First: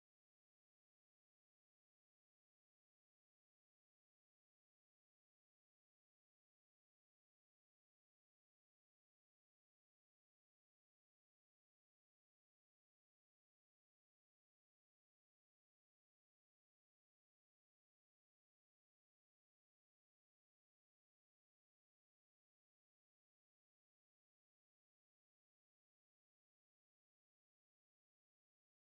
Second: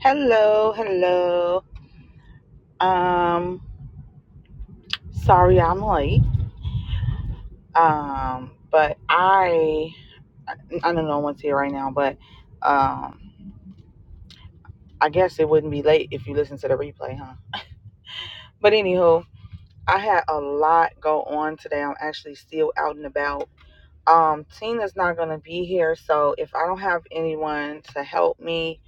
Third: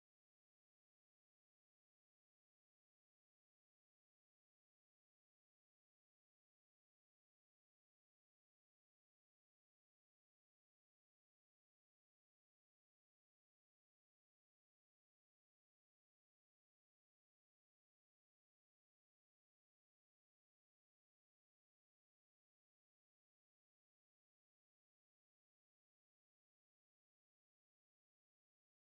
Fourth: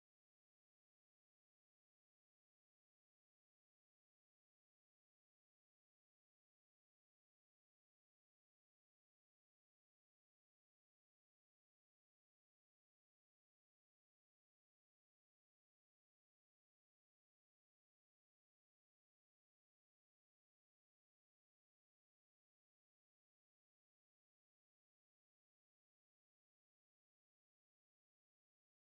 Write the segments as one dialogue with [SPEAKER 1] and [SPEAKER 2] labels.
[SPEAKER 1] Hello, hello. Um, sorry I'm late. Um, but I, I I don't know what's here right now, but um, I guess it wouldn't be late if you listen to the replay, huh? But anywho, I had a lot go on today. I'm actually still out and about. Um, Tina's not gonna be here, so if I don't have anyone to help me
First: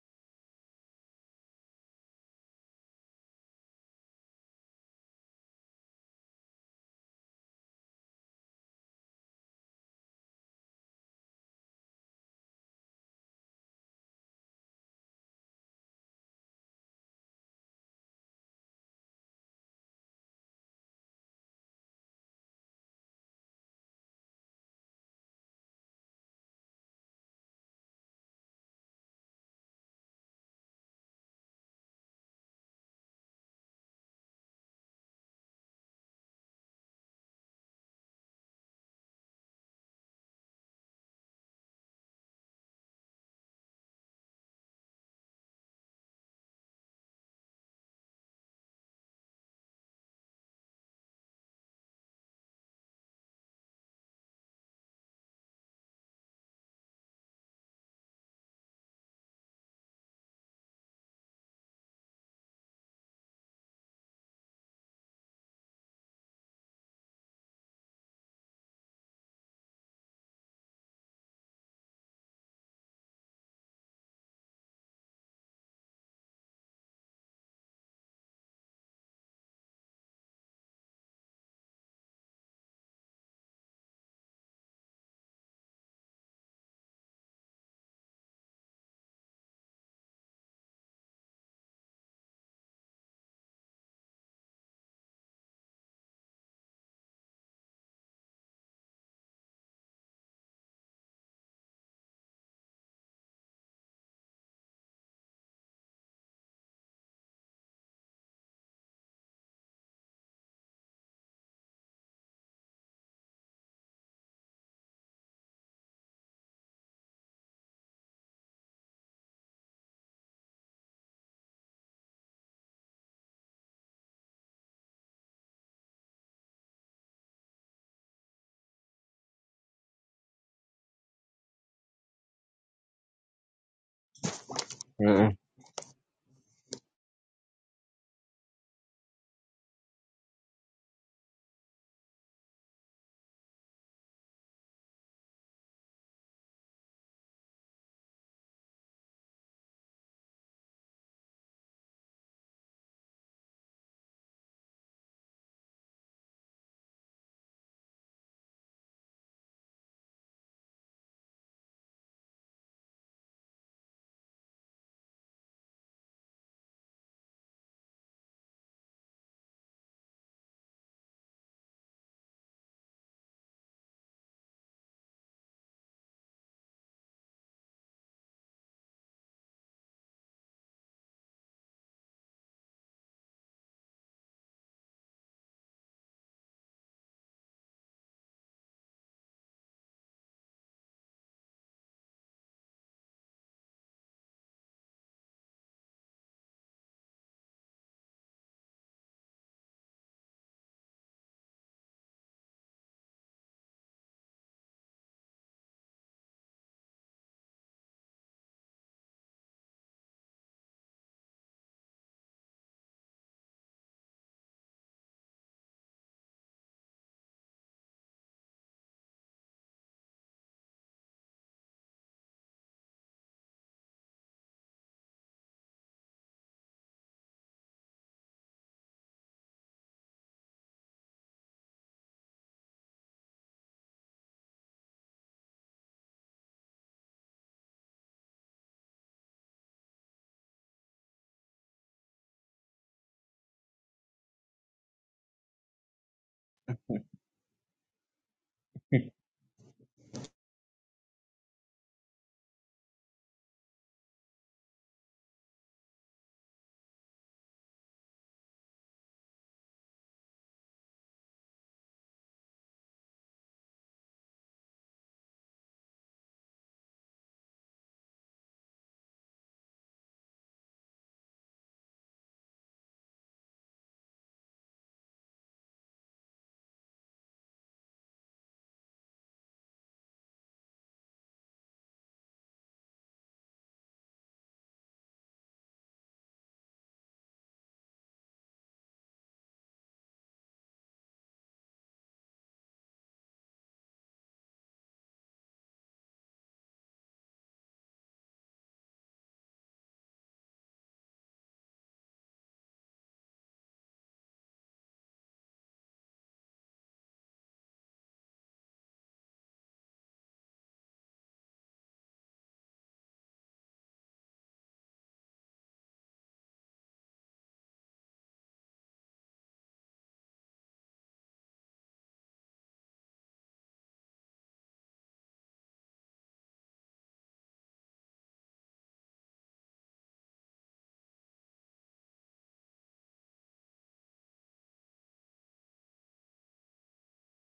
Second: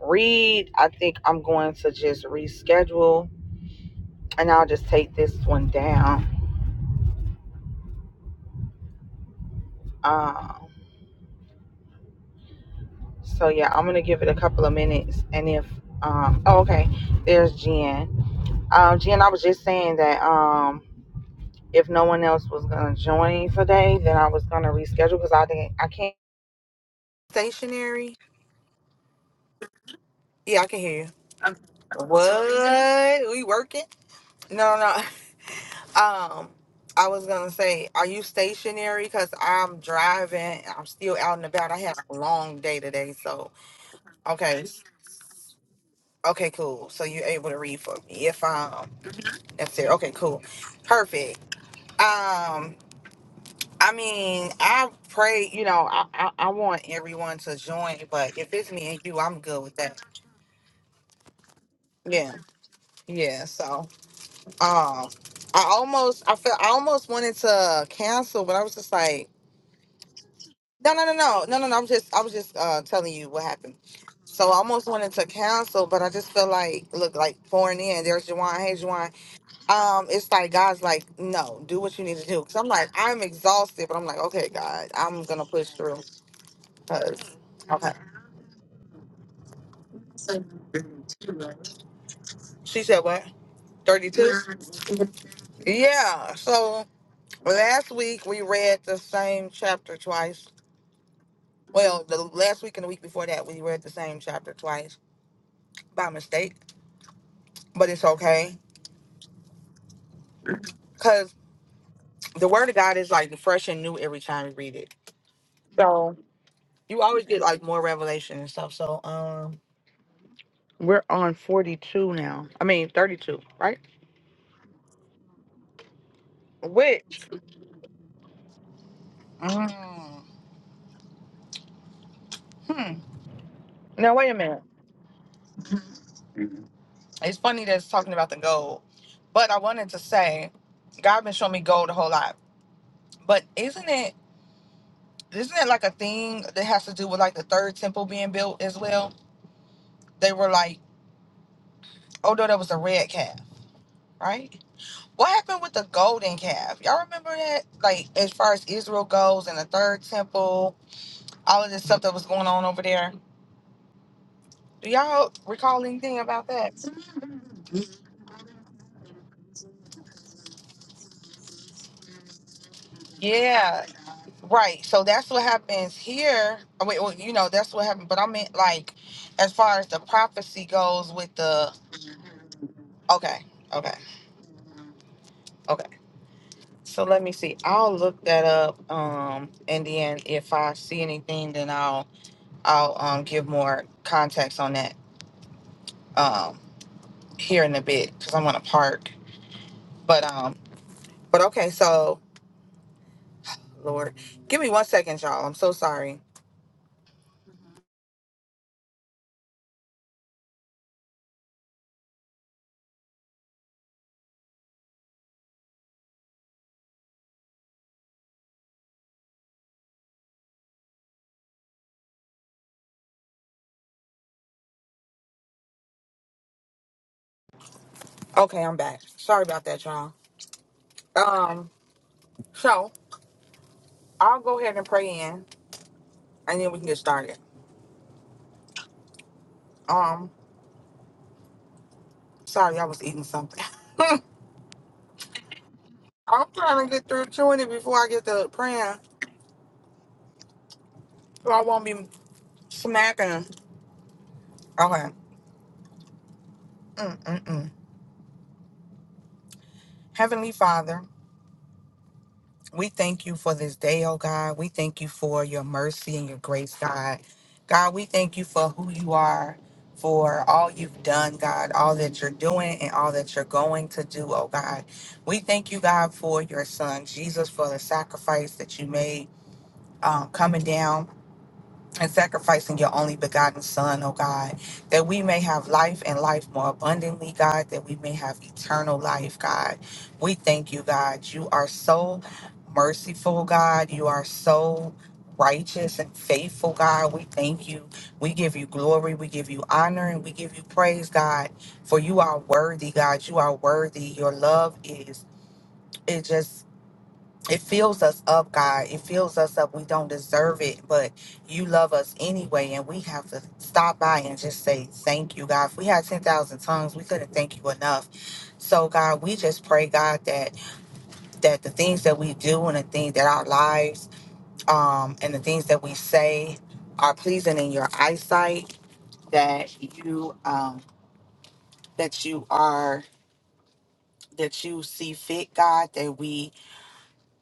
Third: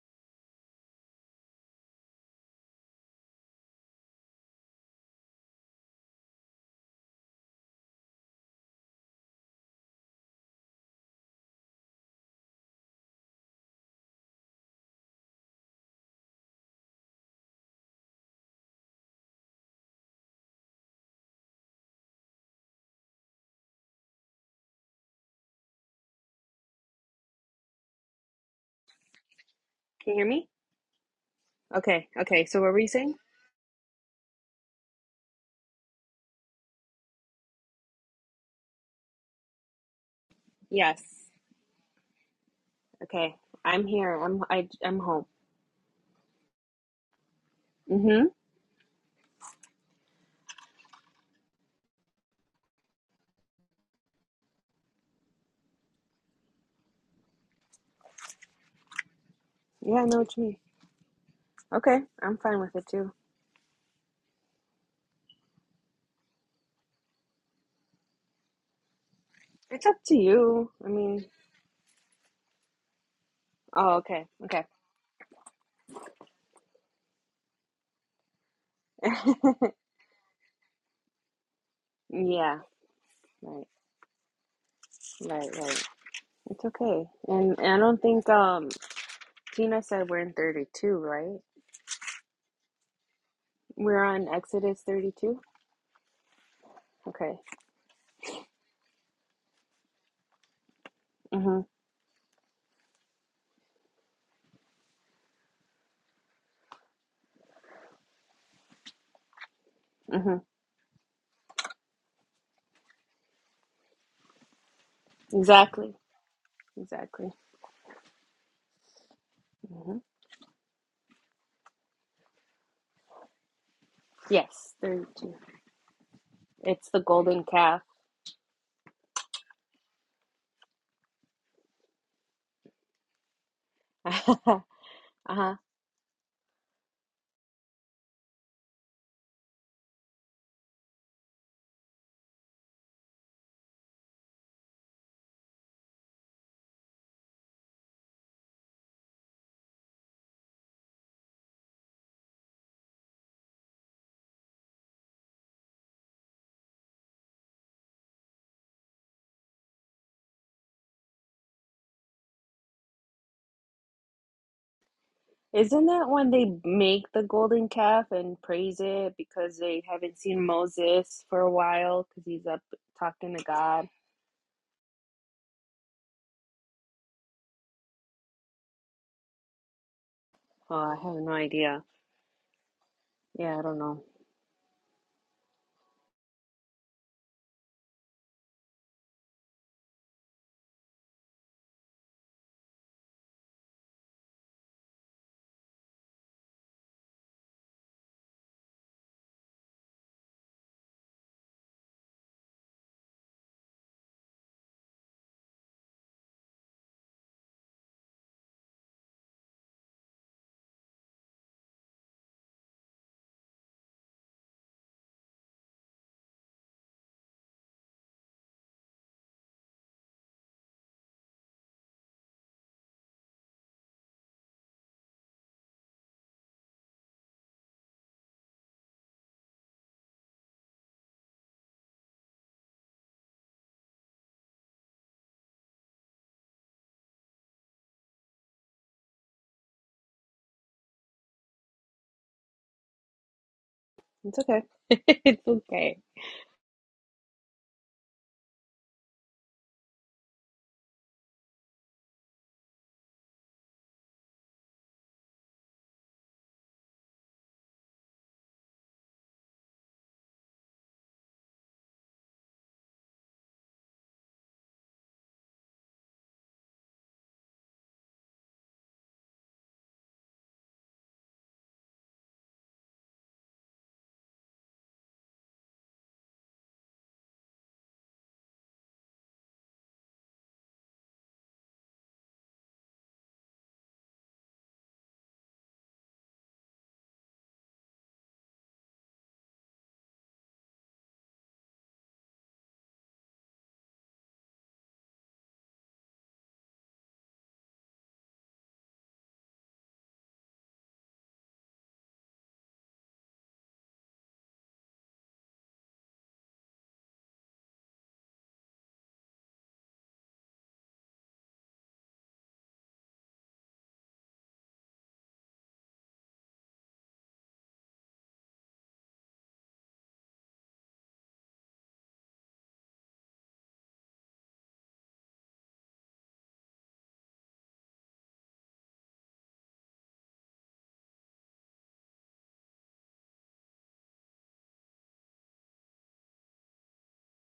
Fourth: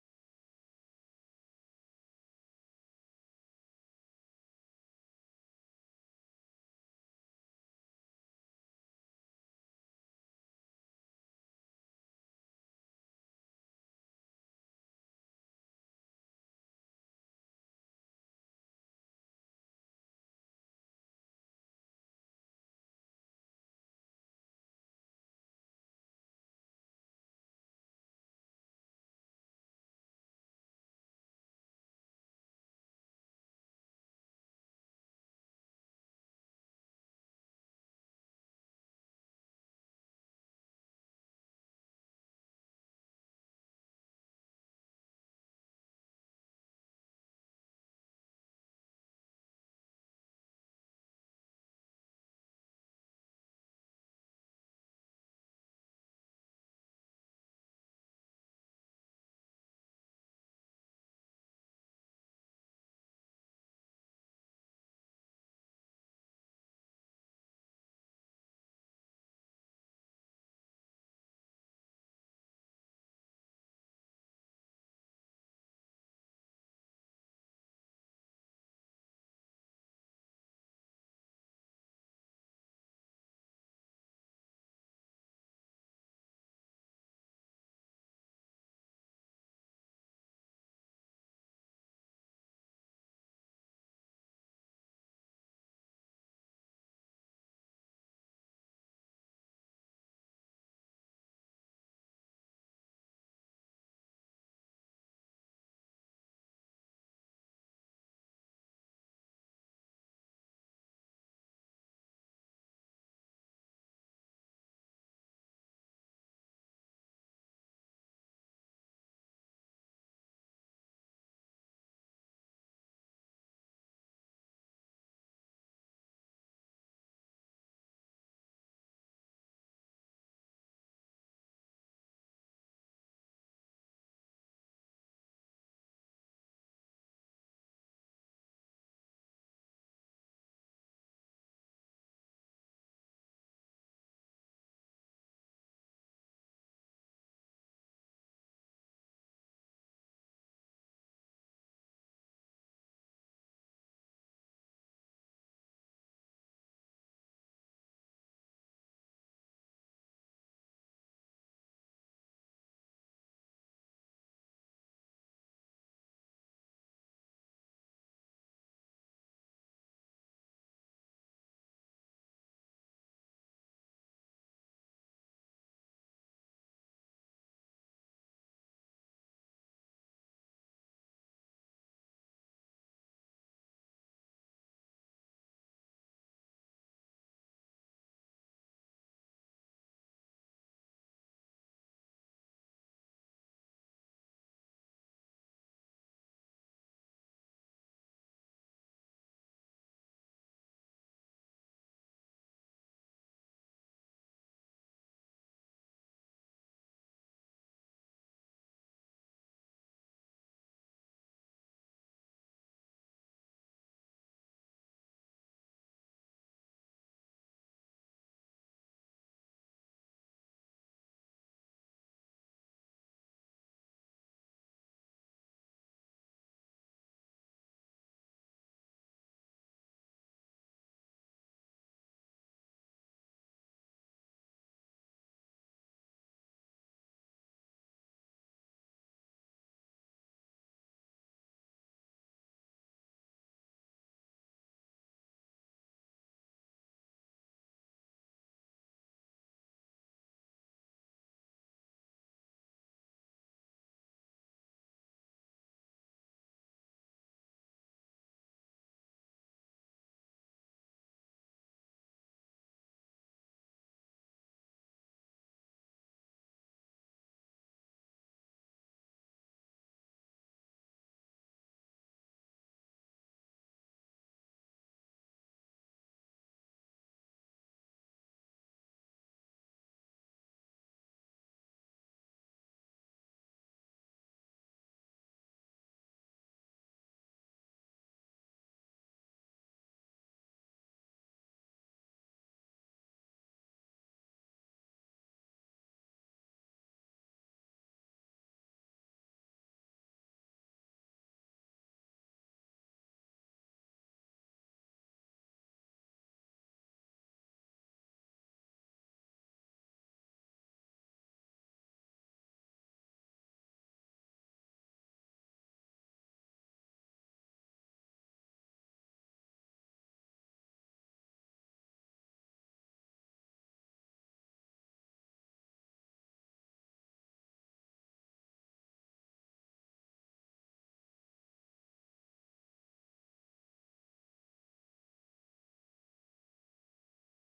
[SPEAKER 1] read, I think I'm going to just reschedule, and I'll just take this one down. Um. So yeah, I'm gonna give it a couple of minutes, and if um, oh okay, there's Jen. Um, Jen, I was just saying that um, if no one else was gonna join today, then I was gonna reschedule because I think I can't. Stationary.
[SPEAKER 2] Can you hear me?
[SPEAKER 1] Yeah, I can hear you.
[SPEAKER 2] Okay. Okay. So what were you saying?
[SPEAKER 1] What? We working? No, no. Um, I was gonna say, are you stationary? Because I'm driving. I'm
[SPEAKER 2] Yes.
[SPEAKER 1] still out and about. I had a long day today,
[SPEAKER 2] Okay.
[SPEAKER 1] so
[SPEAKER 2] I'm here. I'm
[SPEAKER 1] okay,
[SPEAKER 2] I, I'm home.
[SPEAKER 1] okay, cool. So you're able to read for
[SPEAKER 2] Mm-hmm.
[SPEAKER 1] me if um. That's it. Okay, cool. Perfect. Um, I mean, I pray, you know, I, I, I want everyone to join, but if it's me and you, I'm good with that.
[SPEAKER 2] Yeah, I know what you mean. Okay.
[SPEAKER 1] Yeah,
[SPEAKER 2] I'm fine with it too.
[SPEAKER 1] yeah. So um I almost I felt I almost wanted to cancel, but I was just like,
[SPEAKER 2] It's up to you. I
[SPEAKER 1] no, no, no,
[SPEAKER 2] mean,
[SPEAKER 1] no, no, no, no. I'm just I was just uh telling you what happened.
[SPEAKER 2] oh, okay.
[SPEAKER 1] So I
[SPEAKER 2] Okay.
[SPEAKER 1] almost wanted to cancel, but I just feel like look like pouring in. There's Juwan. Hey Juwan. um, it's like God's like, no, do what you need to do. Cause
[SPEAKER 2] yeah.
[SPEAKER 1] I'm like, I'm
[SPEAKER 2] Right.
[SPEAKER 1] exhausted, but I'm like, okay, God, I'm gonna
[SPEAKER 2] Right.
[SPEAKER 1] push
[SPEAKER 2] Right.
[SPEAKER 1] through.
[SPEAKER 2] It's okay.
[SPEAKER 1] Cause
[SPEAKER 2] And, and I
[SPEAKER 1] okay,
[SPEAKER 2] don't think um Tina said we're in 32, right?
[SPEAKER 1] she said what?
[SPEAKER 2] We're
[SPEAKER 1] Thirty
[SPEAKER 2] on
[SPEAKER 1] two.
[SPEAKER 2] Exodus 32.
[SPEAKER 1] Yeah. So
[SPEAKER 2] Okay.
[SPEAKER 1] last week we read the same chapter twice.
[SPEAKER 2] Mm-hmm.
[SPEAKER 1] Well, the last week and the week before that we read the same chapter twice by mistake, but it's okay
[SPEAKER 2] Mm-hmm.
[SPEAKER 1] because the Word of God is like fresh and new every time you read it.
[SPEAKER 2] Exactly.
[SPEAKER 1] So you always
[SPEAKER 2] Exactly.
[SPEAKER 1] get like more revelation and stuff. So um.
[SPEAKER 2] Mm-hmm.
[SPEAKER 1] We're on 42 now. I mean, 32, right?
[SPEAKER 2] Yes, 32. It's the
[SPEAKER 1] Which,
[SPEAKER 2] golden calf.
[SPEAKER 1] mm, hmm. Now, wait a minute.
[SPEAKER 2] uh-huh.
[SPEAKER 3] Mm.
[SPEAKER 1] It's funny that it's talking about the gold, but I wanted to say, God been showing me gold a whole lot. But isn't it, isn't it like a thing that has to do with like the third temple being built as well? They were like, oh no, that was a red calf, right? What happened with the golden calf? Y'all remember that? Like, as far as Israel goes and the third temple, all of this stuff that was going on over there? Do y'all recall
[SPEAKER 2] Isn't that
[SPEAKER 1] anything
[SPEAKER 2] when
[SPEAKER 1] about
[SPEAKER 2] they
[SPEAKER 1] that?
[SPEAKER 2] make the golden calf and praise it because they haven't seen Moses for a while because he's up talking to
[SPEAKER 1] Yeah,
[SPEAKER 2] God?
[SPEAKER 1] right. So that's what happens here. I mean, well, you know, that's what happened. But I meant like, as far as the prophecy
[SPEAKER 2] Oh, I
[SPEAKER 1] goes,
[SPEAKER 2] have no
[SPEAKER 1] with the
[SPEAKER 2] idea.
[SPEAKER 1] okay,
[SPEAKER 2] Yeah, I don't
[SPEAKER 1] okay,
[SPEAKER 2] know.
[SPEAKER 1] okay. So let me see. I'll look that up. Um, and then if I see anything, then I'll I'll um give more context on that um here in a bit because I I'm to park. But um, but okay. So Lord, give me one second, y'all. I'm so sorry. Okay, I'm back. Sorry about that, y'all. Um, so I'll go ahead and pray in and then we can get started. Um, sorry, I was eating something.
[SPEAKER 2] It's okay. It's okay.
[SPEAKER 1] I'm trying to get through chewing it before I get to praying. So I won't be smacking. Okay. Mm-mm-mm. Heavenly Father. We thank you for this day, oh God. We thank you for your mercy and your grace, God. God, we thank you for who you are, for all you've done, God, all that you're doing and all that you're going to do, oh God. We thank you, God, for your son, Jesus, for the sacrifice that you made um, coming down and sacrificing your only begotten Son, O God, that we may have life and life more abundantly, God, that we may have eternal life, God. We thank you, God. You are so merciful, God. You are so righteous and faithful, God. We thank you. We give you glory. We give you honor and we give you praise, God, for you are worthy, God. You are worthy. Your love is. It just it fills us up, God. It fills us up. We don't deserve it, but you love us anyway. And we have to stop by and just say thank you, God. If we had 10,000 tongues, we couldn't thank you enough. So, God, we just pray, God, that that the things that we do and the things that our lives um, and the things that we say are pleasing in your eyesight, that you um, that you are that you see fit, God, that we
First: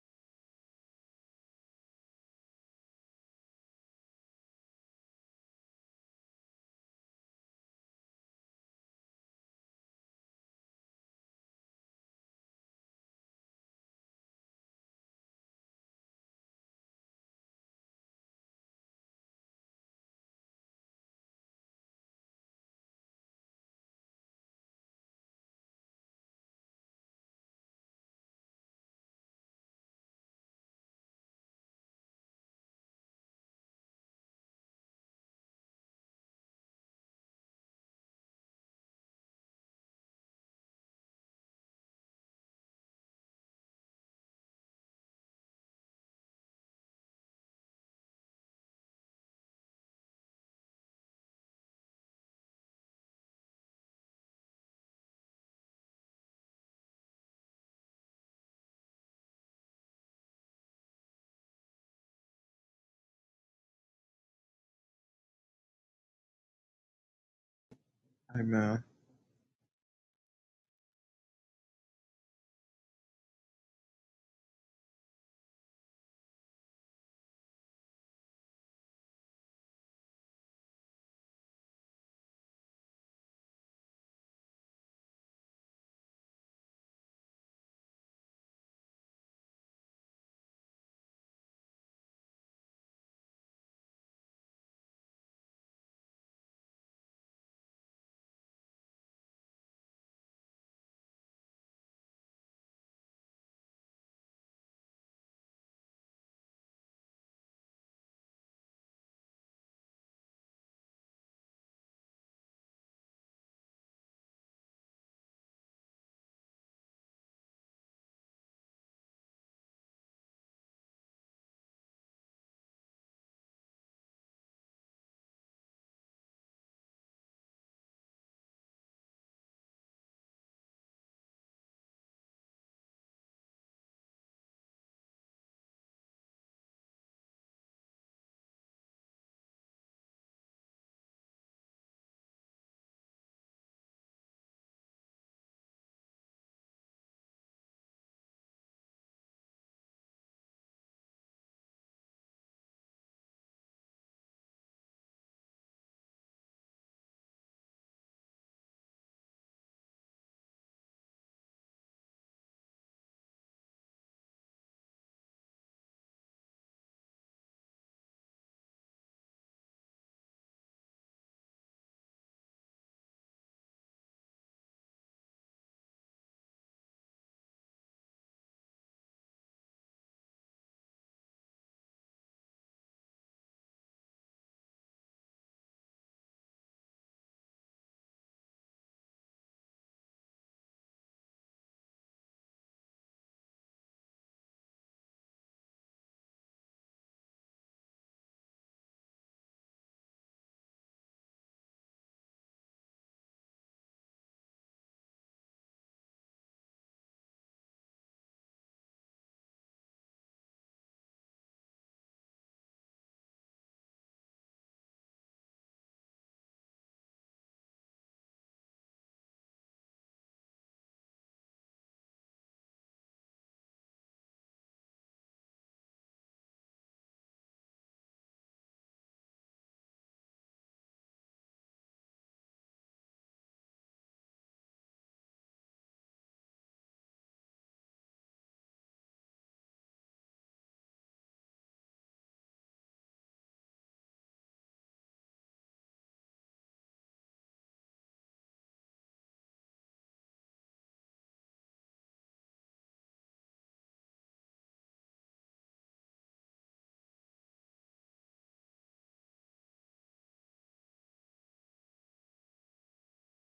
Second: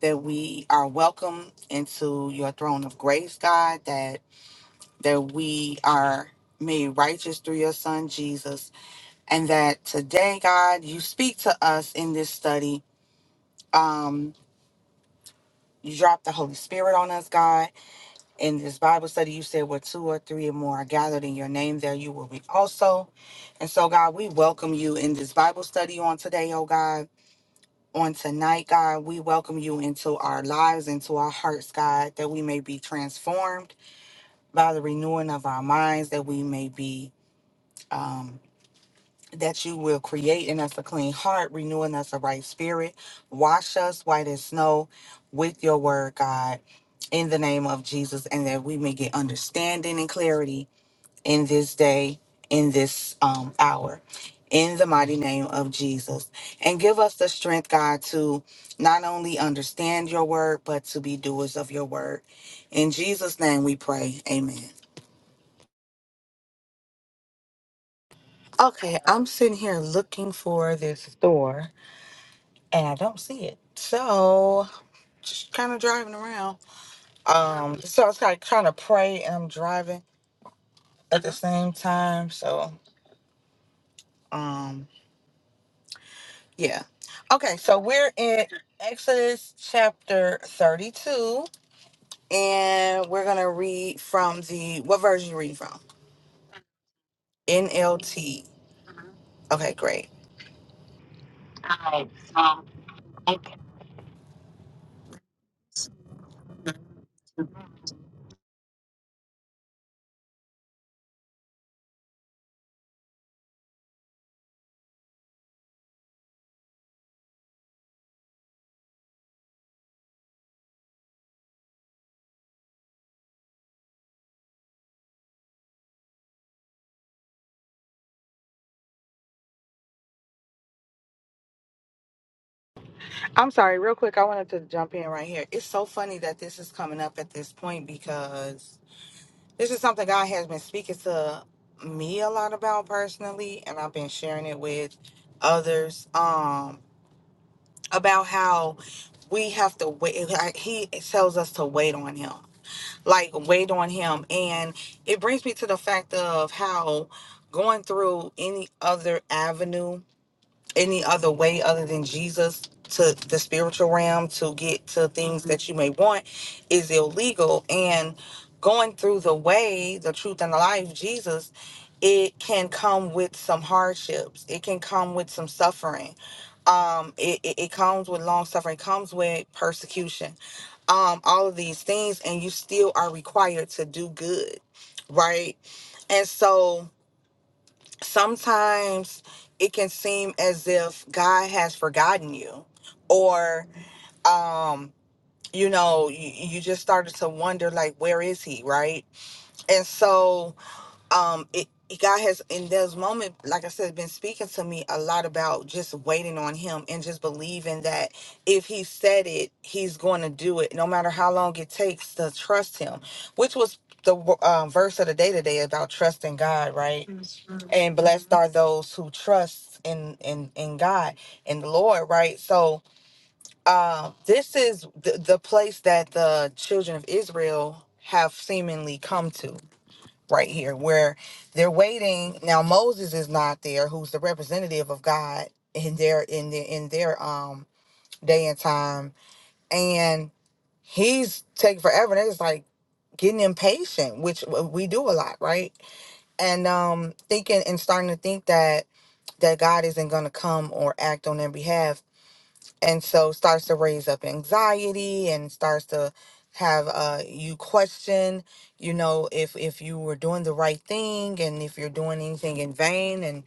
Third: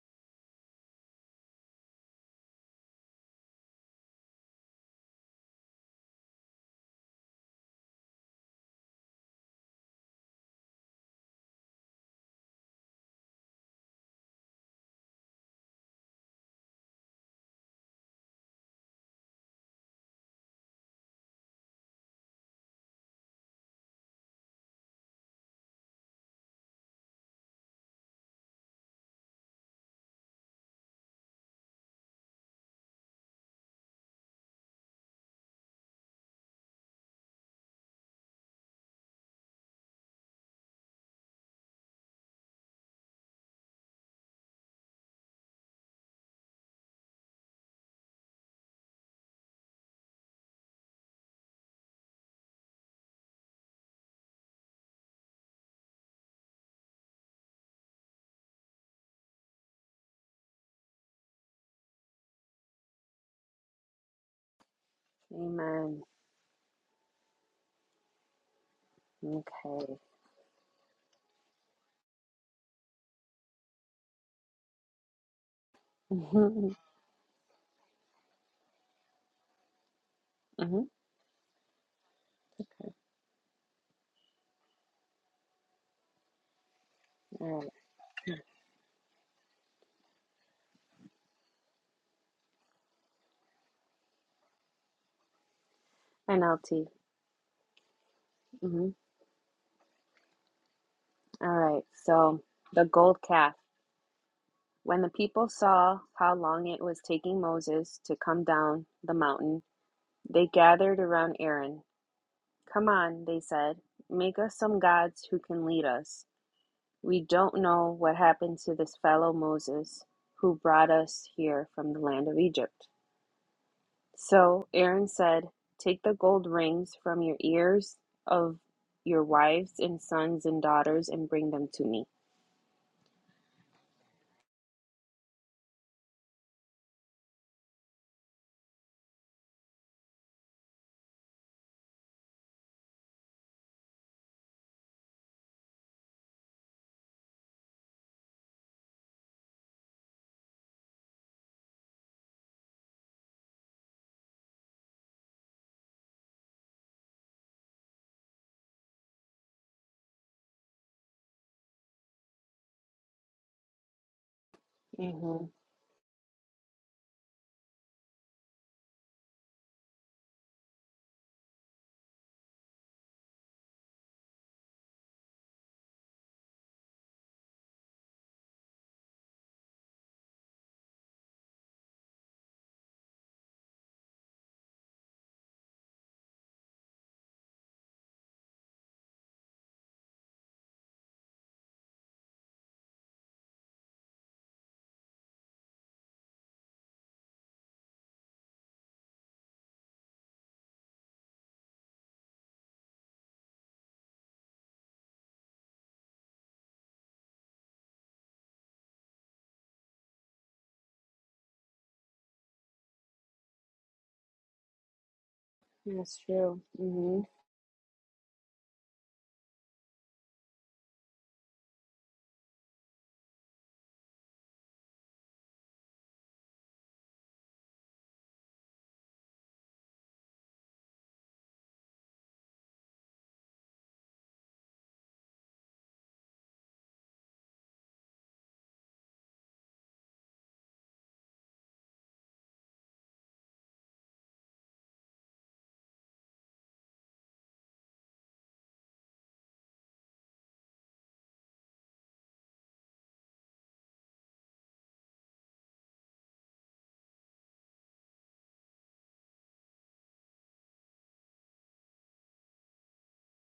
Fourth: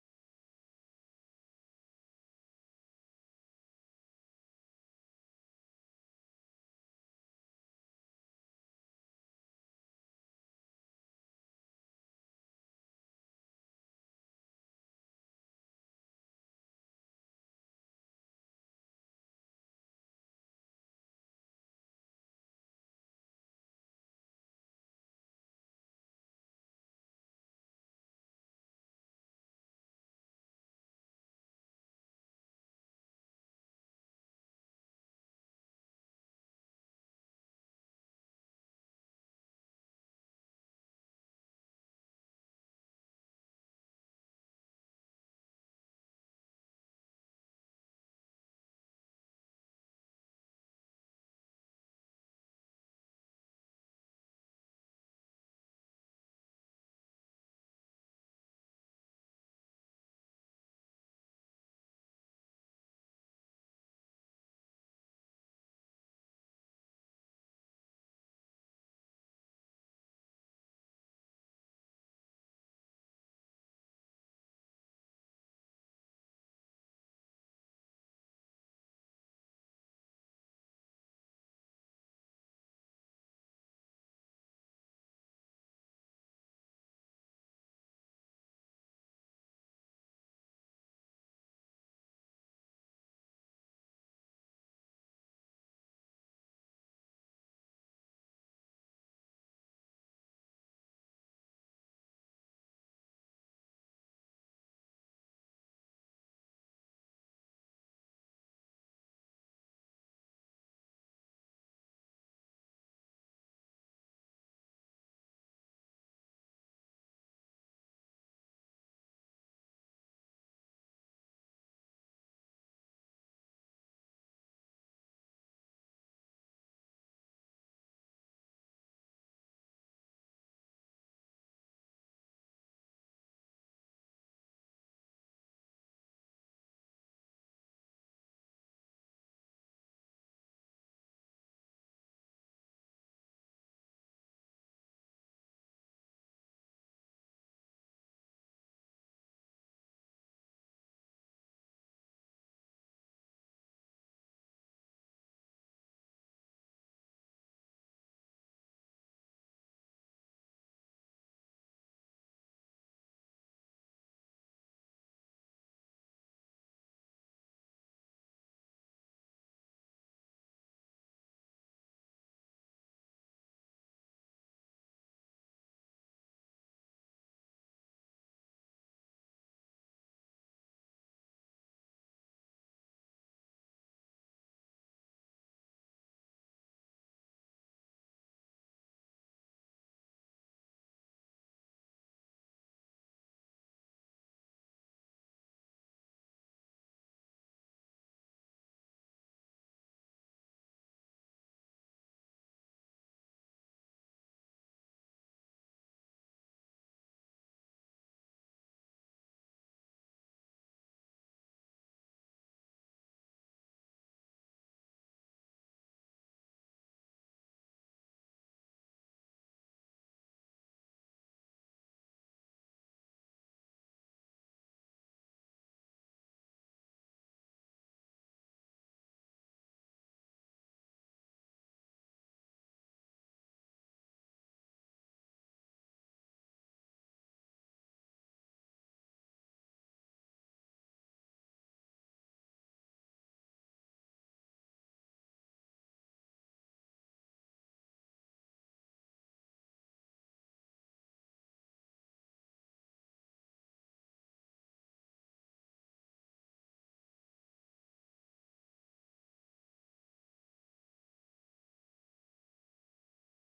[SPEAKER 1] that we are welcome into your throne of grace, God, that that we are made righteous through your son Jesus, and that today, God, you speak to us in this study. Um you drop the Holy Spirit on us, God. In this Bible study, you said where two or three or more are gathered in your name, there you will be also. And so, God, we welcome you in this Bible study on today, oh God. on tonight, God. We welcome you into our lives, into our hearts, God, that we may be transformed by the renewing of our minds, that we may be, um, that you will create in us a clean heart, renewing us a right spirit. Wash us white as snow with your word, God, in the name of Jesus, and that we may get understanding and clarity in this day, in this um, hour, in the mighty name of Jesus. And give us the strength, God, to not only understand your word, but to be doers of your word. In Jesus' name we pray. Amen.
[SPEAKER 2] Amen.
[SPEAKER 3] Amen.
[SPEAKER 1] Okay, I'm sitting here
[SPEAKER 2] Okay.
[SPEAKER 1] looking for this door and I don't see it. So, just kind of driving around.
[SPEAKER 2] Mm-hmm.
[SPEAKER 1] Um, so I was like trying to pray and I'm driving
[SPEAKER 2] Mm-hmm.
[SPEAKER 1] at the same time. So, um. Yeah.
[SPEAKER 2] All
[SPEAKER 1] Okay,
[SPEAKER 2] right.
[SPEAKER 1] so we're in Exodus chapter 32, and we're going to read from the, what version you reading from?
[SPEAKER 2] NLT.
[SPEAKER 1] NLT.
[SPEAKER 2] Mm-hmm.
[SPEAKER 1] Okay, great.
[SPEAKER 2] All right. So the gold calf. When the people saw how long it was taking Moses to come down the mountain, they gathered around Aaron. Come on, they said. Make us some gods who can lead us. We don't know what happened to this fellow Moses who brought us here from the land of Egypt. So Aaron said, Take the gold rings from your ears of your wives and sons and daughters and bring them to me.
[SPEAKER 1] I'm sorry, real quick, I wanted to jump in right here. It's so funny that this is coming up at this point because this is something God has been speaking to me a lot about personally, and I've been sharing it with others um, about how we have to wait. Like, He tells us to wait on Him like weighed on him and it brings me to the fact of how going through any other avenue any other way other than jesus to the spiritual realm to get to
[SPEAKER 2] hmm
[SPEAKER 1] things that you may want is illegal and going through the way the truth and the life jesus it can come with some hardships it can come with some suffering um it, it, it comes with long suffering it comes with persecution um, all of these things, and you still are required to do good, right? And so sometimes it can seem as if God has forgotten you, or, um, you know, you, you just started to wonder, like, where is he, right? And so um it it- God has in those moments, like I said, been speaking to me a lot about just waiting on him and just believing that if he said it, he's going to do it, no matter how long it takes to trust him, which was the um, verse of the day today about
[SPEAKER 2] That's
[SPEAKER 1] trusting
[SPEAKER 2] true.
[SPEAKER 1] God, right?
[SPEAKER 2] hmm
[SPEAKER 1] Yes, sir. and blessed are those who trust in in in God and the Lord, right? So uh, this is the, the place that the children of Israel have seemingly come to right here where they're waiting now moses is not there who's the representative of god in their in their in their um day and time and he's taking forever and they're just like getting impatient which uh, we do a lot right and um thinking and starting to think that that god isn't going to come or act on their behalf and so starts to raise up anxiety and starts to have uh you question you know if if you were doing the right thing and if you're doing anything in vain and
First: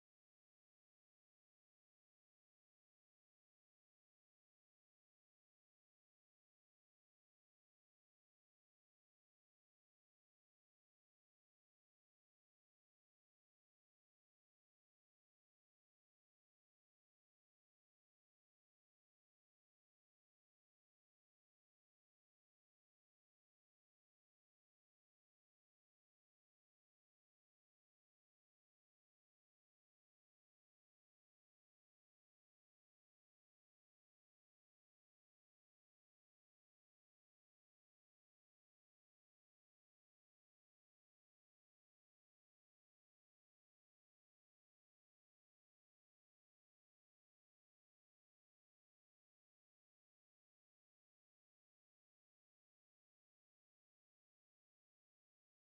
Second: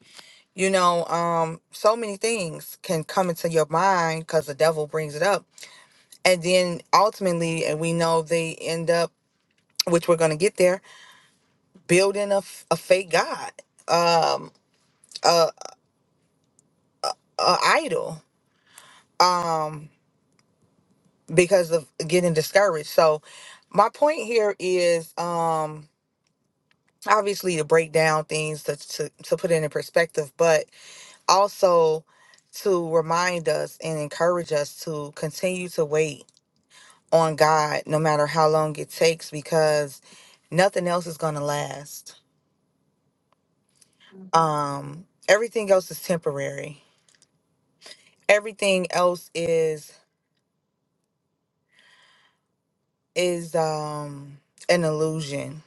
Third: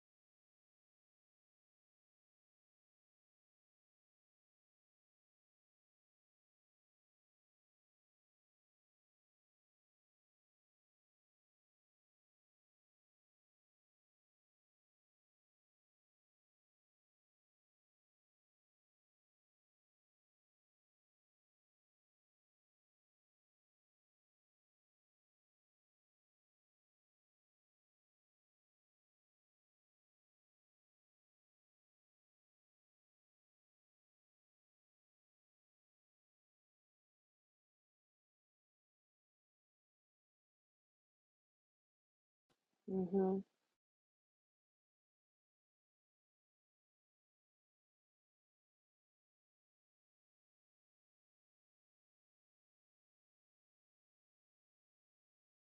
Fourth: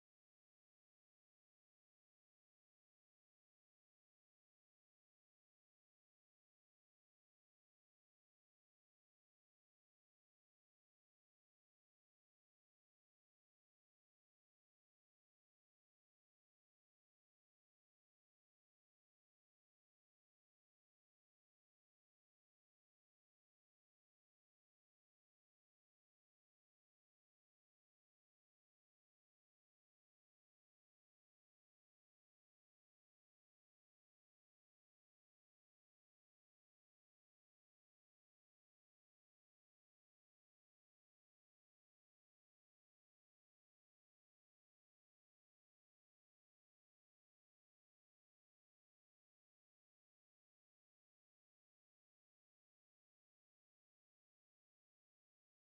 [SPEAKER 1] you know um so many things can come into your mind because the devil brings it up and then ultimately and we know they end up which we're going to get there building a, f- a fake god um a, a idol um because of getting discouraged. So my point here is um obviously to break down things to to, to put it in perspective, but also to remind us and encourage us to continue to wait on God no matter how long it takes because nothing else is going to last.
[SPEAKER 2] hmm
[SPEAKER 1] Um everything else is temporary. Everything else is is um an illusion.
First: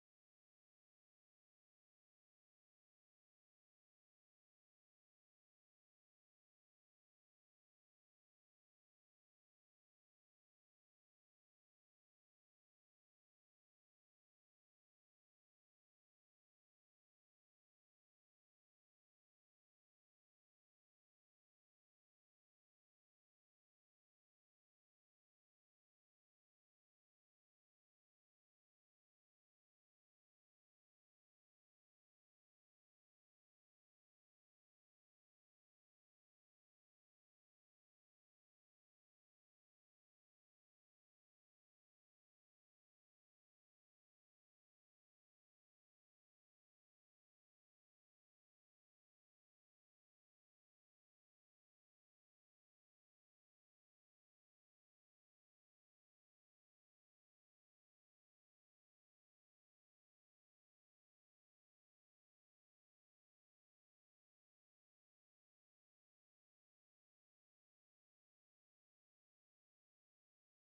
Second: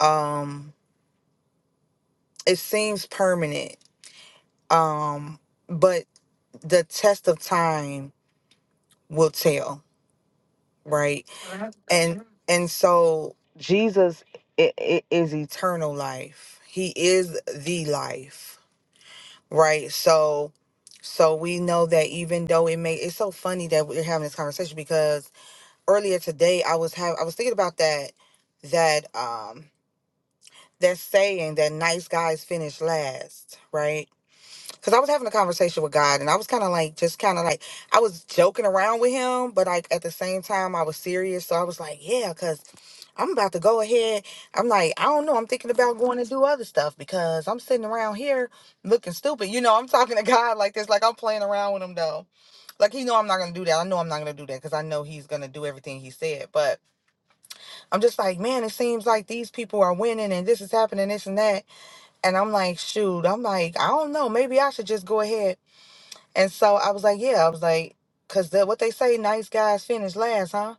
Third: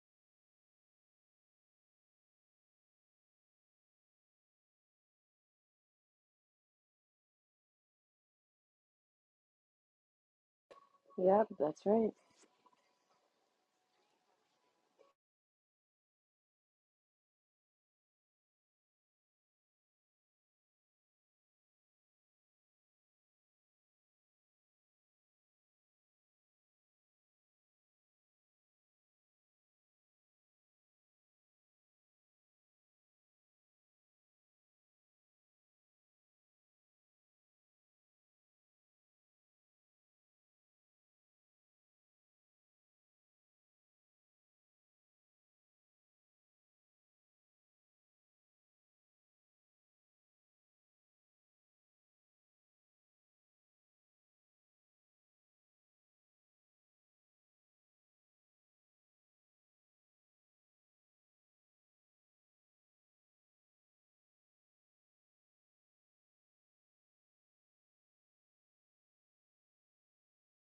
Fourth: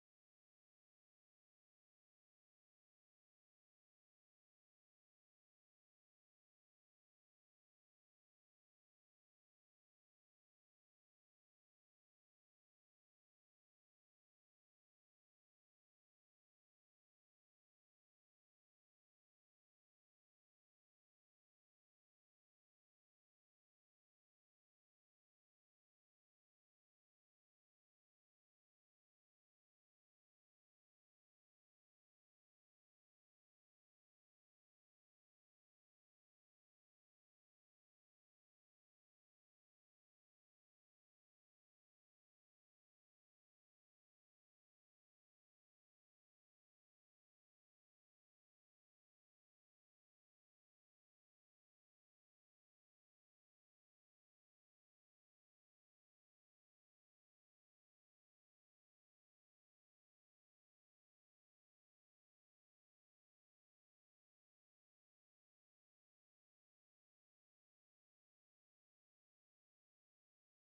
[SPEAKER 1] Um it seems permanent um but the test of time will tell right
[SPEAKER 2] Yep, that's right.
[SPEAKER 1] and and so jesus i i- is eternal life he is the life right so so we know that even though it may it's so funny that we're having this conversation because earlier today i was having i was thinking about that that um that saying that nice guys finish last right because I was having a conversation with God and I was kind of like, just kind of like, I was joking around with him, but like at the same time, I was serious. So I was like, yeah, because I'm about to go ahead. I'm like, I don't know. I'm thinking about going and do other stuff because I'm sitting around here looking stupid. You know, I'm talking to God like this, like I'm playing around with him though. Like he know I'm not gonna do that. I know I'm not gonna do that because I know he's gonna do everything he said. But I'm just like, man, it seems like these people are winning and this is happening, this and that. And I'm like, shoot, I'm like, I don't know. Maybe I should just go ahead and so I was like, yeah, I was like, because the, what they say, nice guys finish last, huh?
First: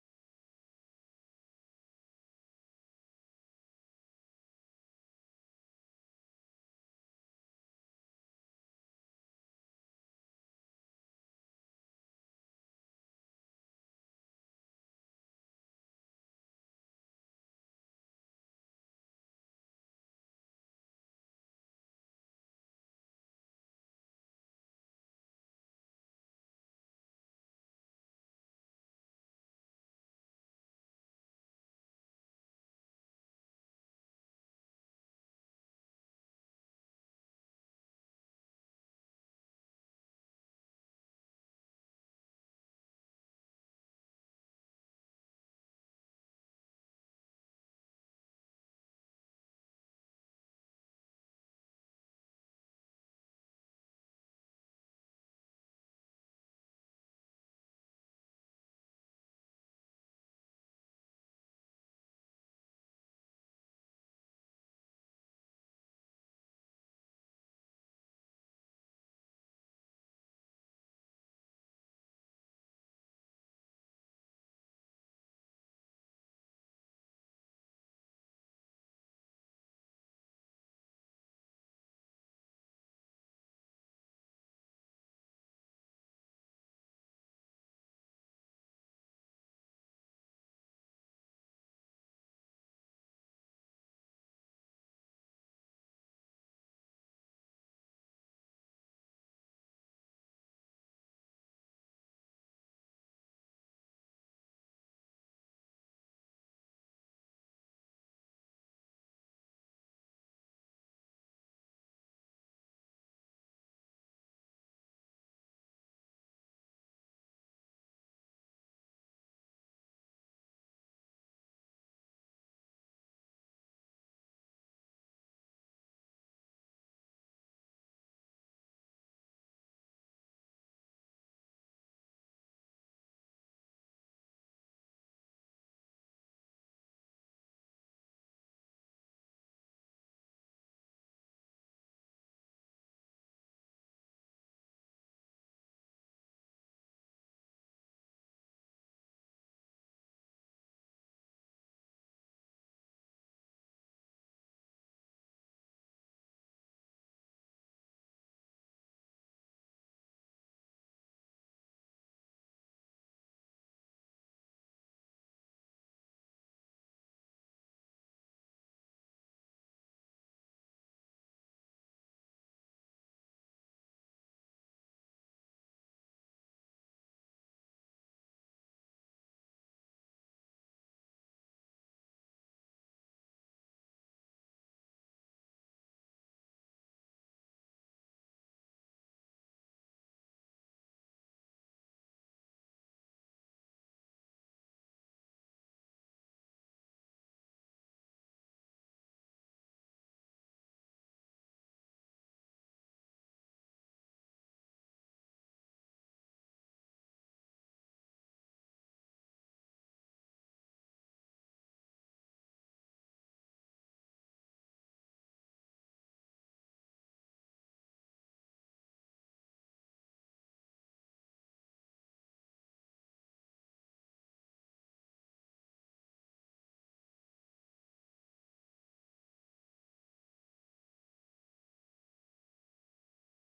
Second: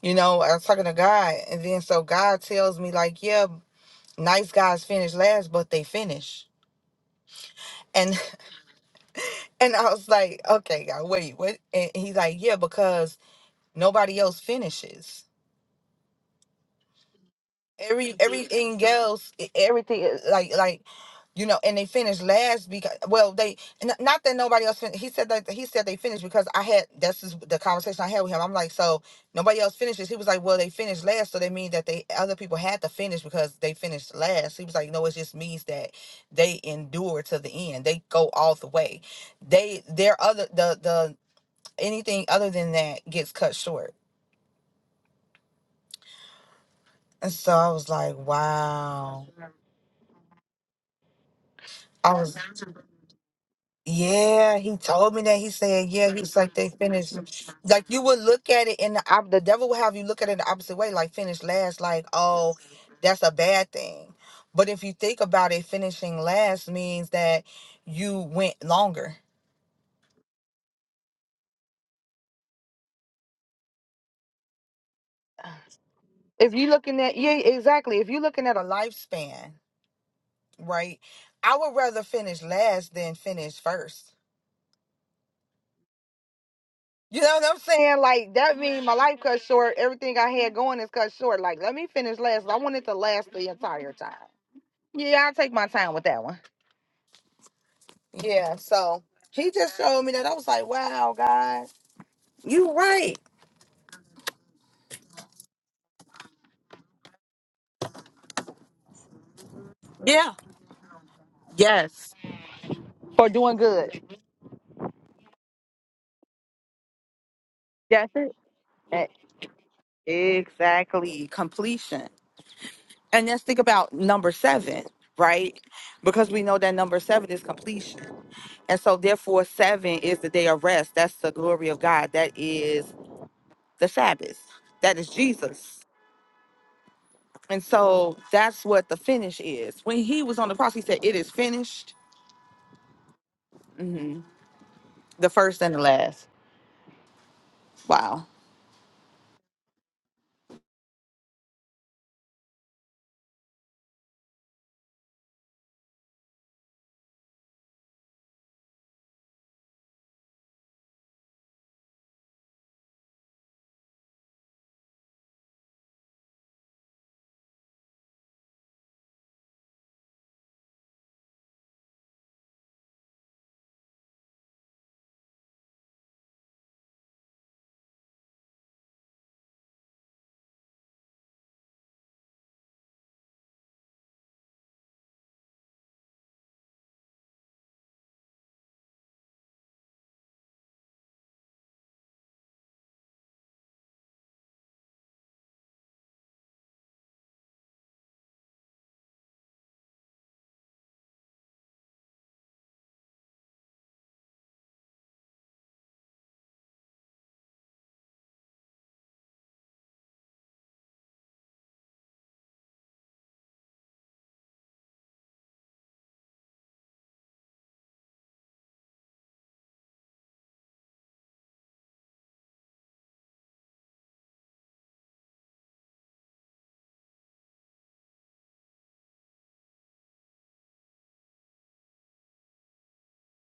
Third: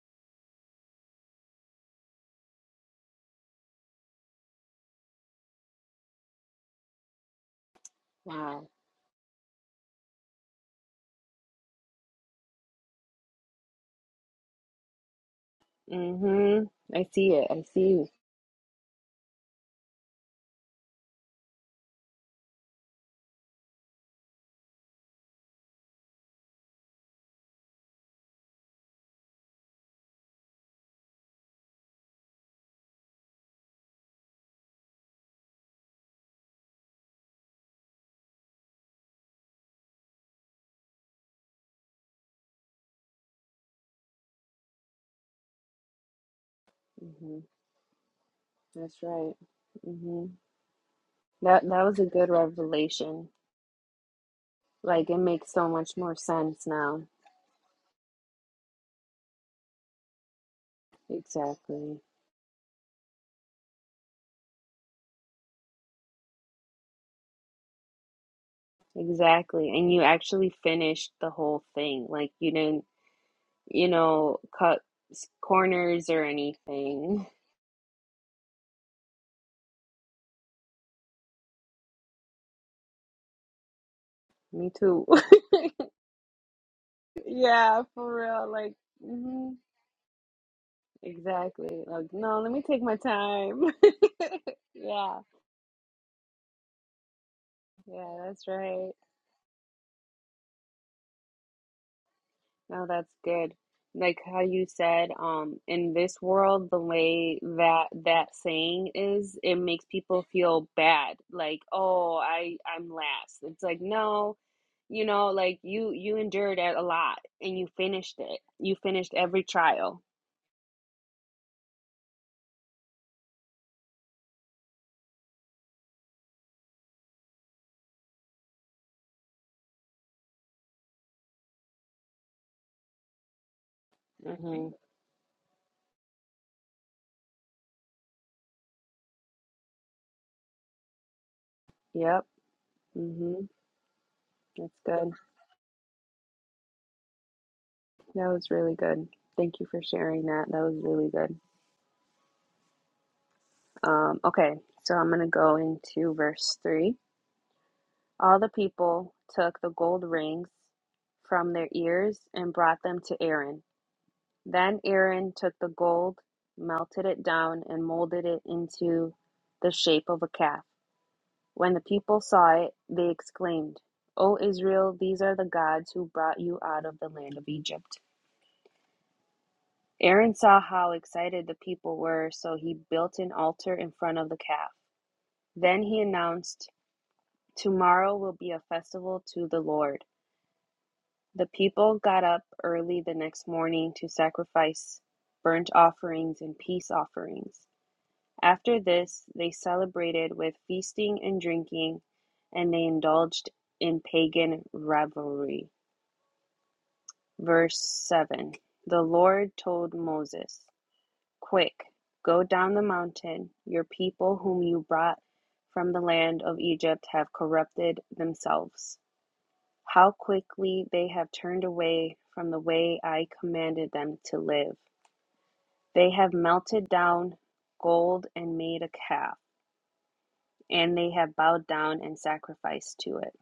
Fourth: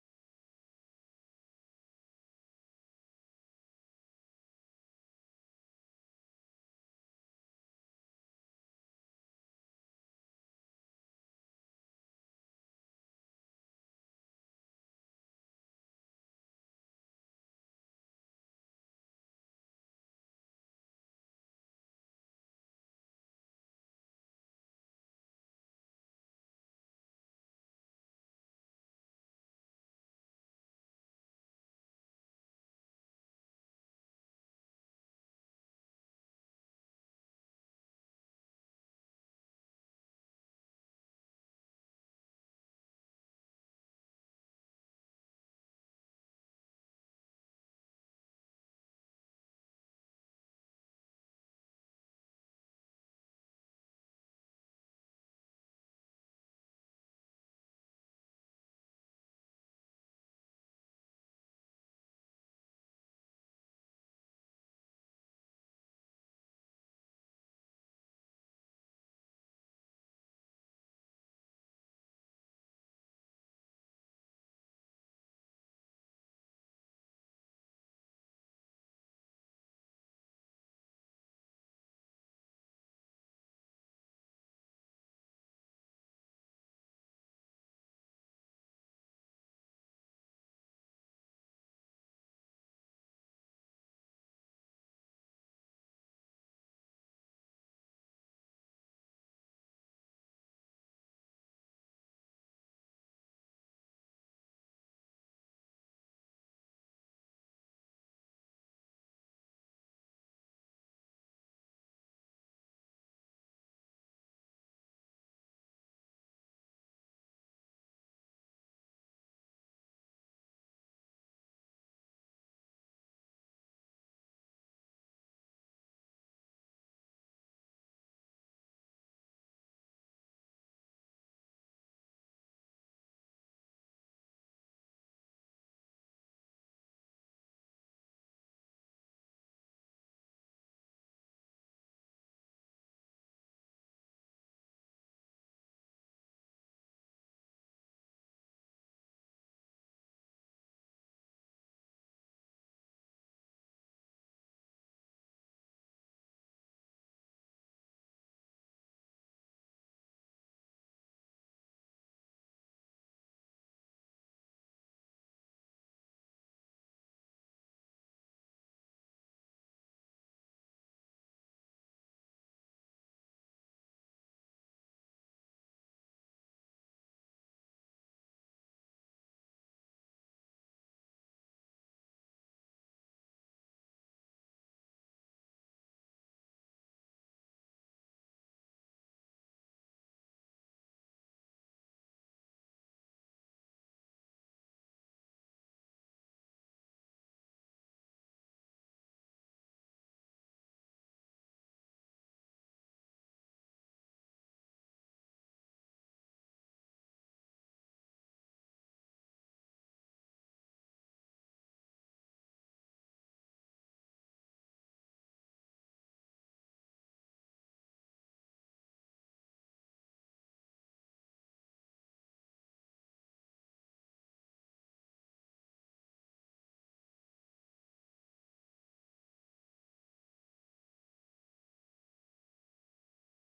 [SPEAKER 1] You know, I was talking to God. And then so God tells me, like, yeah, nice guys finish last, but they finish. And
[SPEAKER 2] Wow.
[SPEAKER 1] and I was like, okay, God, wait, what? And he's like, yeah, because nobody else finishes.
[SPEAKER 2] hmm I see it. I see you.
[SPEAKER 1] every Mhm. everything else e- everything is- like like you know and they finished last because well they n- not that nobody else fin- he said that he said they finished because i had that's is the conversation i had with him i'm like so nobody else finishes he was like well they finished last so they mean that they other people had to finish because they finished last he was like no it just means that they endure to the end they go all the way they their other the the anything other than that gets cut short and
[SPEAKER 2] hmm
[SPEAKER 1] so i was like
[SPEAKER 2] That's
[SPEAKER 1] wow
[SPEAKER 2] right. Mm-hmm. That that was a
[SPEAKER 1] i
[SPEAKER 2] good
[SPEAKER 1] was
[SPEAKER 2] revelation.
[SPEAKER 1] Yeah, he
[SPEAKER 2] Like
[SPEAKER 1] told
[SPEAKER 2] it
[SPEAKER 1] me that. He
[SPEAKER 2] makes so
[SPEAKER 1] said,
[SPEAKER 2] much
[SPEAKER 1] "Yeah."
[SPEAKER 2] more
[SPEAKER 1] He was like,
[SPEAKER 2] sense
[SPEAKER 1] "They
[SPEAKER 2] now.
[SPEAKER 1] finished." Like you would look at it in the op- the devil will have you look at it the opposite way, like finish last,
[SPEAKER 2] Exactly.
[SPEAKER 1] like oh that's a bad thing. But if you think about it, finishing last means that you went longer.
[SPEAKER 2] Exactly. And you actually finished the whole thing. Like you didn't, you know, cut s- corners or
[SPEAKER 1] If you're looking at
[SPEAKER 2] anything.
[SPEAKER 1] yeah, exactly. If you're looking at a lifespan, right? I would rather finish last than finish first.
[SPEAKER 2] Me too.
[SPEAKER 1] You know what I'm
[SPEAKER 2] Yeah,
[SPEAKER 1] saying?
[SPEAKER 2] for
[SPEAKER 1] Like
[SPEAKER 2] real.
[SPEAKER 1] that
[SPEAKER 2] Like,
[SPEAKER 1] means my life cut
[SPEAKER 2] hmm
[SPEAKER 1] short. Everything I had going is cut short. Like let
[SPEAKER 2] Exactly.
[SPEAKER 1] me
[SPEAKER 2] Like,
[SPEAKER 1] finish
[SPEAKER 2] no,
[SPEAKER 1] last.
[SPEAKER 2] let
[SPEAKER 1] I
[SPEAKER 2] me
[SPEAKER 1] want
[SPEAKER 2] take
[SPEAKER 1] it to
[SPEAKER 2] my
[SPEAKER 1] last the
[SPEAKER 2] time.
[SPEAKER 1] entire time.
[SPEAKER 2] Yeah.
[SPEAKER 1] Yeah, I'll take my time with that one.
[SPEAKER 2] Yeah, that's
[SPEAKER 1] Yeah,
[SPEAKER 2] right.
[SPEAKER 1] so he just showed me that. I was like, wow, God, you
[SPEAKER 2] No, that's
[SPEAKER 1] right.
[SPEAKER 2] good. Like how you said, um, in this world, the way that that saying is, it makes people
[SPEAKER 1] Yeah.
[SPEAKER 2] feel bad. Like,
[SPEAKER 1] Yes.
[SPEAKER 2] oh, I I'm
[SPEAKER 1] For
[SPEAKER 2] last.
[SPEAKER 1] doing
[SPEAKER 2] It's like,
[SPEAKER 1] good.
[SPEAKER 2] no, you know, like you you endured a lot and you
[SPEAKER 1] That's
[SPEAKER 2] finished it. You
[SPEAKER 1] it.
[SPEAKER 2] finished every trial.
[SPEAKER 1] E- Exactly. Completion. And let's think about number seven, right? Because we know that number seven is completion. And so, therefore, seven is the day of rest. That's the glory of God. That is the Sabbath.
[SPEAKER 2] hmm
[SPEAKER 1] That is Jesus. And so, that's what the finish is. When he was on the cross, he said, It is finished.
[SPEAKER 2] Yep. hmm
[SPEAKER 1] Mm-hmm.
[SPEAKER 2] That's good.
[SPEAKER 1] The first and the last. Wow.
[SPEAKER 2] That was really good. Thank you for sharing that. That was really good. Um, okay, so I'm gonna go into verse three. All the people took the gold rings from their ears and brought them to Aaron. Then Aaron took the gold, melted it down, and molded it into the shape of a calf. When the people saw it, they exclaimed, O Israel, these are the gods who brought you out of the land of Egypt. Aaron saw how excited the people were, so he built an altar in front of the calf. Then he announced, Tomorrow will be a festival to the Lord. The people got up early the next morning to sacrifice burnt offerings and peace offerings. After this, they celebrated with feasting and drinking, and they indulged in pagan revelry. Verse 7 The Lord told Moses, Quick, go down the mountain. Your people, whom you brought from the land of Egypt, have corrupted themselves. How quickly they have turned away from the way I commanded them to live. They have melted down gold and made a calf, and they have bowed down and sacrificed to it.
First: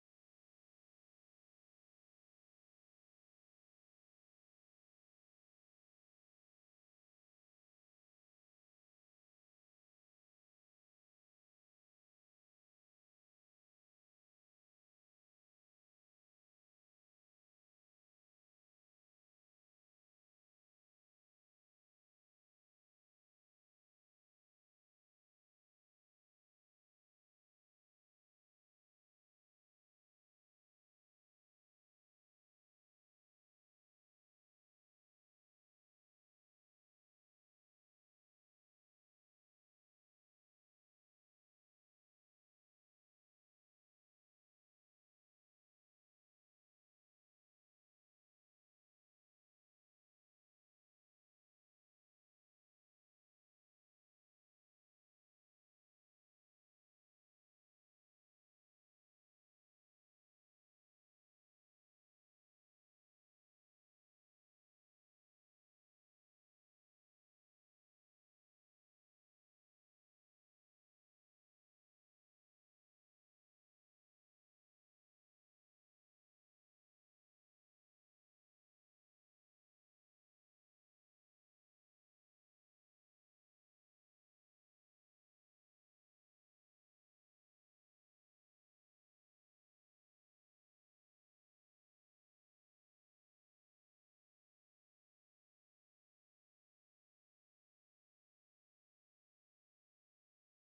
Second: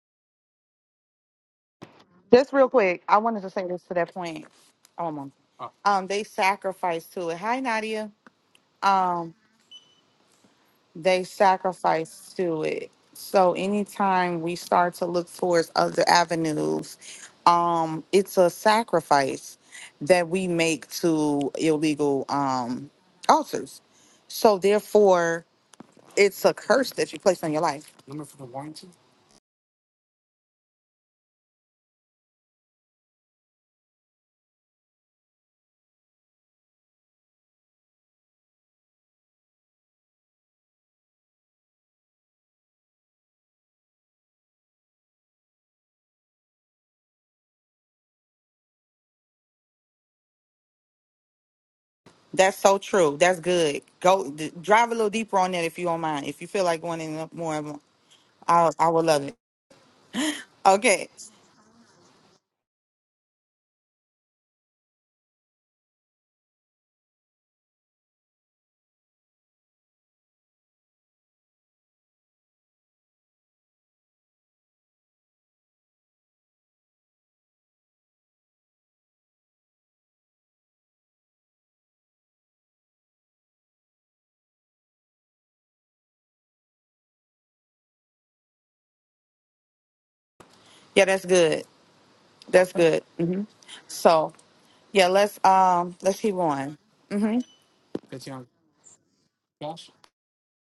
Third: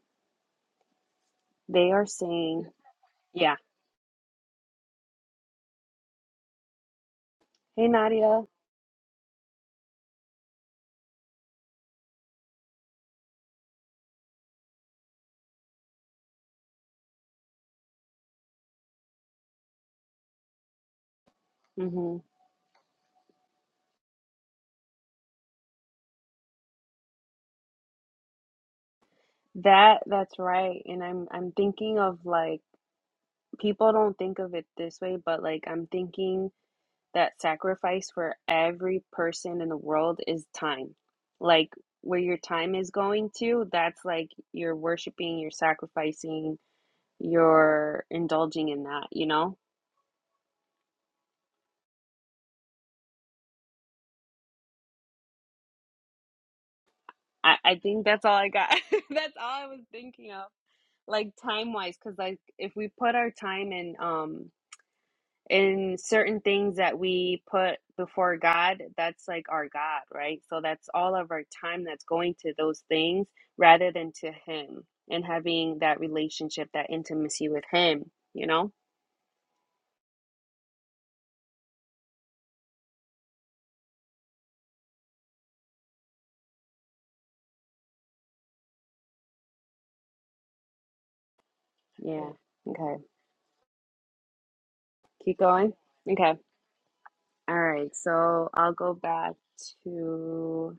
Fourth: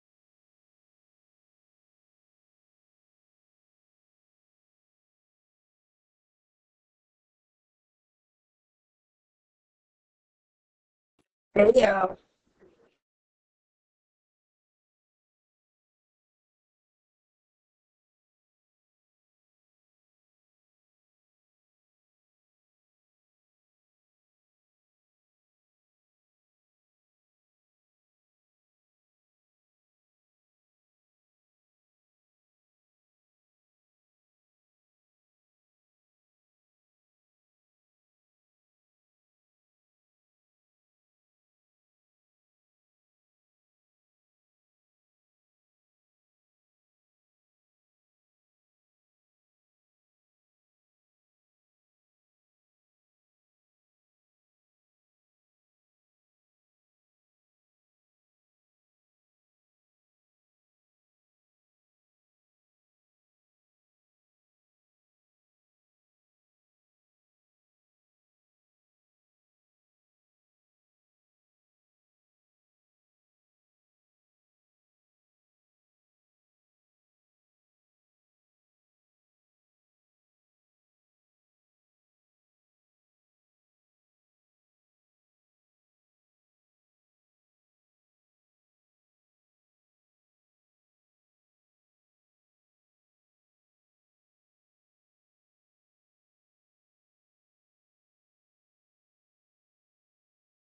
[SPEAKER 2] They are
[SPEAKER 1] Just
[SPEAKER 2] saying,
[SPEAKER 1] real quick, I wanted to
[SPEAKER 2] yeah.
[SPEAKER 1] say this to that point. Um, um, they sacrifice to it. Hi,
[SPEAKER 2] Hey
[SPEAKER 1] Nadia.
[SPEAKER 2] Nadia.
[SPEAKER 1] Um, they
[SPEAKER 4] Hey, y'all.
[SPEAKER 1] sacrifice to it. So anytime we start to look towards other avenues, um, it's a sacrifice that we make to
[SPEAKER 2] Mhm.
[SPEAKER 1] illegal um altars. So therefore, it's a curse that you place on your life
[SPEAKER 2] That that's right. And I'm I'm thinking of like people don't think of it this way, but like I'm thinking that sacrifice for every person in the world is time. Like where your time is going to, that's like you're worshiping, you're sacrificing, you're indulging in that, you know?
[SPEAKER 1] That's so true. That's good. Go d- drive a little deeper on that if you don't mind. If you feel like going in
[SPEAKER 2] I,
[SPEAKER 1] more, of
[SPEAKER 2] I
[SPEAKER 1] 'em,
[SPEAKER 2] think that's all I got.
[SPEAKER 1] I I would love
[SPEAKER 2] that's
[SPEAKER 1] it.
[SPEAKER 2] all I was thinking of.
[SPEAKER 1] Okay.
[SPEAKER 2] Like time wise, because like if we put our time in um in certain things that we put before God, that's like our God, right? So that's all of our time that's going to those things rather than to Him and having that relationship, that intimacy with Him, you know?
[SPEAKER 1] Yeah, that's good.
[SPEAKER 2] Yeah.
[SPEAKER 1] That's
[SPEAKER 2] Okay.
[SPEAKER 1] good. So yeah,
[SPEAKER 2] Keep
[SPEAKER 1] let's
[SPEAKER 2] going.
[SPEAKER 1] um let's
[SPEAKER 2] Okay.
[SPEAKER 1] keep going. hmm
[SPEAKER 2] All right. So I'll go back to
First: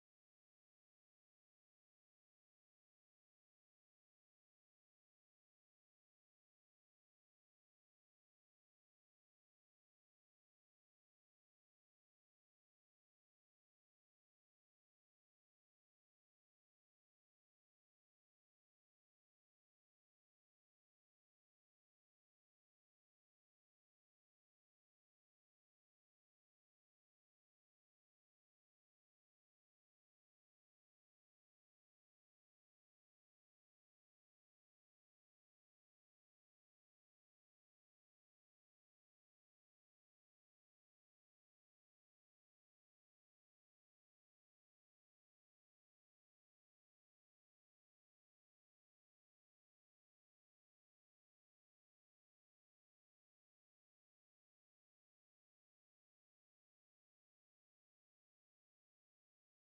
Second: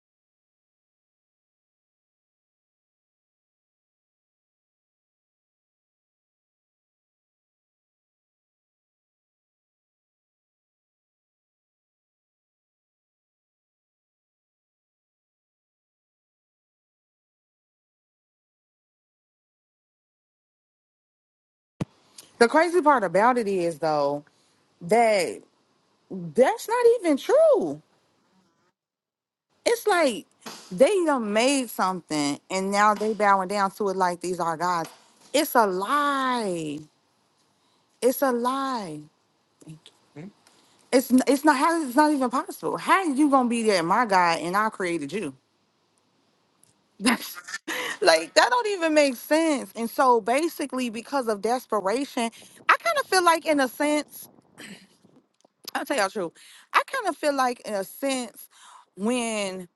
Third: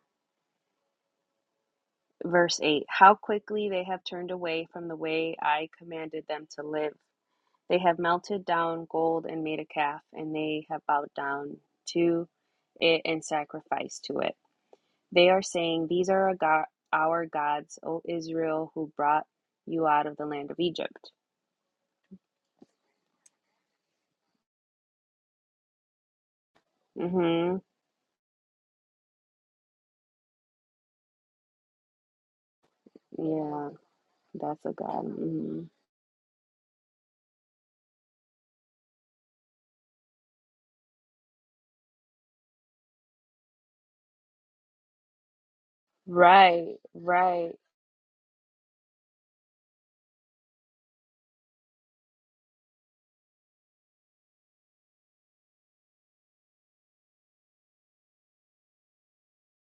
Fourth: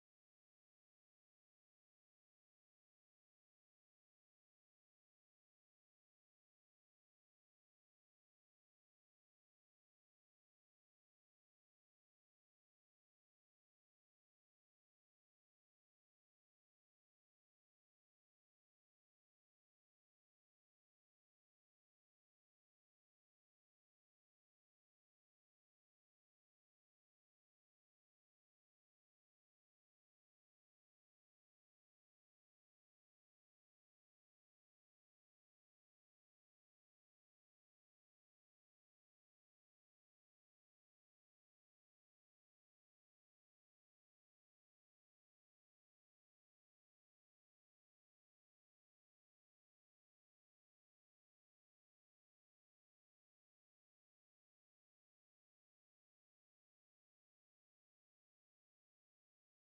[SPEAKER 2] verse 8. How quickly they have turned away from the way I commanded them to live. They have melted down gold and made a calf, and they have bowed down to it and sacrificed to it. They are saying, These are our go- our gods, O Israel, who brought you out of the land of Egypt.
[SPEAKER 1] The crazy part about it is though that that's not even
[SPEAKER 2] hmm
[SPEAKER 1] true. It's like they done made something and now they bowing
[SPEAKER 2] Yeah,
[SPEAKER 1] down to it like these are
[SPEAKER 2] that's a
[SPEAKER 1] gods.
[SPEAKER 2] god.
[SPEAKER 1] It's
[SPEAKER 2] hmm
[SPEAKER 1] a lie. It's a lie. It's n- it's not how it's not even possible. How you gonna be that my God and I created you?
[SPEAKER 2] Right,
[SPEAKER 1] That's
[SPEAKER 2] right.
[SPEAKER 1] like that don't even make sense. And so basically, because of desperation, I kind of feel like in a sense, I'll tell y'all true. I kind of feel like in a sense when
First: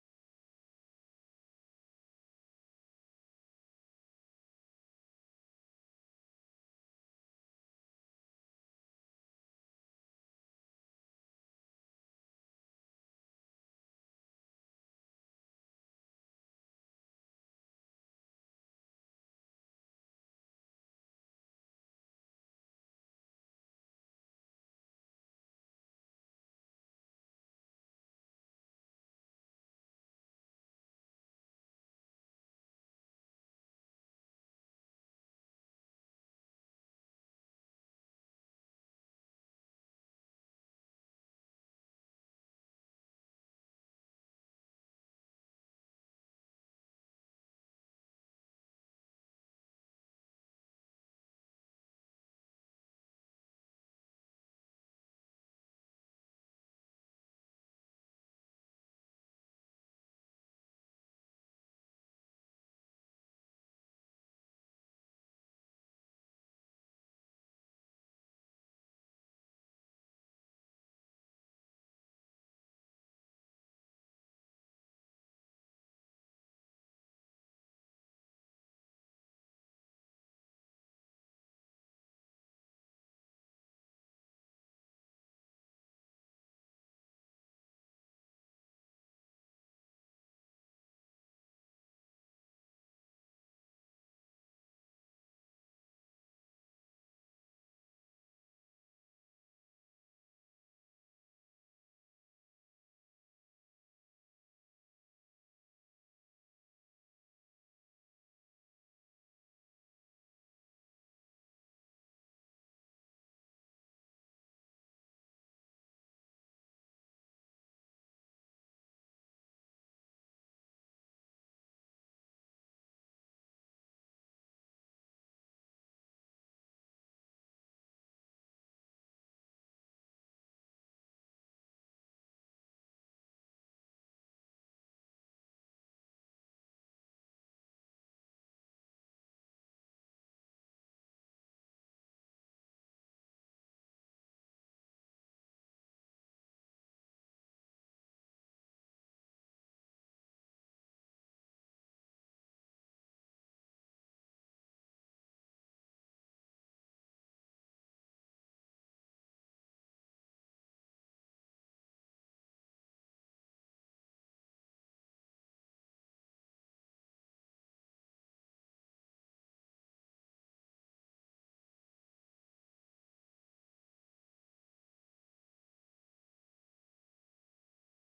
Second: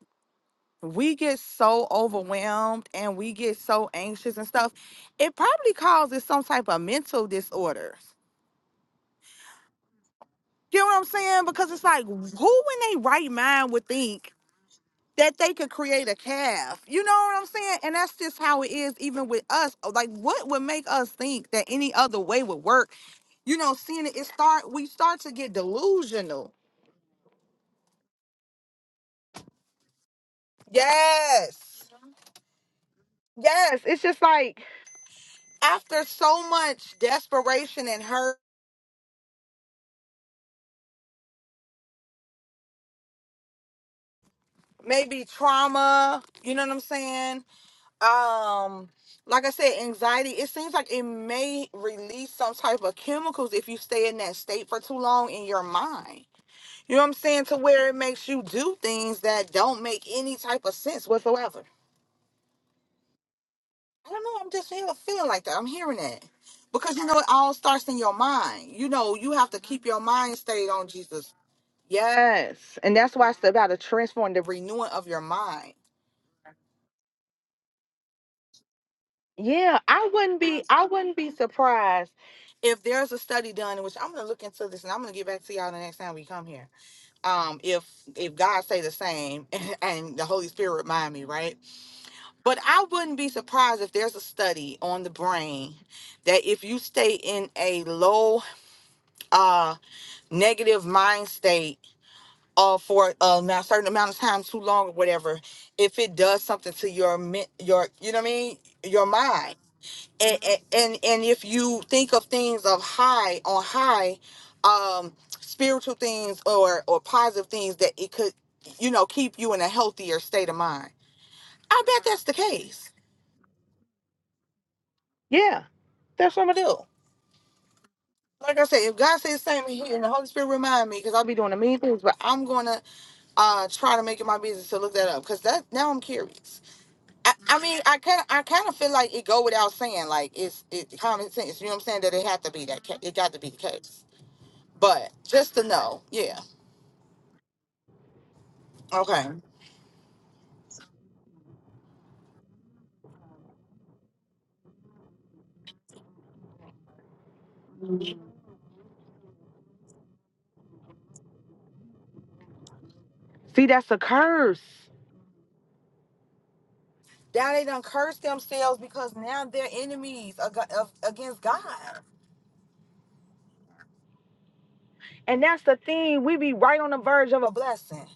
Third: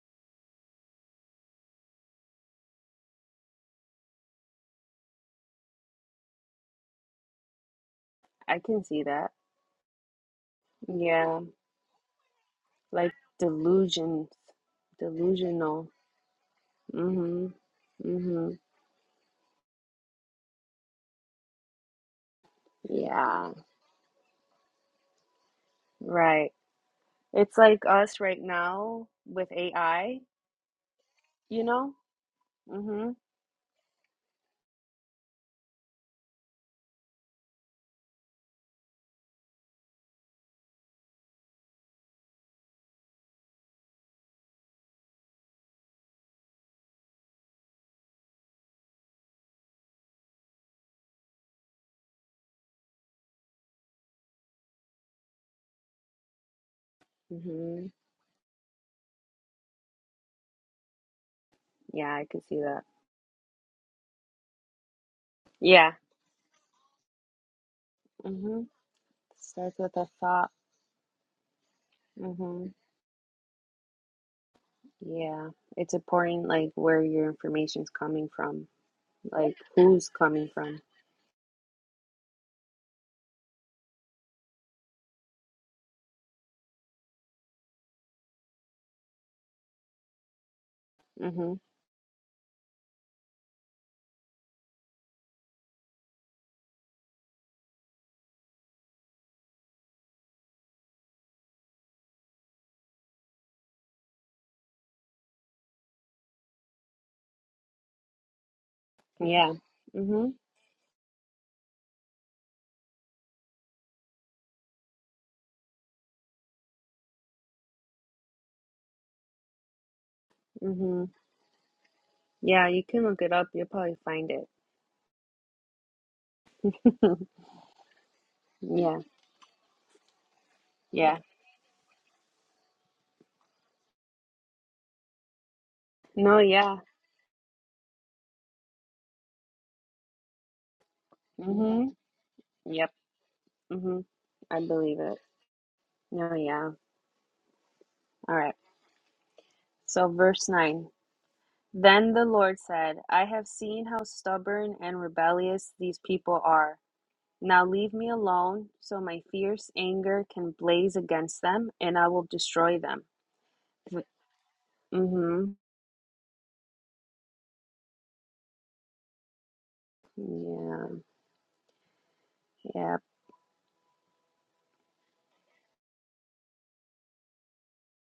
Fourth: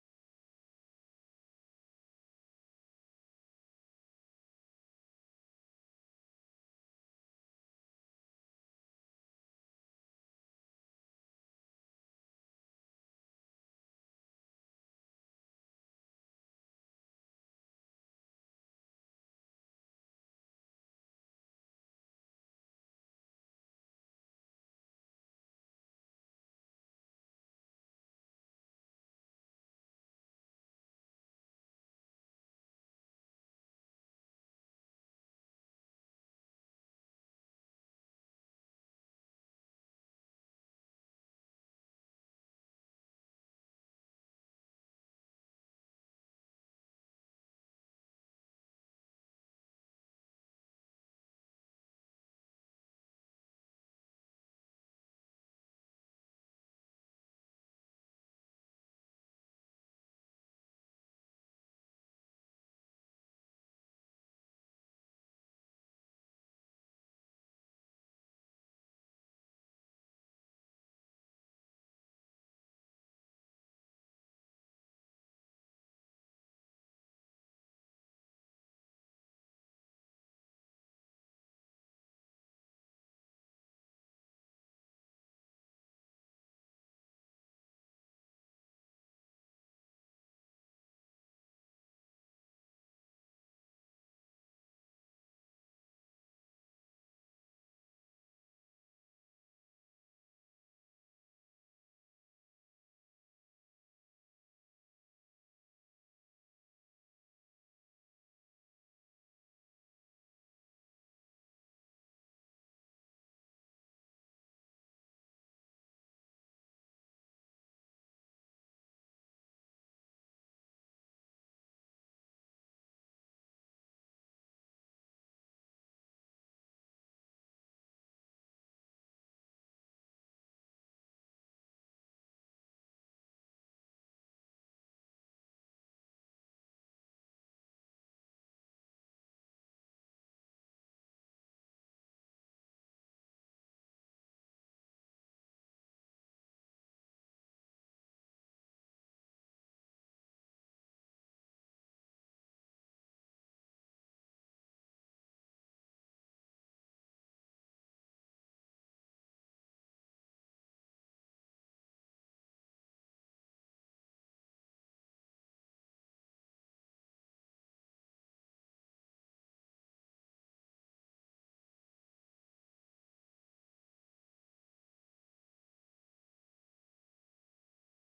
[SPEAKER 1] we get so overwhelmed and we get so anxious and stuff, it probably causes some type of mental disorders.
[SPEAKER 2] I can see that.
[SPEAKER 1] You know what I'm
[SPEAKER 2] Yeah,
[SPEAKER 1] saying? Because it's like, who in their
[SPEAKER 2] like
[SPEAKER 1] right mind would think?
[SPEAKER 2] delusions,
[SPEAKER 1] that they could
[SPEAKER 2] delusional.
[SPEAKER 1] create a calf. You know what I'm
[SPEAKER 2] hmm
[SPEAKER 1] saying? And that's just
[SPEAKER 2] hmm
[SPEAKER 1] how it is, even with us. Like, what would make us think that any other way would work?
[SPEAKER 2] Yeah,
[SPEAKER 1] You know, seeing it, it start, we start to get
[SPEAKER 2] right.
[SPEAKER 1] delusional.
[SPEAKER 2] It's like us right now with AI, you
[SPEAKER 1] Yes.
[SPEAKER 2] know? Mm-hmm.
[SPEAKER 1] Yes. It's just like after so much desperation and hurt, maybe trauma, you know what I'm saying? Um, like I said, anxiety, it seems like it may release some type of chemicals if you stay in that state for too long in your mind You know what I'm saying? To
[SPEAKER 2] Mm-hmm.
[SPEAKER 1] where it makes you do things that don't make any type of sense whatsoever.
[SPEAKER 2] Yeah, I can see that.
[SPEAKER 1] I don't know. I'm just feeling feeling like that. I'm
[SPEAKER 2] Yeah.
[SPEAKER 1] hearing that because you know it all starts in your
[SPEAKER 2] Mm-hmm.
[SPEAKER 1] mind. You know you have to
[SPEAKER 2] Starts
[SPEAKER 1] keep
[SPEAKER 2] with
[SPEAKER 1] your
[SPEAKER 2] a
[SPEAKER 1] mind
[SPEAKER 2] thought.
[SPEAKER 1] stayed on Jesus.
[SPEAKER 2] Mm-hmm.
[SPEAKER 1] Yes, and that's why it's about a transform the renewing of your
[SPEAKER 2] Yeah.
[SPEAKER 1] mind.
[SPEAKER 2] It's important, like, where your information's coming from, like,
[SPEAKER 1] Yeah,
[SPEAKER 2] who's
[SPEAKER 1] I wouldn't
[SPEAKER 2] coming
[SPEAKER 1] be.
[SPEAKER 2] from.
[SPEAKER 1] I wouldn't be surprised if there's a study done in which I'm gonna look into this and I'm gonna get back to y'all the next time we come here. Um, if if God say the same and the Holy Spirit remind me, right?
[SPEAKER 2] Mm-hmm.
[SPEAKER 1] But I wouldn't be surprised if there's a study on the brain that if you stay in a low uh negative mind state uh for a ma- certain amount of time too long or whatever, if it does something to your men- your you know what I mean, your
[SPEAKER 2] Yeah.
[SPEAKER 1] mind.
[SPEAKER 2] Mm-hmm.
[SPEAKER 1] And, and and and if you think of things of high on high um spiritual things or or positive things that it could you know keep you in a healthier state of mind.
[SPEAKER 2] Mm-hmm.
[SPEAKER 1] I bet that's the
[SPEAKER 2] Yeah, you
[SPEAKER 1] case.
[SPEAKER 2] can look it up. You'll probably find it.
[SPEAKER 1] Yeah, that's what I'm gonna do. Like I said, if
[SPEAKER 2] Yeah.
[SPEAKER 1] God says same here and the Holy Spirit remind me, because
[SPEAKER 2] Yeah.
[SPEAKER 1] I'll be doing the mean things, but I'm gonna uh try to make it my business to look that up, because that now I'm
[SPEAKER 2] No,
[SPEAKER 1] curious.
[SPEAKER 2] yeah.
[SPEAKER 1] I, I mean, I kind of I kind of feel like it go without saying, like it's it's common sense. You know what I'm
[SPEAKER 2] Mm-hmm.
[SPEAKER 1] saying? That it had to be that
[SPEAKER 2] Yep.
[SPEAKER 1] ca- it got to be the
[SPEAKER 2] Mm-hmm.
[SPEAKER 1] case.
[SPEAKER 2] I believe
[SPEAKER 1] But
[SPEAKER 2] it.
[SPEAKER 1] just to know,
[SPEAKER 2] No,
[SPEAKER 1] yeah,
[SPEAKER 2] yeah. All right.
[SPEAKER 1] okay.
[SPEAKER 2] So, verse 9. Then the Lord said, I have seen how stubborn and rebellious these people are. Now leave me alone, so my fierce anger can blaze against them, and I will destroy them.
[SPEAKER 1] See, that's a curse.
[SPEAKER 2] Mm-hmm.
[SPEAKER 1] Now they done curse themselves because now they're enemies ag-
[SPEAKER 2] Yeah,
[SPEAKER 1] of, against God.
[SPEAKER 2] yeah.
[SPEAKER 1] And that's the thing. We be right on the verge of a blessing.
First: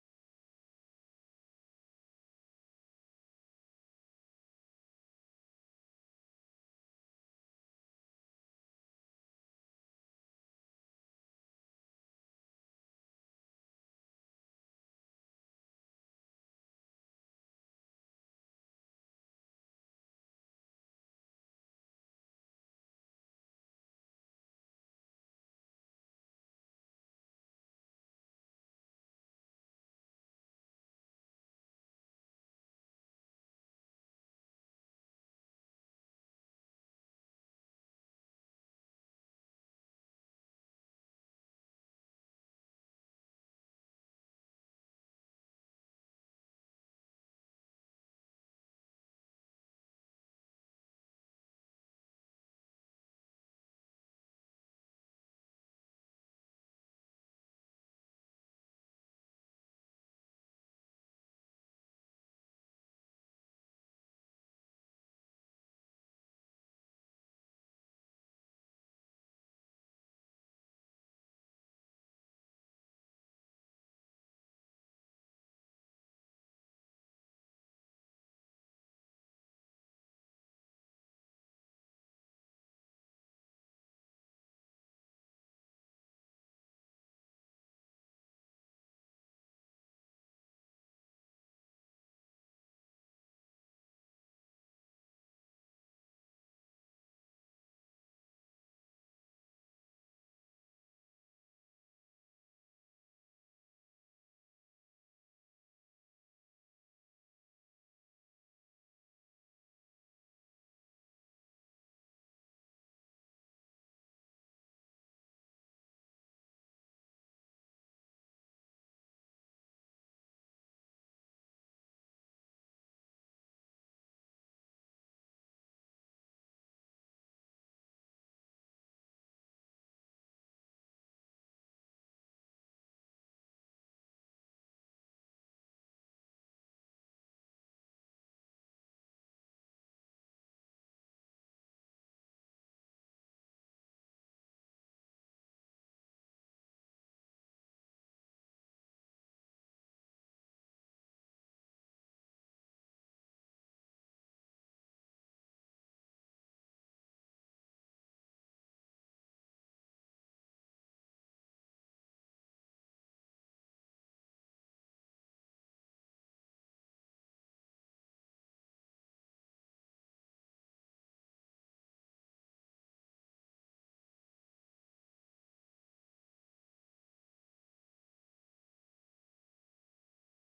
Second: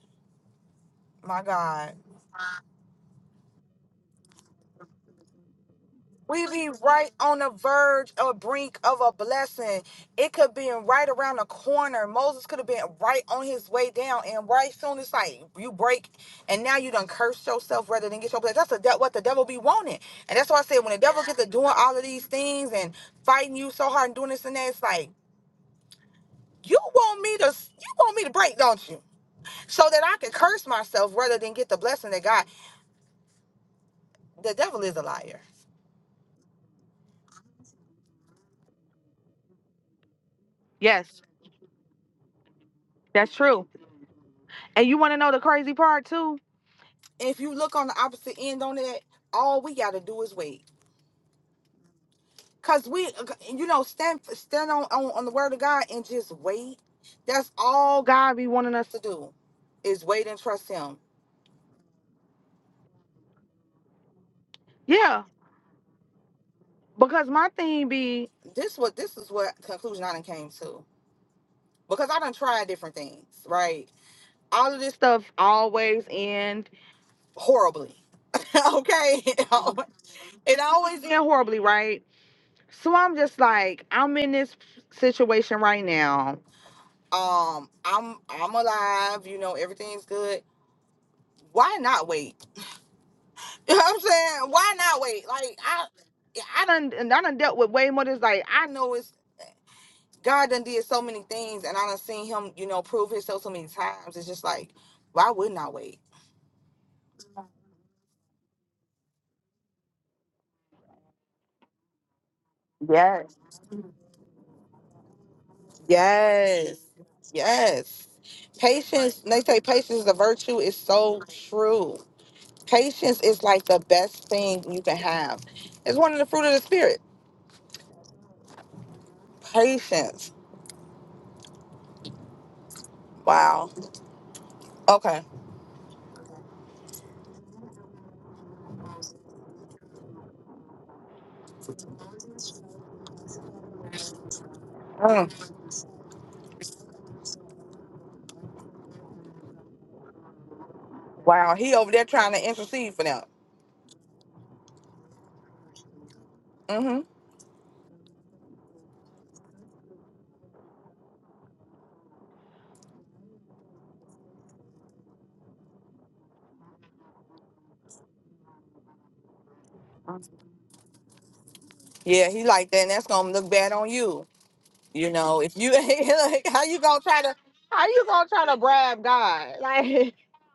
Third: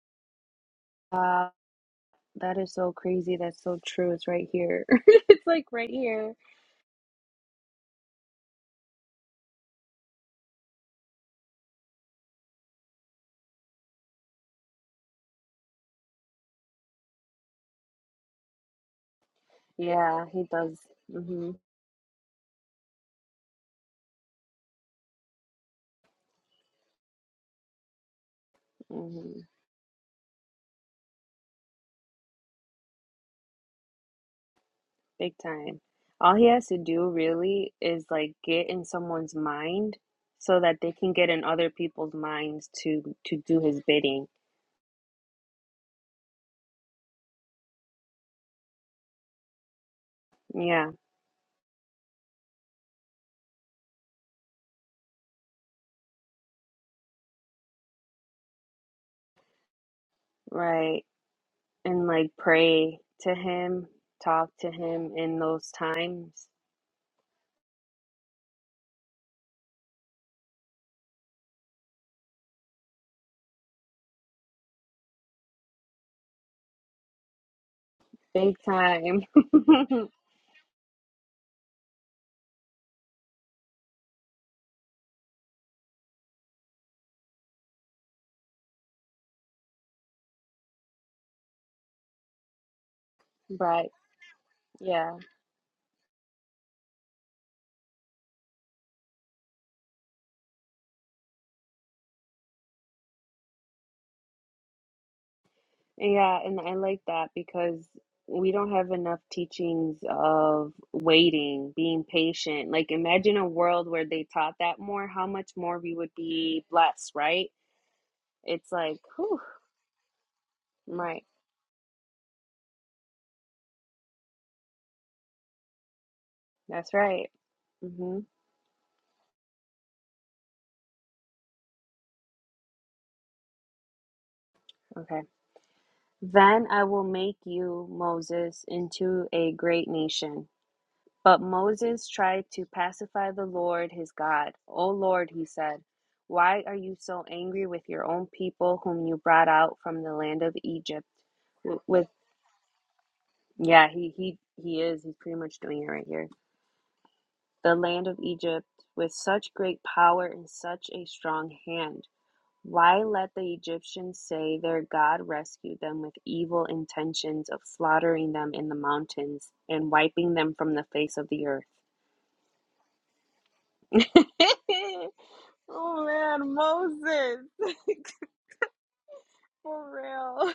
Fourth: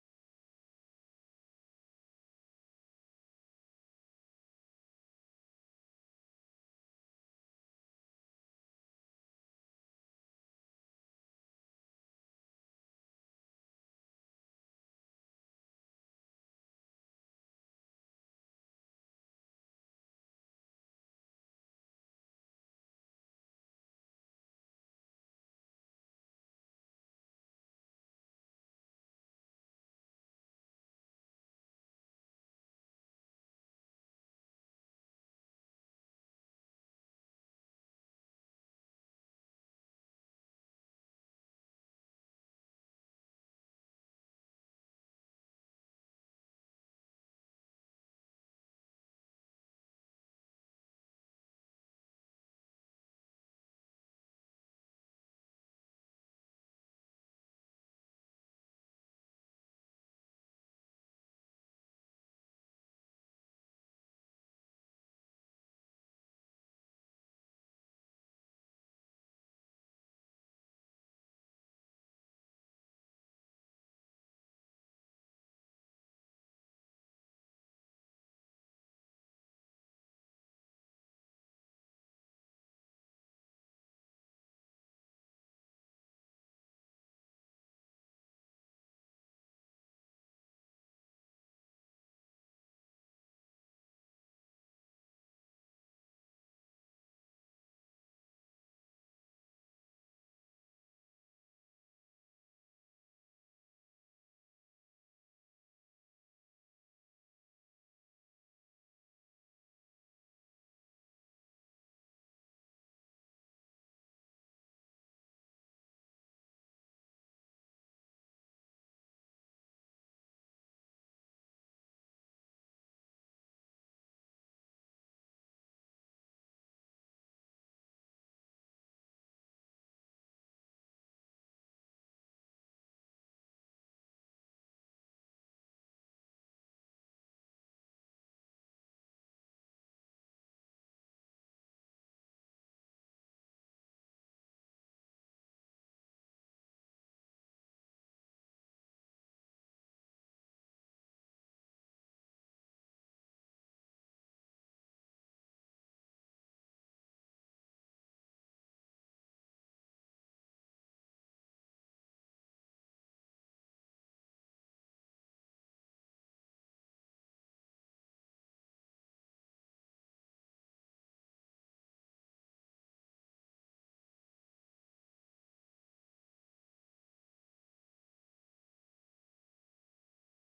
[SPEAKER 1] my
[SPEAKER 2] Uh,
[SPEAKER 1] God.
[SPEAKER 2] that is so crazy. That's so true. It's right here. It's like right here.
[SPEAKER 1] We be right on the verge or brink of a blessing. It could be right around the corner. Moses could have been right on his way down, and right soon it's like you break, and now you done curse yourself rather than get your blessing. That's the de- what the devil be wanting,
[SPEAKER 2] Yeah,
[SPEAKER 1] and
[SPEAKER 2] he
[SPEAKER 1] that's why I
[SPEAKER 2] does.
[SPEAKER 1] said when the devil gets to
[SPEAKER 2] Mm-hmm.
[SPEAKER 1] doing all of these things and fighting you so hard and doing this and that, it's like you want me to you want me to break, don't you?
[SPEAKER 2] mm-hmm.
[SPEAKER 1] So that I can curse myself rather than get the blessing that God. The devil is a
[SPEAKER 2] Big
[SPEAKER 1] liar.
[SPEAKER 2] time. All he has to do really is like get in someone's mind so that they can
[SPEAKER 1] Yes,
[SPEAKER 2] get in other people's minds to
[SPEAKER 1] that's
[SPEAKER 2] to do
[SPEAKER 1] true.
[SPEAKER 2] his bidding.
[SPEAKER 1] And you want to know the crazy part too? If you look on the opposite end on that, all we gotta do is wait.
[SPEAKER 2] Yeah,
[SPEAKER 1] Cause we, you know, stand stand on on, on the word of God and just wait. That's all God be wanting us to do, is wait and trust Him.
[SPEAKER 2] right. And like pray to him, talk to him
[SPEAKER 1] Yeah,
[SPEAKER 2] in those times.
[SPEAKER 1] because my thing be This what this is what conclusion I done came to. Because I done tried different things, right? All of this stuff always end horribly.
[SPEAKER 2] Big time.
[SPEAKER 1] okay, it always end horribly, right? So I'm just like, I'm in this situation right now. Um, I'm I'm alive, you know, everything's good. Why not wait? You know
[SPEAKER 2] Right.
[SPEAKER 1] what I'm saying? Why not
[SPEAKER 2] Yeah.
[SPEAKER 1] wait? Like I I done and I done dealt with way more It's like I know it's God done did so many things and I done seen him, you know, prove himself so many times. It's just like, why wouldn't I wait?
[SPEAKER 2] Yeah, and I like that because we don't have enough teachings of waiting, being patient. Like,
[SPEAKER 1] Yes.
[SPEAKER 2] imagine a world where they taught that more, how much more we would be
[SPEAKER 1] Yes.
[SPEAKER 2] blessed, right?
[SPEAKER 1] Yes.
[SPEAKER 2] It's like,
[SPEAKER 1] Patience,
[SPEAKER 2] whew,
[SPEAKER 1] they say patience is a virtue, is so
[SPEAKER 2] right.
[SPEAKER 1] true. Patience is like the best thing you can have. It's one of the fruit of the
[SPEAKER 2] That's
[SPEAKER 1] spirit.
[SPEAKER 2] right. Mm-hmm.
[SPEAKER 1] Patience. Wow.
[SPEAKER 2] Okay.
[SPEAKER 1] Okay.
[SPEAKER 2] Then I will make you, Moses, into a great nation. But Moses tried to pacify the Lord his God. O Lord,
[SPEAKER 1] Mm.
[SPEAKER 2] he said, why are you so angry with your own people whom you brought out from the land of Egypt?
[SPEAKER 1] Wow. He over there
[SPEAKER 2] With
[SPEAKER 1] trying to intercede for them.
[SPEAKER 2] yeah, he he he is. He's pretty much doing it right here.
[SPEAKER 1] Mm-hmm.
[SPEAKER 2] The land of Egypt with such great power and such a strong hand. Why let the Egyptians say their God rescued them with evil intentions of slaughtering them in the mountains and wiping them from the face of the
[SPEAKER 1] Yeah, he like that, and that's gonna look bad on you.
[SPEAKER 2] earth?
[SPEAKER 1] You know, if you
[SPEAKER 2] Oh
[SPEAKER 1] like,
[SPEAKER 2] man,
[SPEAKER 1] how you gonna try to
[SPEAKER 2] Moses.
[SPEAKER 1] how you gonna try to bribe God? Like
[SPEAKER 2] For
[SPEAKER 1] he
[SPEAKER 2] real.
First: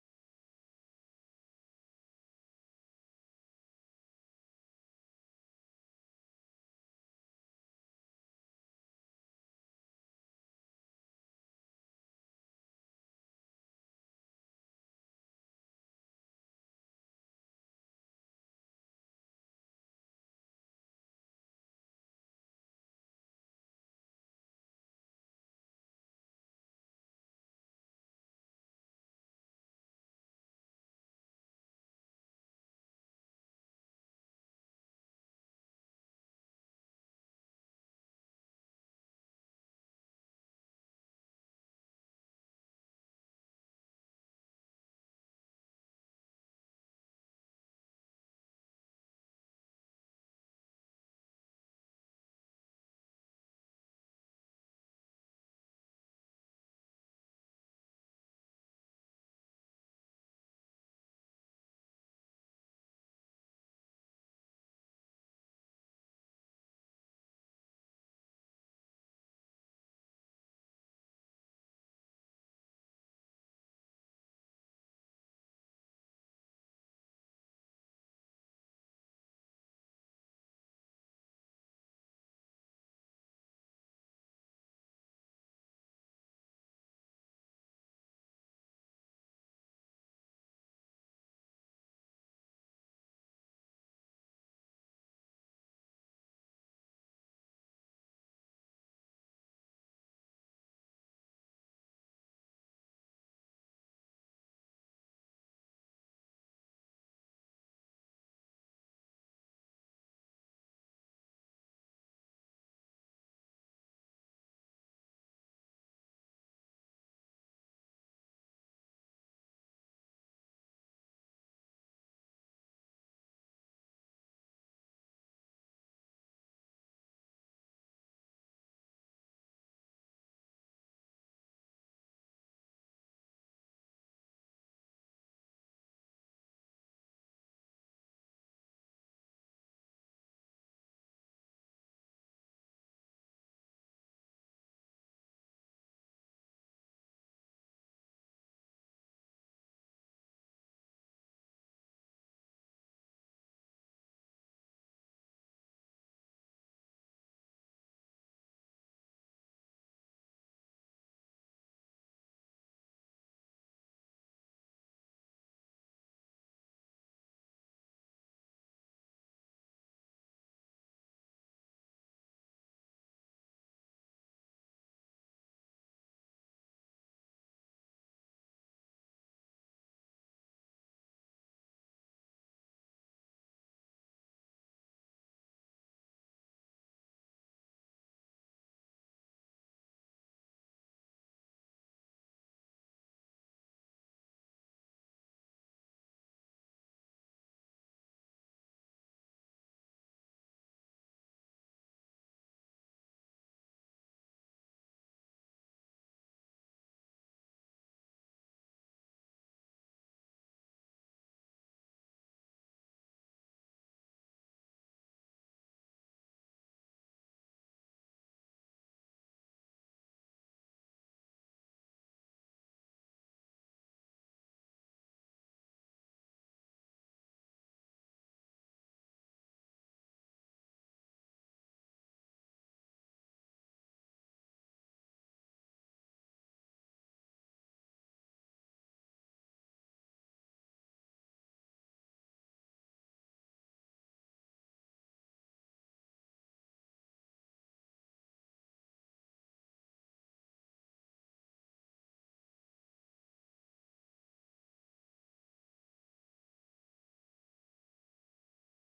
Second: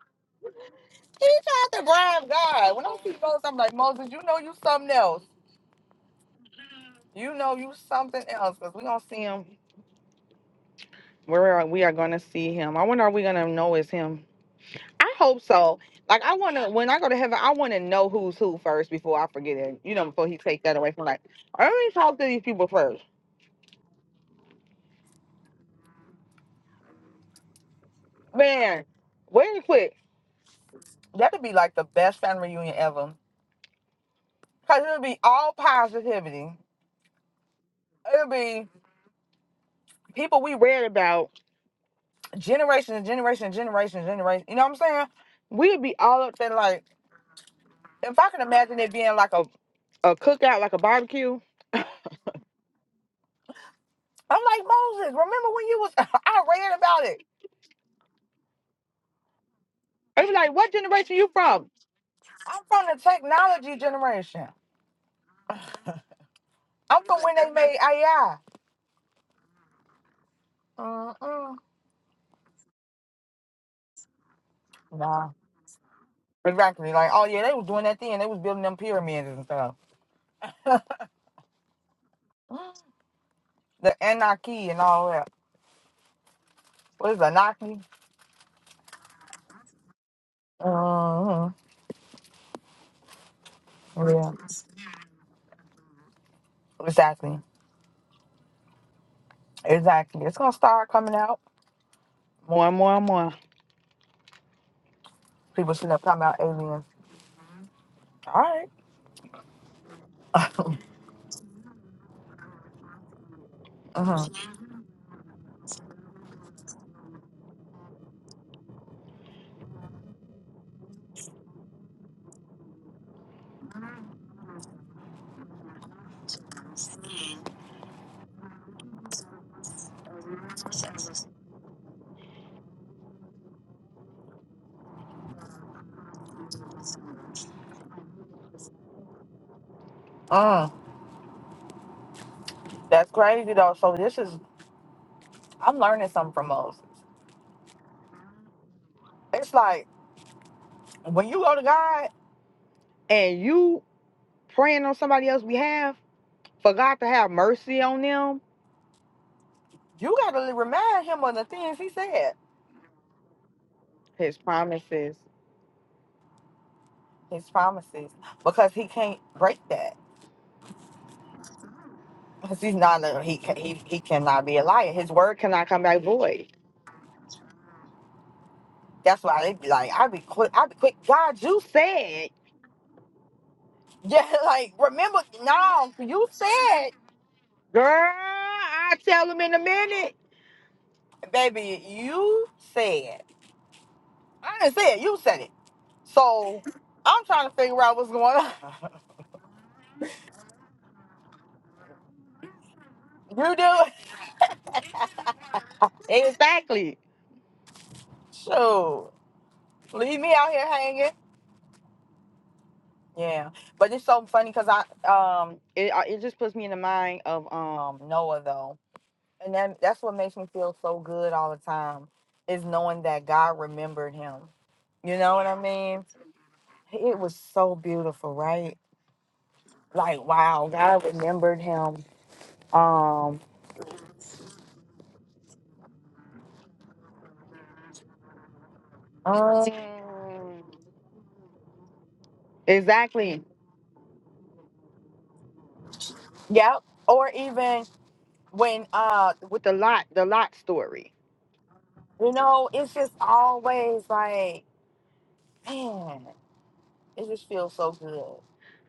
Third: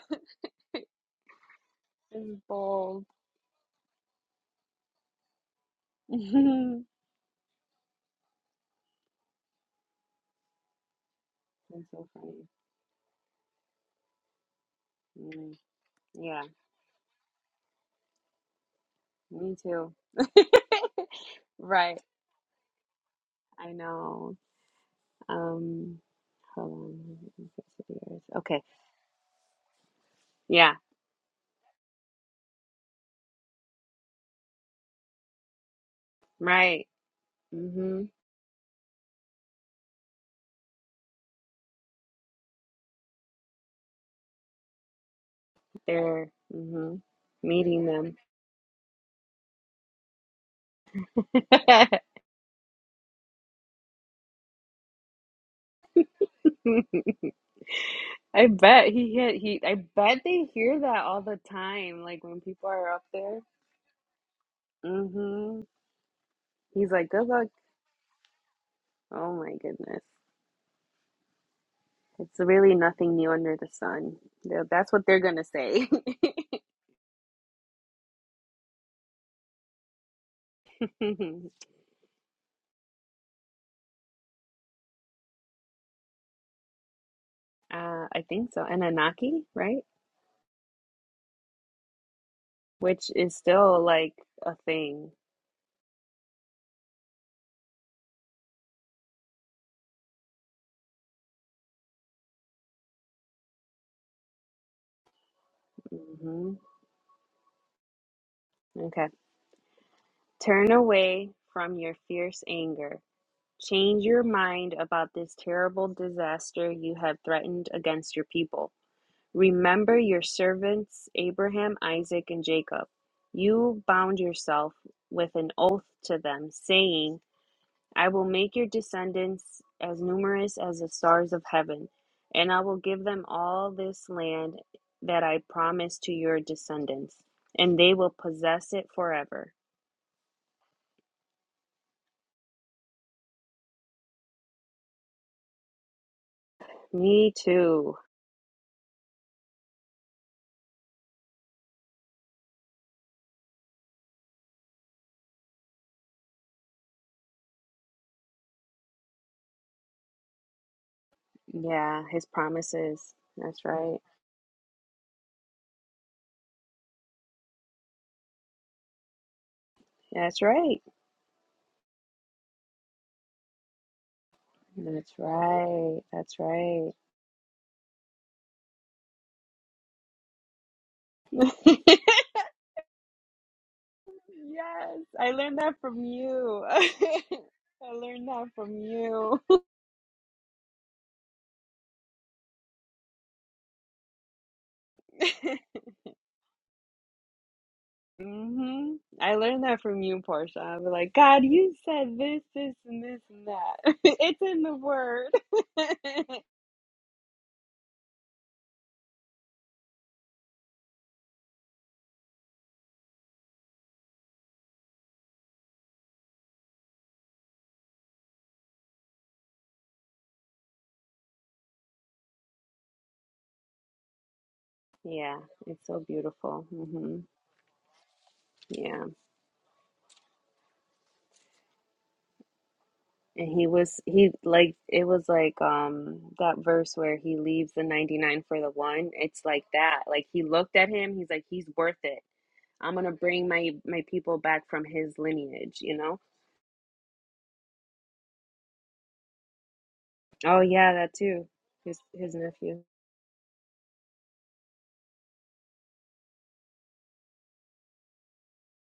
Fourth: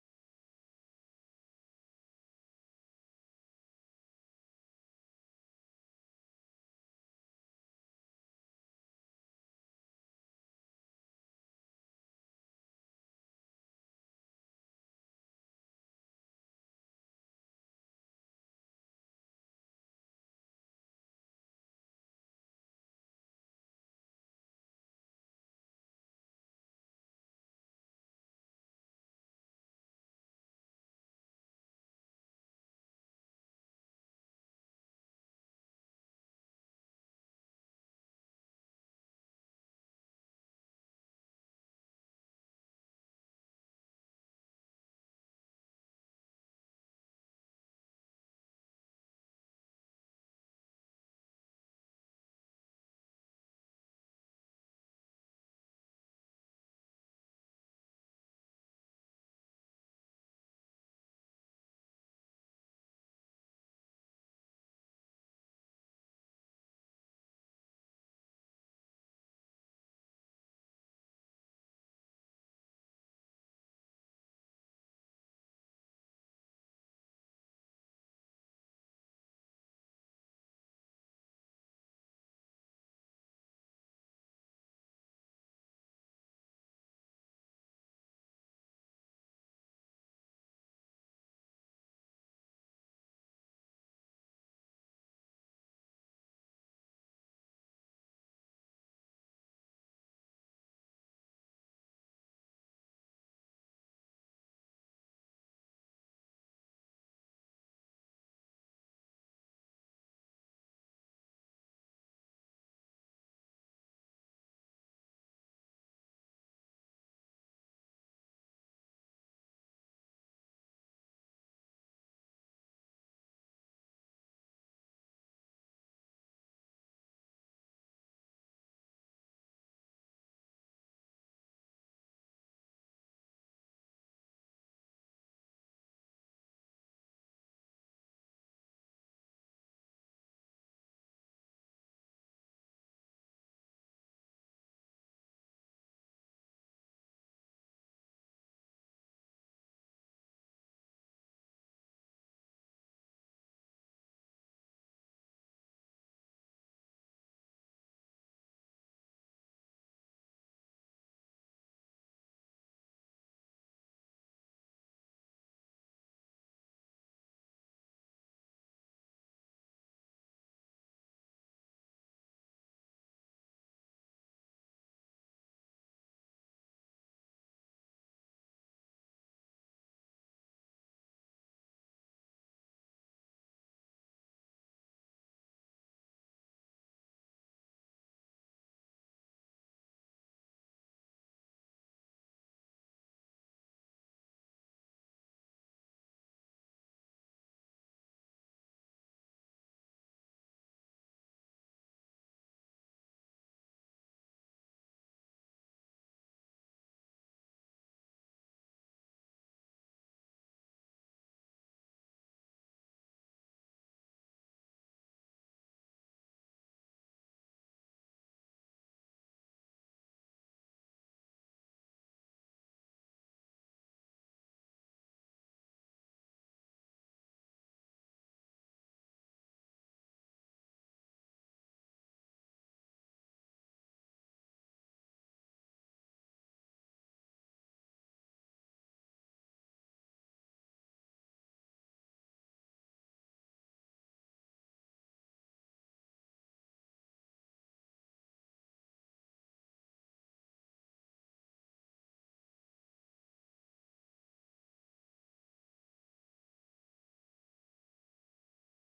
[SPEAKER 1] tried to bribe
[SPEAKER 2] It's
[SPEAKER 1] God. When I
[SPEAKER 2] bold.
[SPEAKER 1] see Moses, I'm like Moses, you know you something else.
[SPEAKER 2] That's
[SPEAKER 1] You know you something else, cause we gonna see him. Where we are
[SPEAKER 2] so
[SPEAKER 1] gonna
[SPEAKER 2] funny.
[SPEAKER 1] see him. I wonder are we gonna know it's him? I hope
[SPEAKER 2] Mm,
[SPEAKER 1] so. Like I
[SPEAKER 2] yeah,
[SPEAKER 1] wanna when I go to heaven, I wanna know who's who first before I
[SPEAKER 2] me
[SPEAKER 1] forget it.
[SPEAKER 2] too.
[SPEAKER 1] You know, before he take that away from like, let me
[SPEAKER 2] Right.
[SPEAKER 1] talk to these people first.
[SPEAKER 2] I know. Um, hold on. Okay.
[SPEAKER 1] Man, wait quick.
[SPEAKER 2] Yeah.
[SPEAKER 1] That'd be like the best family reunion ever. Cause it'll be all positivity.
[SPEAKER 2] Right. Mm-hmm.
[SPEAKER 1] It'll be people we read about generation and generation and generation and generation. You know what I'm saying? We'd be all
[SPEAKER 2] They're
[SPEAKER 1] up there like
[SPEAKER 2] mm-hmm. meeting them.
[SPEAKER 1] if I can imagine it being like a, a cookout, like a barbecue. I'm like Moses, remember when you was I read about it.
[SPEAKER 2] I bet he hit he I bet
[SPEAKER 1] It's
[SPEAKER 2] they
[SPEAKER 1] like, what
[SPEAKER 2] hear that
[SPEAKER 1] generation
[SPEAKER 2] all
[SPEAKER 1] you
[SPEAKER 2] the
[SPEAKER 1] from?
[SPEAKER 2] time, like when
[SPEAKER 1] I'm
[SPEAKER 2] people
[SPEAKER 1] from
[SPEAKER 2] are
[SPEAKER 1] the
[SPEAKER 2] up there.
[SPEAKER 1] technology generation. I'm
[SPEAKER 2] Mm-hmm. He's like,
[SPEAKER 1] from
[SPEAKER 2] good
[SPEAKER 1] when
[SPEAKER 2] luck
[SPEAKER 1] they made AI.
[SPEAKER 2] Oh my goodness.
[SPEAKER 1] Mm-mm.
[SPEAKER 2] It's really nothing new under the sun. Th- That's what they're
[SPEAKER 1] Nah.
[SPEAKER 2] going to say.
[SPEAKER 1] Exactly. Like, oh yeah, they was doing that thing. They was building them pyramids and stuff. The Anarchy and all that. What is Anarchy?
[SPEAKER 2] uh, I think so. Anunnaki, right?
[SPEAKER 1] Mm-hmm.
[SPEAKER 2] Which is still like
[SPEAKER 1] Yeah.
[SPEAKER 2] a thing.
[SPEAKER 1] Exactly. Exactly. It's gonna start coming out. More and more and more. People sitting up talking about
[SPEAKER 2] hmm
[SPEAKER 1] aliens. All right.
[SPEAKER 2] Okay. Turn
[SPEAKER 1] mm-hmm.
[SPEAKER 2] away from your fierce anger. Change your mind about this terrible disaster you have threatened against your people. Remember your servants, Abraham, Isaac, and Jacob. You bound yourself with an oath to them, saying, I will make your descendants as numerous as the stars of heaven, and I will give them all this land that I promised to your descendants, and they will possess it forever.
[SPEAKER 1] mm. That's crazy though. So this is I'm learning something from Moses.
[SPEAKER 2] Me too.
[SPEAKER 1] It's like when you go to God and you praying on somebody else's behalf for God to have mercy on them, You got to remind him of the things he
[SPEAKER 2] Yeah, his
[SPEAKER 1] said,
[SPEAKER 2] promises. That's right.
[SPEAKER 1] His promises. his promises, because he can't break that.
[SPEAKER 2] That's right.
[SPEAKER 1] Because he's not a, he can, he he cannot be a liar. His
[SPEAKER 2] That's
[SPEAKER 1] word Cannot come
[SPEAKER 2] right.
[SPEAKER 1] back
[SPEAKER 2] That's
[SPEAKER 1] void.
[SPEAKER 2] right.
[SPEAKER 1] That's why they be like, I be quick, I be quick. God, you
[SPEAKER 2] yes,
[SPEAKER 1] said, yeah, like remember,
[SPEAKER 2] I learned that
[SPEAKER 1] no,
[SPEAKER 2] from
[SPEAKER 1] you
[SPEAKER 2] you.
[SPEAKER 1] said, Girl,
[SPEAKER 2] I learned that from
[SPEAKER 1] I tell
[SPEAKER 2] you.
[SPEAKER 1] him in a minute. baby, you said. I didn't say it. You said it. So I'm trying to figure out what's going on.
[SPEAKER 2] hmm I learned that from you, Portia. I was like, God, you said this, this, and this, and
[SPEAKER 1] You do it.
[SPEAKER 2] that. it's in the word.
[SPEAKER 1] exactly. So leave me out here hanging. Yeah, but it's so funny because I um it I- it just puts me in the mind of um Noah though, and that that's what makes me feel so good all the time is knowing that God remembered him. You know
[SPEAKER 2] yeah,
[SPEAKER 1] what I
[SPEAKER 2] it's so
[SPEAKER 1] mean?
[SPEAKER 2] beautiful.
[SPEAKER 1] It
[SPEAKER 2] hmm
[SPEAKER 1] was so beautiful, right?
[SPEAKER 2] Yeah,
[SPEAKER 1] Like wow, God remembered him. Um,
[SPEAKER 2] and he was he like it was like um that verse where he leaves the ninety nine for the one. It's like that. Like he
[SPEAKER 1] Mm.
[SPEAKER 2] looked at him. He's like, he's worth it. I'm gonna
[SPEAKER 1] Exactly.
[SPEAKER 2] bring my my people back from his lineage. You know.
[SPEAKER 1] Yep. Or even when uh With the lot, the lot
[SPEAKER 2] Oh yeah, that
[SPEAKER 1] story.
[SPEAKER 2] too. His
[SPEAKER 1] you
[SPEAKER 2] his
[SPEAKER 1] know,
[SPEAKER 2] nephew.
[SPEAKER 1] it's just always like, man, it just feels so good.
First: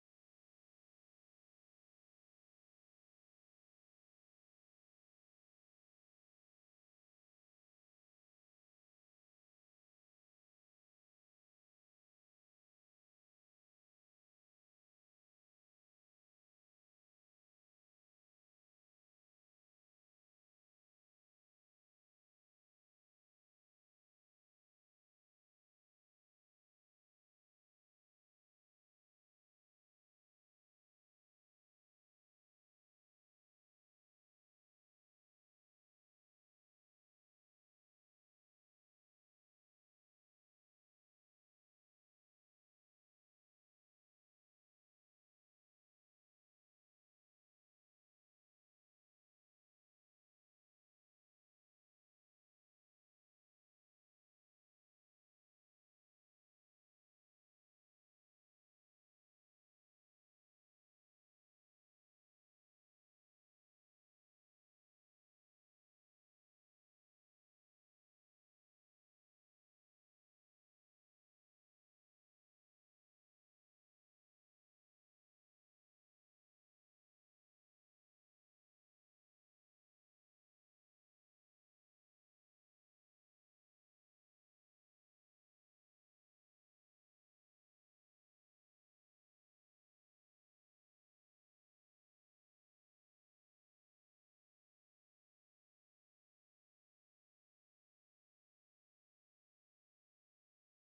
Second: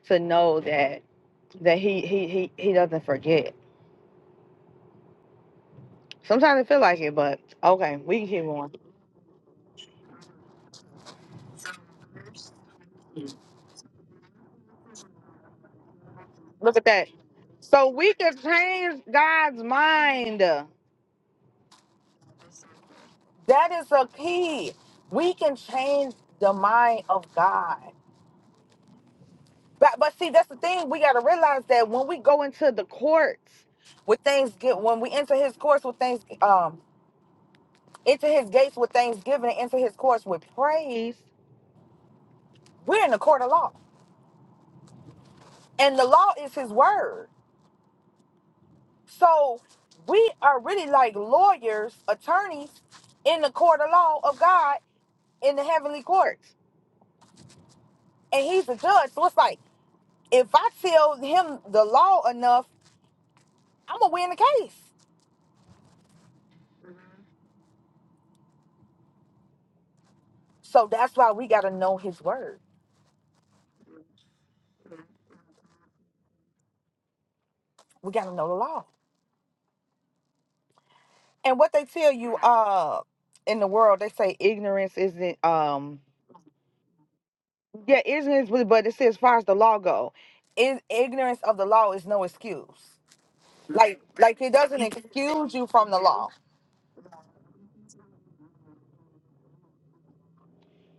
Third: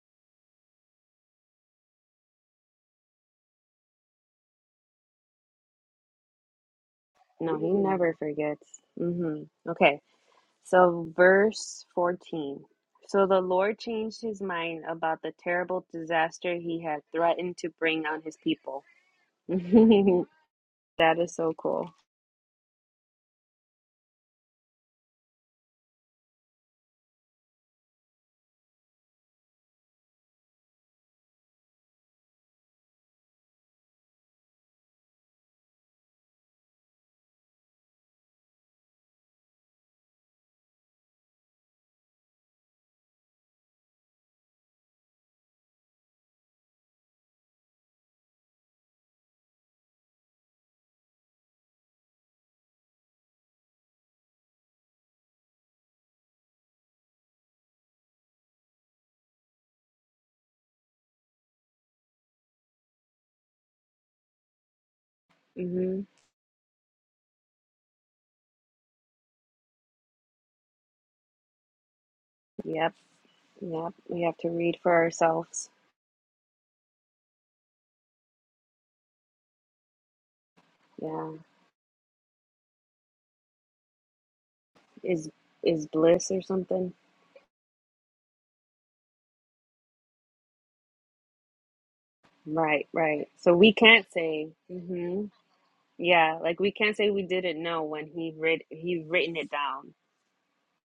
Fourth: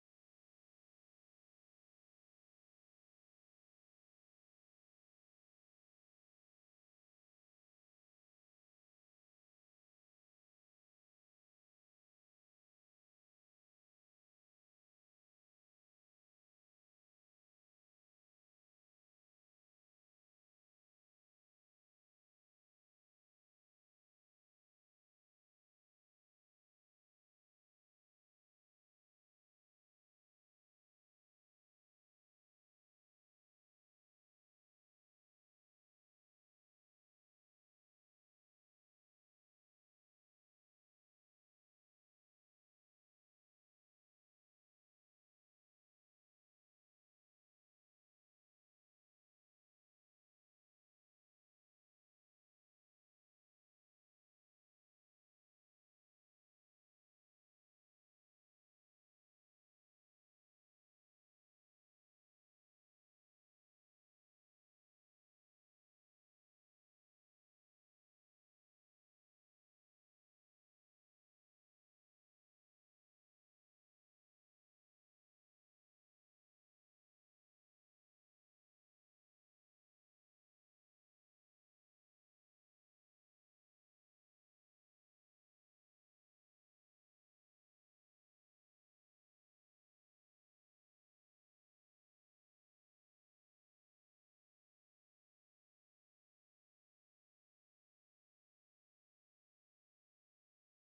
[SPEAKER 1] to know that that he he he he doesn't forget. Sometimes it feel like it, but
[SPEAKER 2] No, he
[SPEAKER 1] okay,
[SPEAKER 2] never
[SPEAKER 1] we can keep
[SPEAKER 2] forgets.
[SPEAKER 1] going.
[SPEAKER 2] hmm Okay. So, verse 14. So the Lord changed his mind about the terrible disaster
[SPEAKER 1] Look
[SPEAKER 2] he
[SPEAKER 1] at
[SPEAKER 2] had
[SPEAKER 1] that.
[SPEAKER 2] threatened to
[SPEAKER 1] So
[SPEAKER 2] bring
[SPEAKER 1] we
[SPEAKER 2] on
[SPEAKER 1] can
[SPEAKER 2] his people.
[SPEAKER 1] change God's
[SPEAKER 2] that
[SPEAKER 1] mind. That
[SPEAKER 2] is so cool.
[SPEAKER 1] is a key. We can change the mind of God. But but see, that's the thing. We gotta realize that when we go into the courts with things get when we enter his courts with things um into his gates with thanksgiving and into his courts with praise, we're in the court of law. And the law is his word. So we are really like lawyers, attorneys in the court of law of God in the heavenly courts. And he's the judge. So it's like if I tell him the law enough, I'm gonna win the case.
[SPEAKER 2] hmm
[SPEAKER 1] So that's why we gotta know his word.
[SPEAKER 2] Yep, yep. We have to read for ourselves.
[SPEAKER 1] We gotta know the law
[SPEAKER 2] Yeah.
[SPEAKER 1] and what they tell you uh in the world they say ignorance
[SPEAKER 2] Is
[SPEAKER 1] isn't
[SPEAKER 2] is
[SPEAKER 1] um
[SPEAKER 2] bliss or something?
[SPEAKER 1] yeah ignorance but but it says as far as the law go is ignorance of the law is no
[SPEAKER 2] Right,
[SPEAKER 1] excuse
[SPEAKER 2] right. So we
[SPEAKER 1] like
[SPEAKER 2] can't
[SPEAKER 1] like
[SPEAKER 2] say.
[SPEAKER 1] it doesn't
[SPEAKER 2] hmm
[SPEAKER 1] excuse you from the law
[SPEAKER 2] Yeah, like we can't say we didn't know when he read he written it down.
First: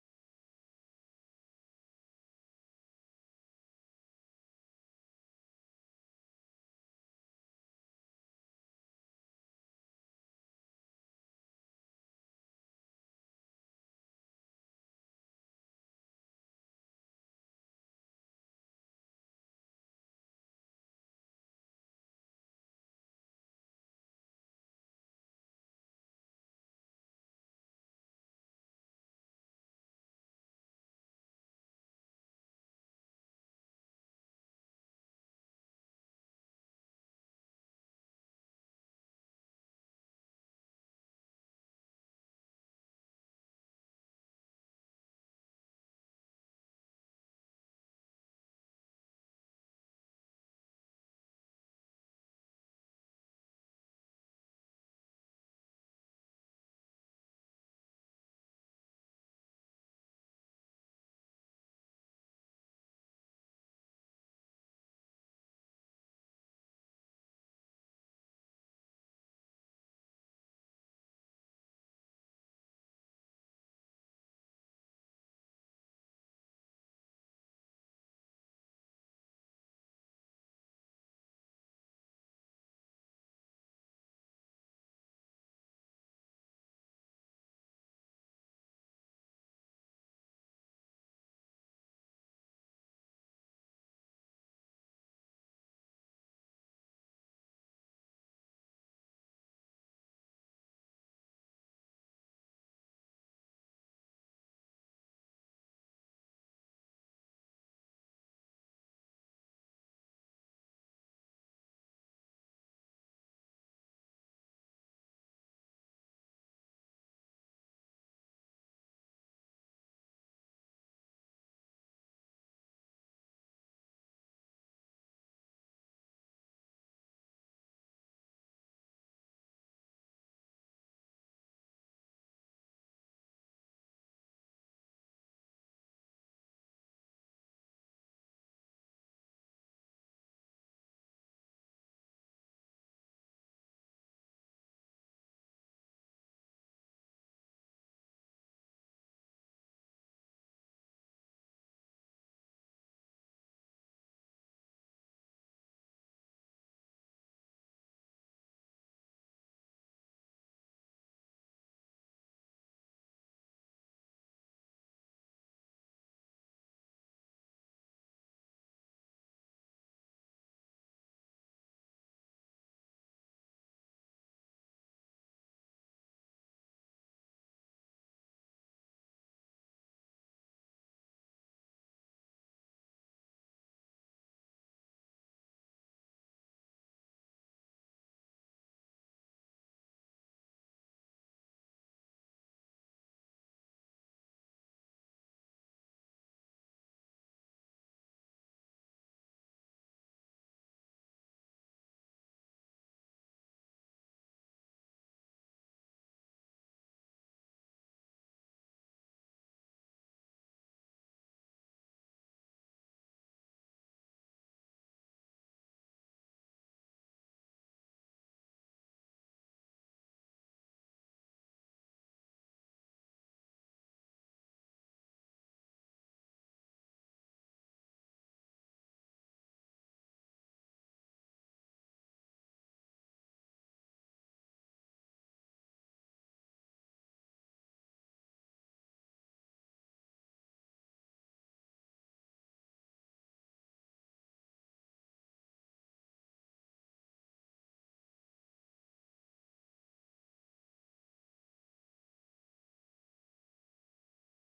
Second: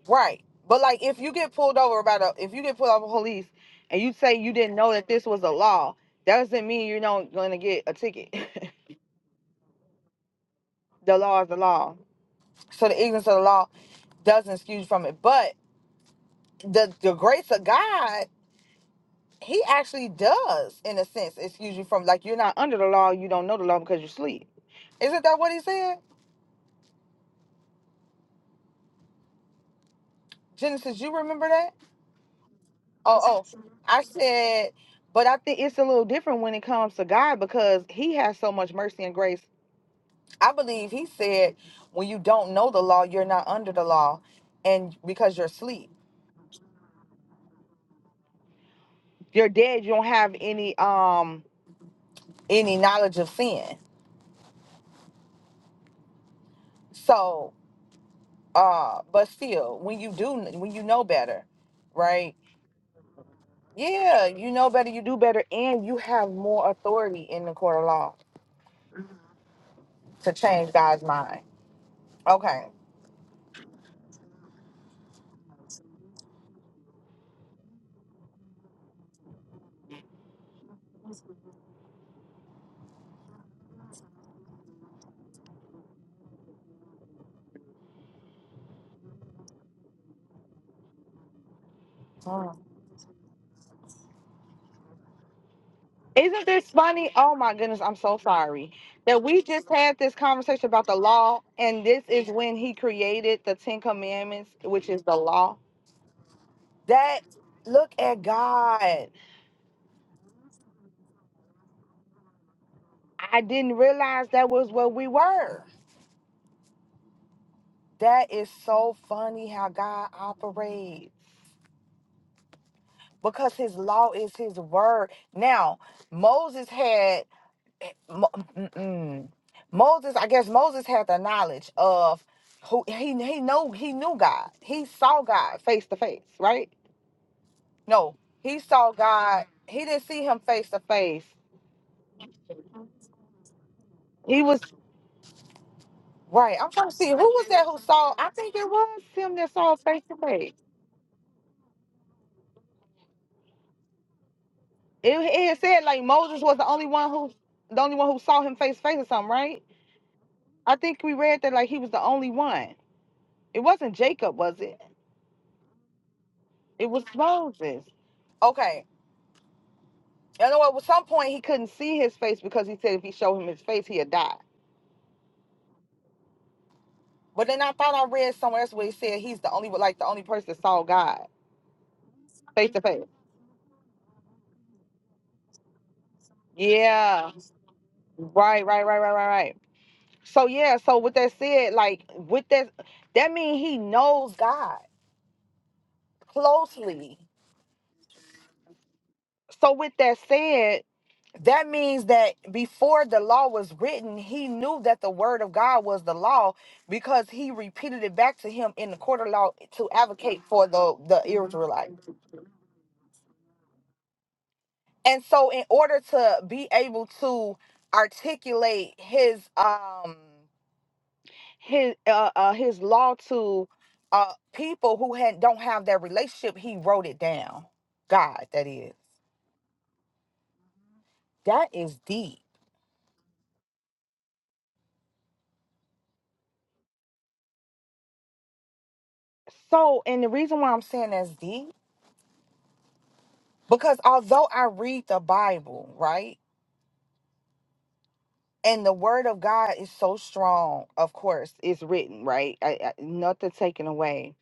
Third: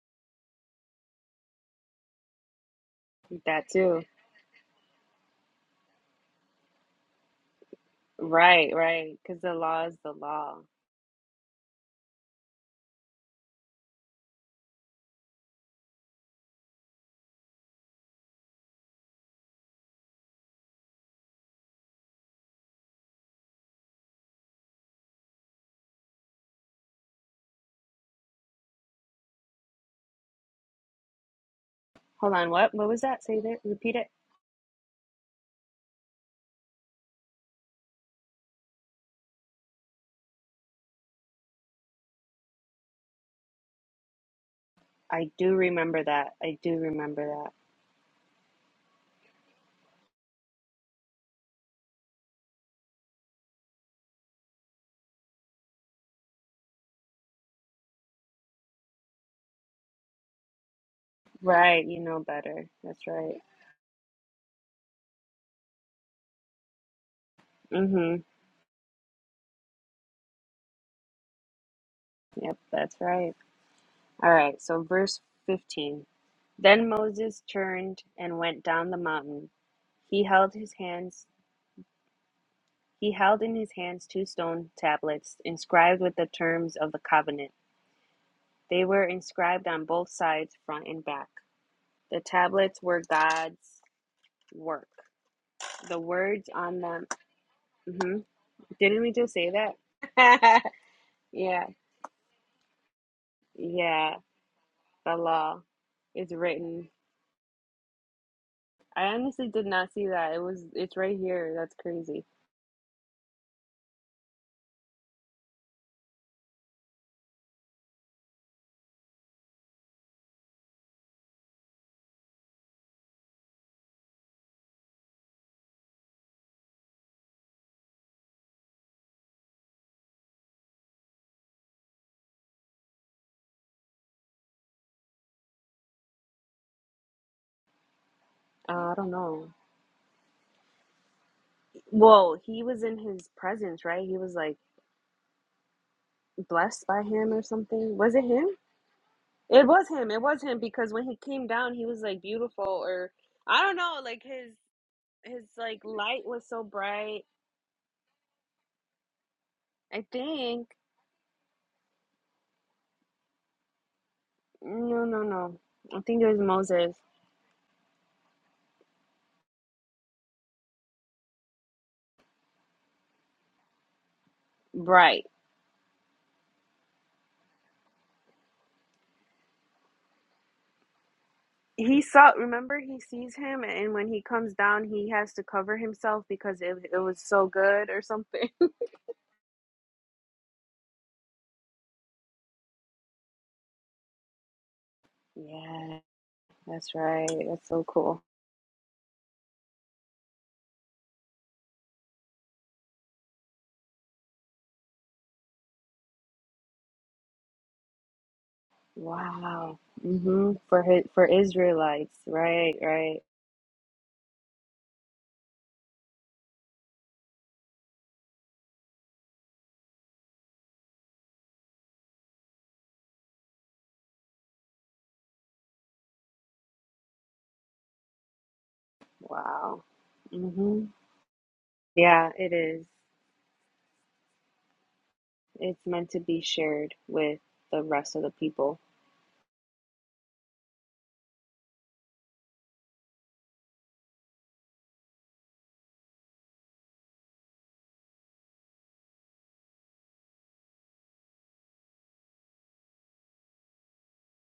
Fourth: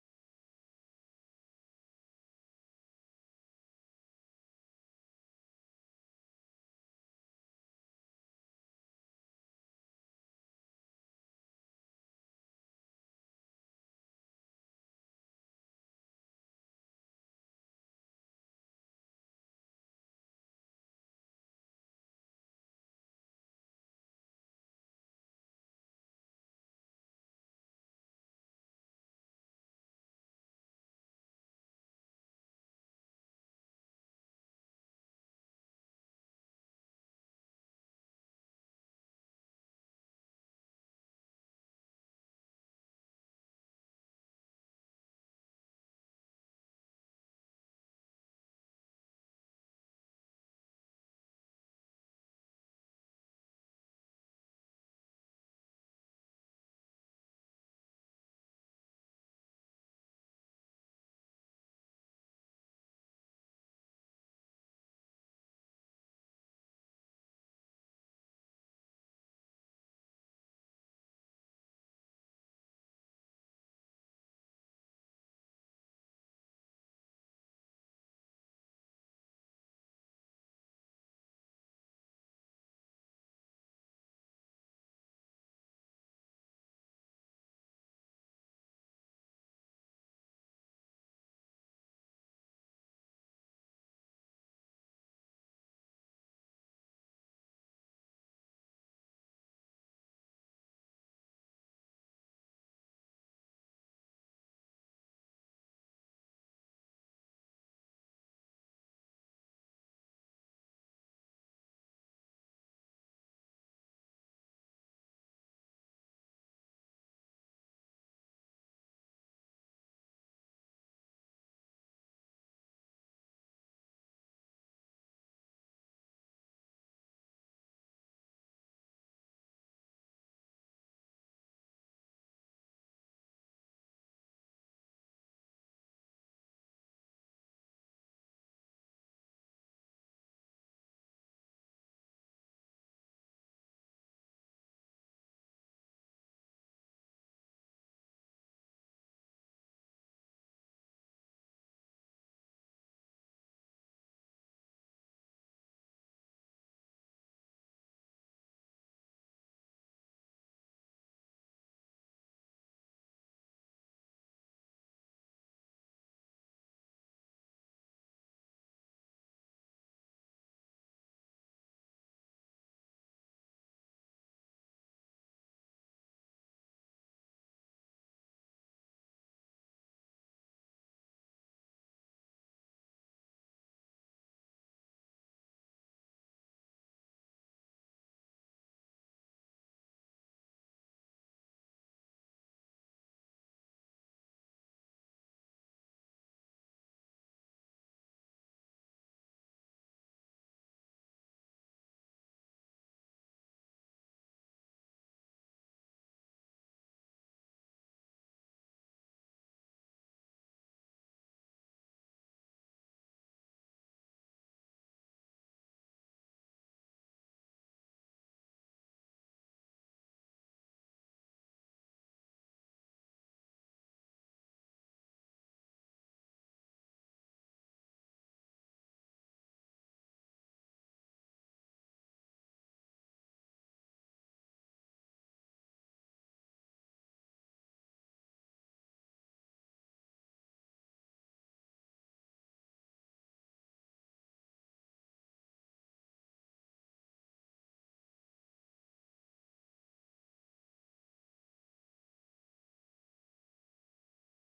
[SPEAKER 1] right but like if you get pulled over by the if you get pulled over by police
[SPEAKER 2] That
[SPEAKER 1] and
[SPEAKER 2] too.
[SPEAKER 1] you say you didn't know that this was a law that doesn't mean you're not going to get a ticket
[SPEAKER 2] Right, right. Because the law is the law.
[SPEAKER 1] the law is the law so the ignorance of the law doesn't excuse you from it but the the grace of god he actually does in a sense excuse you from like you're not under the law you don't know the law because you sleep isn't that what he said genesis you remember that
[SPEAKER 2] Hold on, what what was
[SPEAKER 1] oh
[SPEAKER 2] that? Say that.
[SPEAKER 1] oh
[SPEAKER 2] Repeat
[SPEAKER 1] i
[SPEAKER 2] it.
[SPEAKER 1] said but i think it's a little different when it comes to god because he has so much mercy and grace i believe he said when you don't know the law you're not under the law and
[SPEAKER 2] I
[SPEAKER 1] because you're
[SPEAKER 2] do
[SPEAKER 1] asleep
[SPEAKER 2] remember that. I do remember that.
[SPEAKER 1] you're dead you don't have any um any knowledge of sin so uh but still when you do when you know better
[SPEAKER 2] Right, you know
[SPEAKER 1] right
[SPEAKER 2] better. That's right.
[SPEAKER 1] Yeah, you know better, you do better, and you have more authority in the court of law
[SPEAKER 2] Mhm.
[SPEAKER 1] to change God's mind.
[SPEAKER 2] Yep,
[SPEAKER 1] Okay.
[SPEAKER 2] that's right. All right, so verse 15. Then Moses turned and went down the mountain. He held his hands he held in his hands two stone tablets inscribed with the terms of the covenant. They were inscribed on both sides, front and back. The
[SPEAKER 1] Mm.
[SPEAKER 2] tablets were God's work. The
[SPEAKER 1] Isn't
[SPEAKER 2] words
[SPEAKER 1] this
[SPEAKER 2] on them.
[SPEAKER 1] funny? Oh my goodness, I'm
[SPEAKER 2] mhm.
[SPEAKER 1] so sorry
[SPEAKER 2] Didn't we
[SPEAKER 1] that
[SPEAKER 2] just
[SPEAKER 1] we
[SPEAKER 2] say
[SPEAKER 1] just
[SPEAKER 2] that?
[SPEAKER 1] had this conversation about the law,
[SPEAKER 2] yeah,
[SPEAKER 1] and this is when He created the Ten
[SPEAKER 2] yeah,
[SPEAKER 1] Commandments, which is
[SPEAKER 2] the
[SPEAKER 1] the law.
[SPEAKER 2] law is written.
[SPEAKER 1] That look at
[SPEAKER 2] I
[SPEAKER 1] God.
[SPEAKER 2] honestly did not see that. It was, it's right here. That's crazy.
[SPEAKER 1] I didn't realize that was what we were. That is so funny how God operates. because his law is his word. Now, Moses had Mo- mm-mm. Moses, I guess Moses had the knowledge of who he he know he knew God. He saw God face to face, right? No, he
[SPEAKER 2] Uh,
[SPEAKER 1] saw
[SPEAKER 2] I don't
[SPEAKER 1] God.
[SPEAKER 2] know.
[SPEAKER 1] He didn't see him face to face.
[SPEAKER 2] Well, he was in his presence, right? He was
[SPEAKER 1] He
[SPEAKER 2] like
[SPEAKER 1] was right. I'm
[SPEAKER 2] blessed
[SPEAKER 1] trying to
[SPEAKER 2] by
[SPEAKER 1] see who
[SPEAKER 2] him or
[SPEAKER 1] was that who
[SPEAKER 2] something.
[SPEAKER 1] saw.
[SPEAKER 2] Was it
[SPEAKER 1] I
[SPEAKER 2] him?
[SPEAKER 1] think it was him that
[SPEAKER 2] It
[SPEAKER 1] saw
[SPEAKER 2] was
[SPEAKER 1] face
[SPEAKER 2] him.
[SPEAKER 1] to
[SPEAKER 2] It was
[SPEAKER 1] face.
[SPEAKER 2] him because when he came down, he was like beautiful or I don't know, like his
[SPEAKER 1] It,
[SPEAKER 2] his
[SPEAKER 1] it
[SPEAKER 2] like
[SPEAKER 1] said like
[SPEAKER 2] light
[SPEAKER 1] Moses
[SPEAKER 2] was
[SPEAKER 1] was
[SPEAKER 2] so
[SPEAKER 1] the only one
[SPEAKER 2] bright.
[SPEAKER 1] who the only one who saw him face to face or something, right?
[SPEAKER 2] I think
[SPEAKER 1] I think we read that like he was the only one. It wasn't Jacob, was it?
[SPEAKER 2] no, no, no. I think it was
[SPEAKER 1] It
[SPEAKER 2] Moses.
[SPEAKER 1] was Moses. Okay. You know what? At some point, he couldn't see his face because he said if he showed him his face, he'd die.
[SPEAKER 2] Right.
[SPEAKER 1] But then I thought I read somewhere else where he said he's the only, like the only person that saw God
[SPEAKER 2] he saw
[SPEAKER 1] face
[SPEAKER 2] remember
[SPEAKER 1] to
[SPEAKER 2] he
[SPEAKER 1] face.
[SPEAKER 2] sees him and when he comes down he has to cover himself because it, it was
[SPEAKER 1] Yeah.
[SPEAKER 2] so good or something
[SPEAKER 1] Right, right, right, right, right, right. So yeah, so with that said, like with that, that means he knows God
[SPEAKER 2] yeah that's
[SPEAKER 1] closely.
[SPEAKER 2] right that's so cool
[SPEAKER 1] So with that said, That means that before the law was written, he knew that the word of God was the law because he repeated it back to him in the court of law
[SPEAKER 2] wow
[SPEAKER 1] to advocate
[SPEAKER 2] hmm
[SPEAKER 1] for
[SPEAKER 2] for
[SPEAKER 1] the,
[SPEAKER 2] his,
[SPEAKER 1] the
[SPEAKER 2] for
[SPEAKER 1] Israelite.
[SPEAKER 2] israelites right right
[SPEAKER 1] And so in order to be able to articulate his um his uh, uh his law to uh people who had don't have that relationship, he wrote it down. God, that is.
[SPEAKER 2] wow hmm
[SPEAKER 1] That is
[SPEAKER 2] yeah
[SPEAKER 1] deep.
[SPEAKER 2] it is it's meant to be shared with the rest of the people
[SPEAKER 1] So and the reason why I'm saying that's deep Because although I read the Bible, right? And the word of God is so strong, of course, it's written, right? I, I, nothing taken away.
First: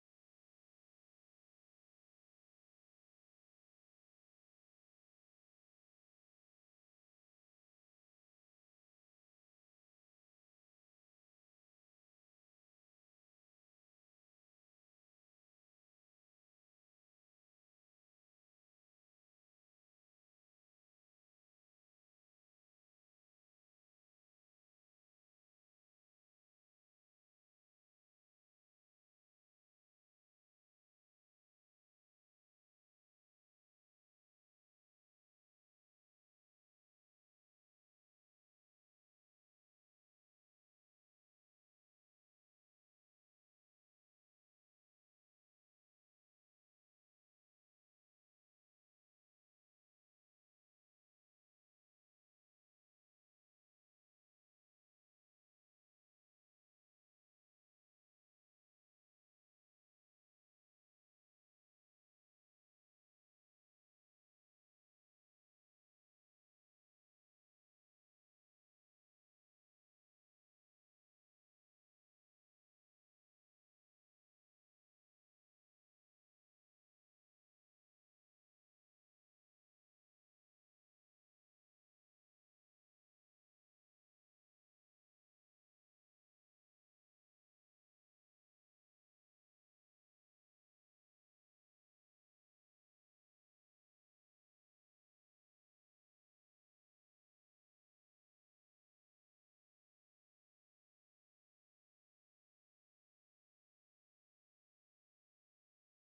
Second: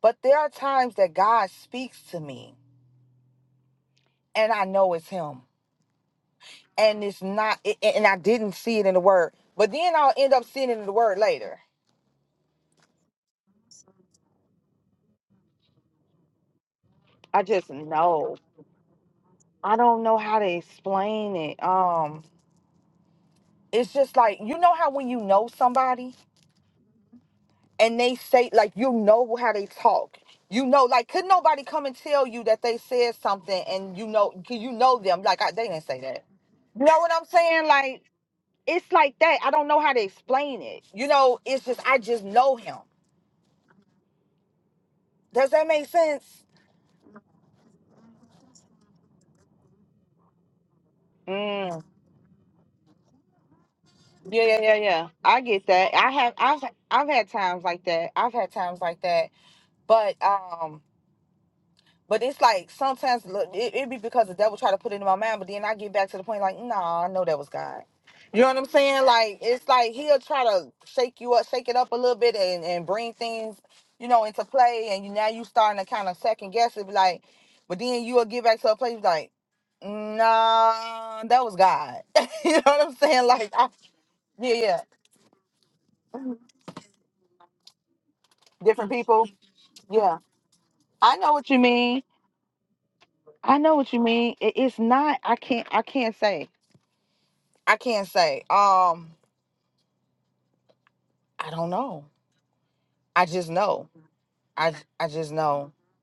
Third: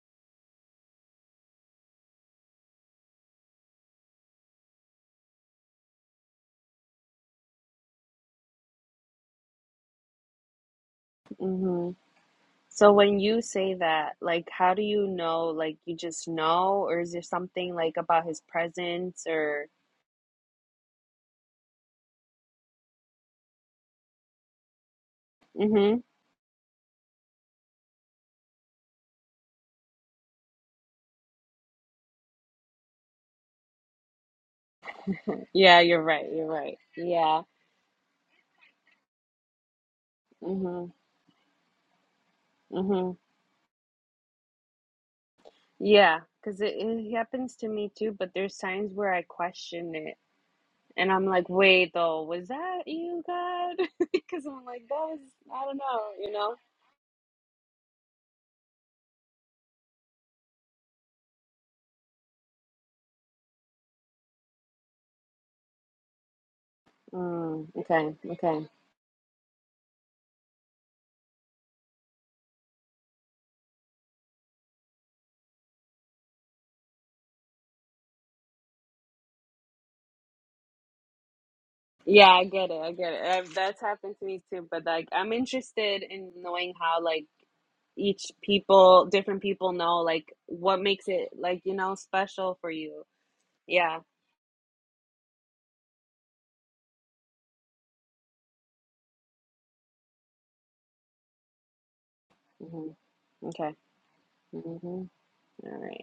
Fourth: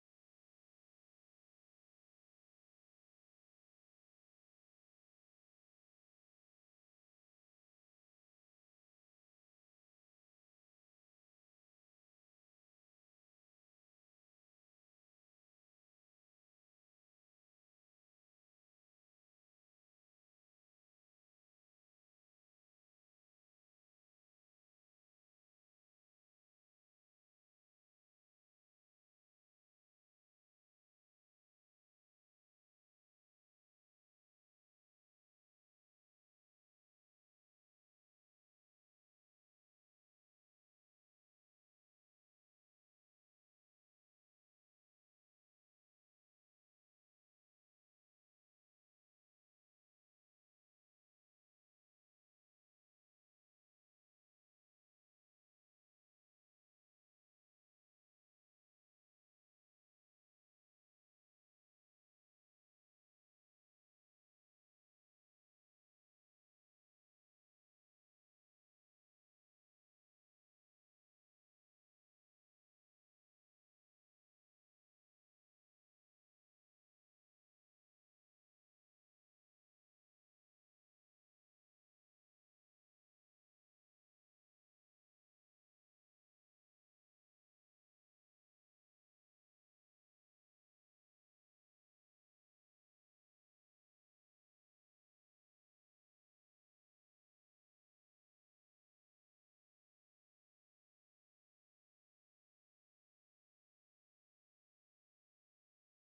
[SPEAKER 1] But there are times that God speaks to me and I know it's Him. And it's not, it, and and I didn't see it in the word. But then I'll end up seeing it in the word later.
[SPEAKER 2] hmm so when you say that like how do you know like you just know or is there
[SPEAKER 1] I just
[SPEAKER 2] something like about
[SPEAKER 1] know.
[SPEAKER 2] his presence or
[SPEAKER 1] I don't know how to explain it. Um, It's just like, you know how when you know
[SPEAKER 2] Mm-hmm.
[SPEAKER 1] somebody? and they say like you know how they talk. You know, like could nobody come and tell you that they said something and you know 'cause you know them like I, they
[SPEAKER 2] Yeah,
[SPEAKER 1] didn't say
[SPEAKER 2] you're
[SPEAKER 1] that.
[SPEAKER 2] right. You're right.
[SPEAKER 1] You know what I'm
[SPEAKER 2] Yeah.
[SPEAKER 1] saying? Like it's like that. I don't know how to explain it.
[SPEAKER 2] Mhm.
[SPEAKER 1] You know, it's just I just know him.
[SPEAKER 2] Mhm.
[SPEAKER 1] Does that make
[SPEAKER 2] Yeah,
[SPEAKER 1] sense?
[SPEAKER 2] because it, it happens to me too. But there's times where I question it, and I'm like,
[SPEAKER 1] Mm,
[SPEAKER 2] "Wait, though, was that you, God?"
[SPEAKER 1] yeah,
[SPEAKER 2] Because
[SPEAKER 1] yeah,
[SPEAKER 2] I'm
[SPEAKER 1] yeah,
[SPEAKER 2] like, "That
[SPEAKER 1] yeah.
[SPEAKER 2] was
[SPEAKER 1] I
[SPEAKER 2] I
[SPEAKER 1] get
[SPEAKER 2] don't
[SPEAKER 1] that.
[SPEAKER 2] know,"
[SPEAKER 1] I
[SPEAKER 2] you
[SPEAKER 1] have
[SPEAKER 2] know.
[SPEAKER 1] I've I've had times like that. I've had times like that. But But it's like sometimes look, it, it be because the devil try to put it in my mind, but then I get back to the point like, nah, I know that was
[SPEAKER 2] Mm,
[SPEAKER 1] God.
[SPEAKER 2] okay.
[SPEAKER 1] You know what
[SPEAKER 2] Okay.
[SPEAKER 1] I'm saying? Like it's like he'll try to shake you up, shake it up a little bit, and, and bring things, you know, into play, and you now you starting to kind of second guess it, be like, but then you'll get back to a place like, nah, that was God.
[SPEAKER 2] Yeah, I
[SPEAKER 1] you know
[SPEAKER 2] get it.
[SPEAKER 1] what
[SPEAKER 2] I
[SPEAKER 1] I'm
[SPEAKER 2] get it.
[SPEAKER 1] saying?
[SPEAKER 2] Uh,
[SPEAKER 1] Like, I,
[SPEAKER 2] That's happened to me
[SPEAKER 1] yeah,
[SPEAKER 2] too.
[SPEAKER 1] yeah,
[SPEAKER 2] But like, I'm interested in knowing how like each
[SPEAKER 1] different
[SPEAKER 2] people,
[SPEAKER 1] people,
[SPEAKER 2] different people know
[SPEAKER 1] yeah.
[SPEAKER 2] like what makes
[SPEAKER 1] I
[SPEAKER 2] it
[SPEAKER 1] know what you
[SPEAKER 2] like you know
[SPEAKER 1] mean.
[SPEAKER 2] special for you.
[SPEAKER 1] I know what
[SPEAKER 2] Yeah.
[SPEAKER 1] you mean. It, it's not. I can't. I can't say. I can't say. Um, I don't know.
[SPEAKER 2] Mm-hmm.
[SPEAKER 1] I just
[SPEAKER 2] Okay.
[SPEAKER 1] know. I j-
[SPEAKER 2] Mm-hmm.
[SPEAKER 1] I
[SPEAKER 2] All
[SPEAKER 1] just know.
[SPEAKER 2] right.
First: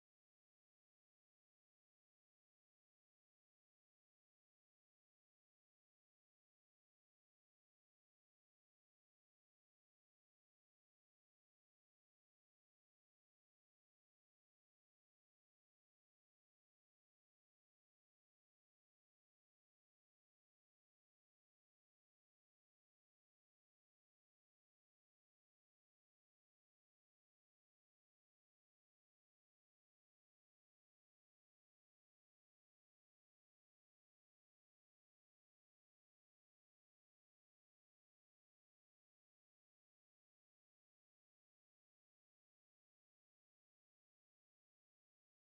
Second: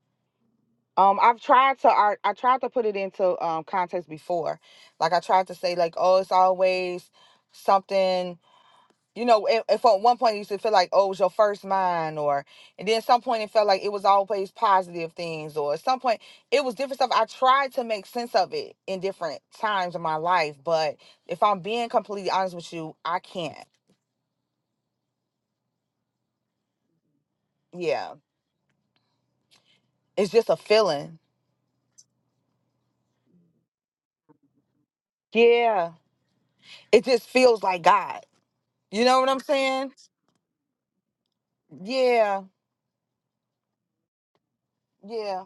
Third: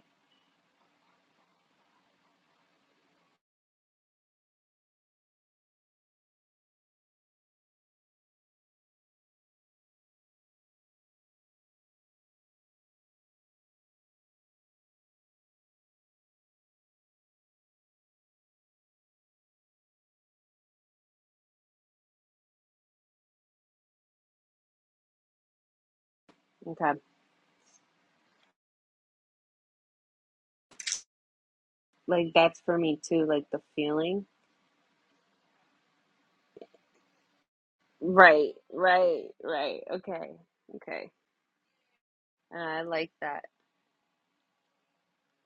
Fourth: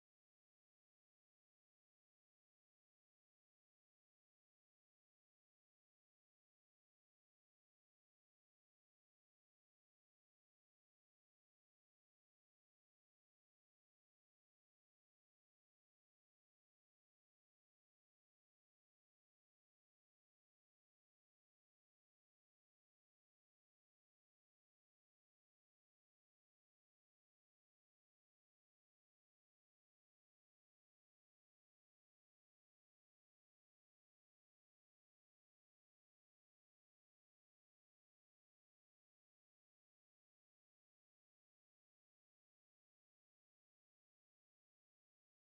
[SPEAKER 1] Um, I've tried to I, I tried to put it into um context before. Like I tried to say like, oh, it's always something. You know, if, if at one point it used to feel like, oh, it was your first mind, or and then some point it felt like it was always positive things, or at some point it was different stuff. I tried to make sense of it in different times of my life, but if I'm being completely honest with you, I can't.
[SPEAKER 2] Okay.
[SPEAKER 1] Yeah, it's just a feeling
[SPEAKER 2] Like that's for me too, like the feeling.
[SPEAKER 1] Yeah. It just feels like God.
[SPEAKER 2] Right,
[SPEAKER 1] You know
[SPEAKER 2] right,
[SPEAKER 1] what I'm
[SPEAKER 2] right.
[SPEAKER 1] saying?
[SPEAKER 2] Okay, okay.
[SPEAKER 1] Yeah.
[SPEAKER 2] And I like that.
[SPEAKER 1] Yeah.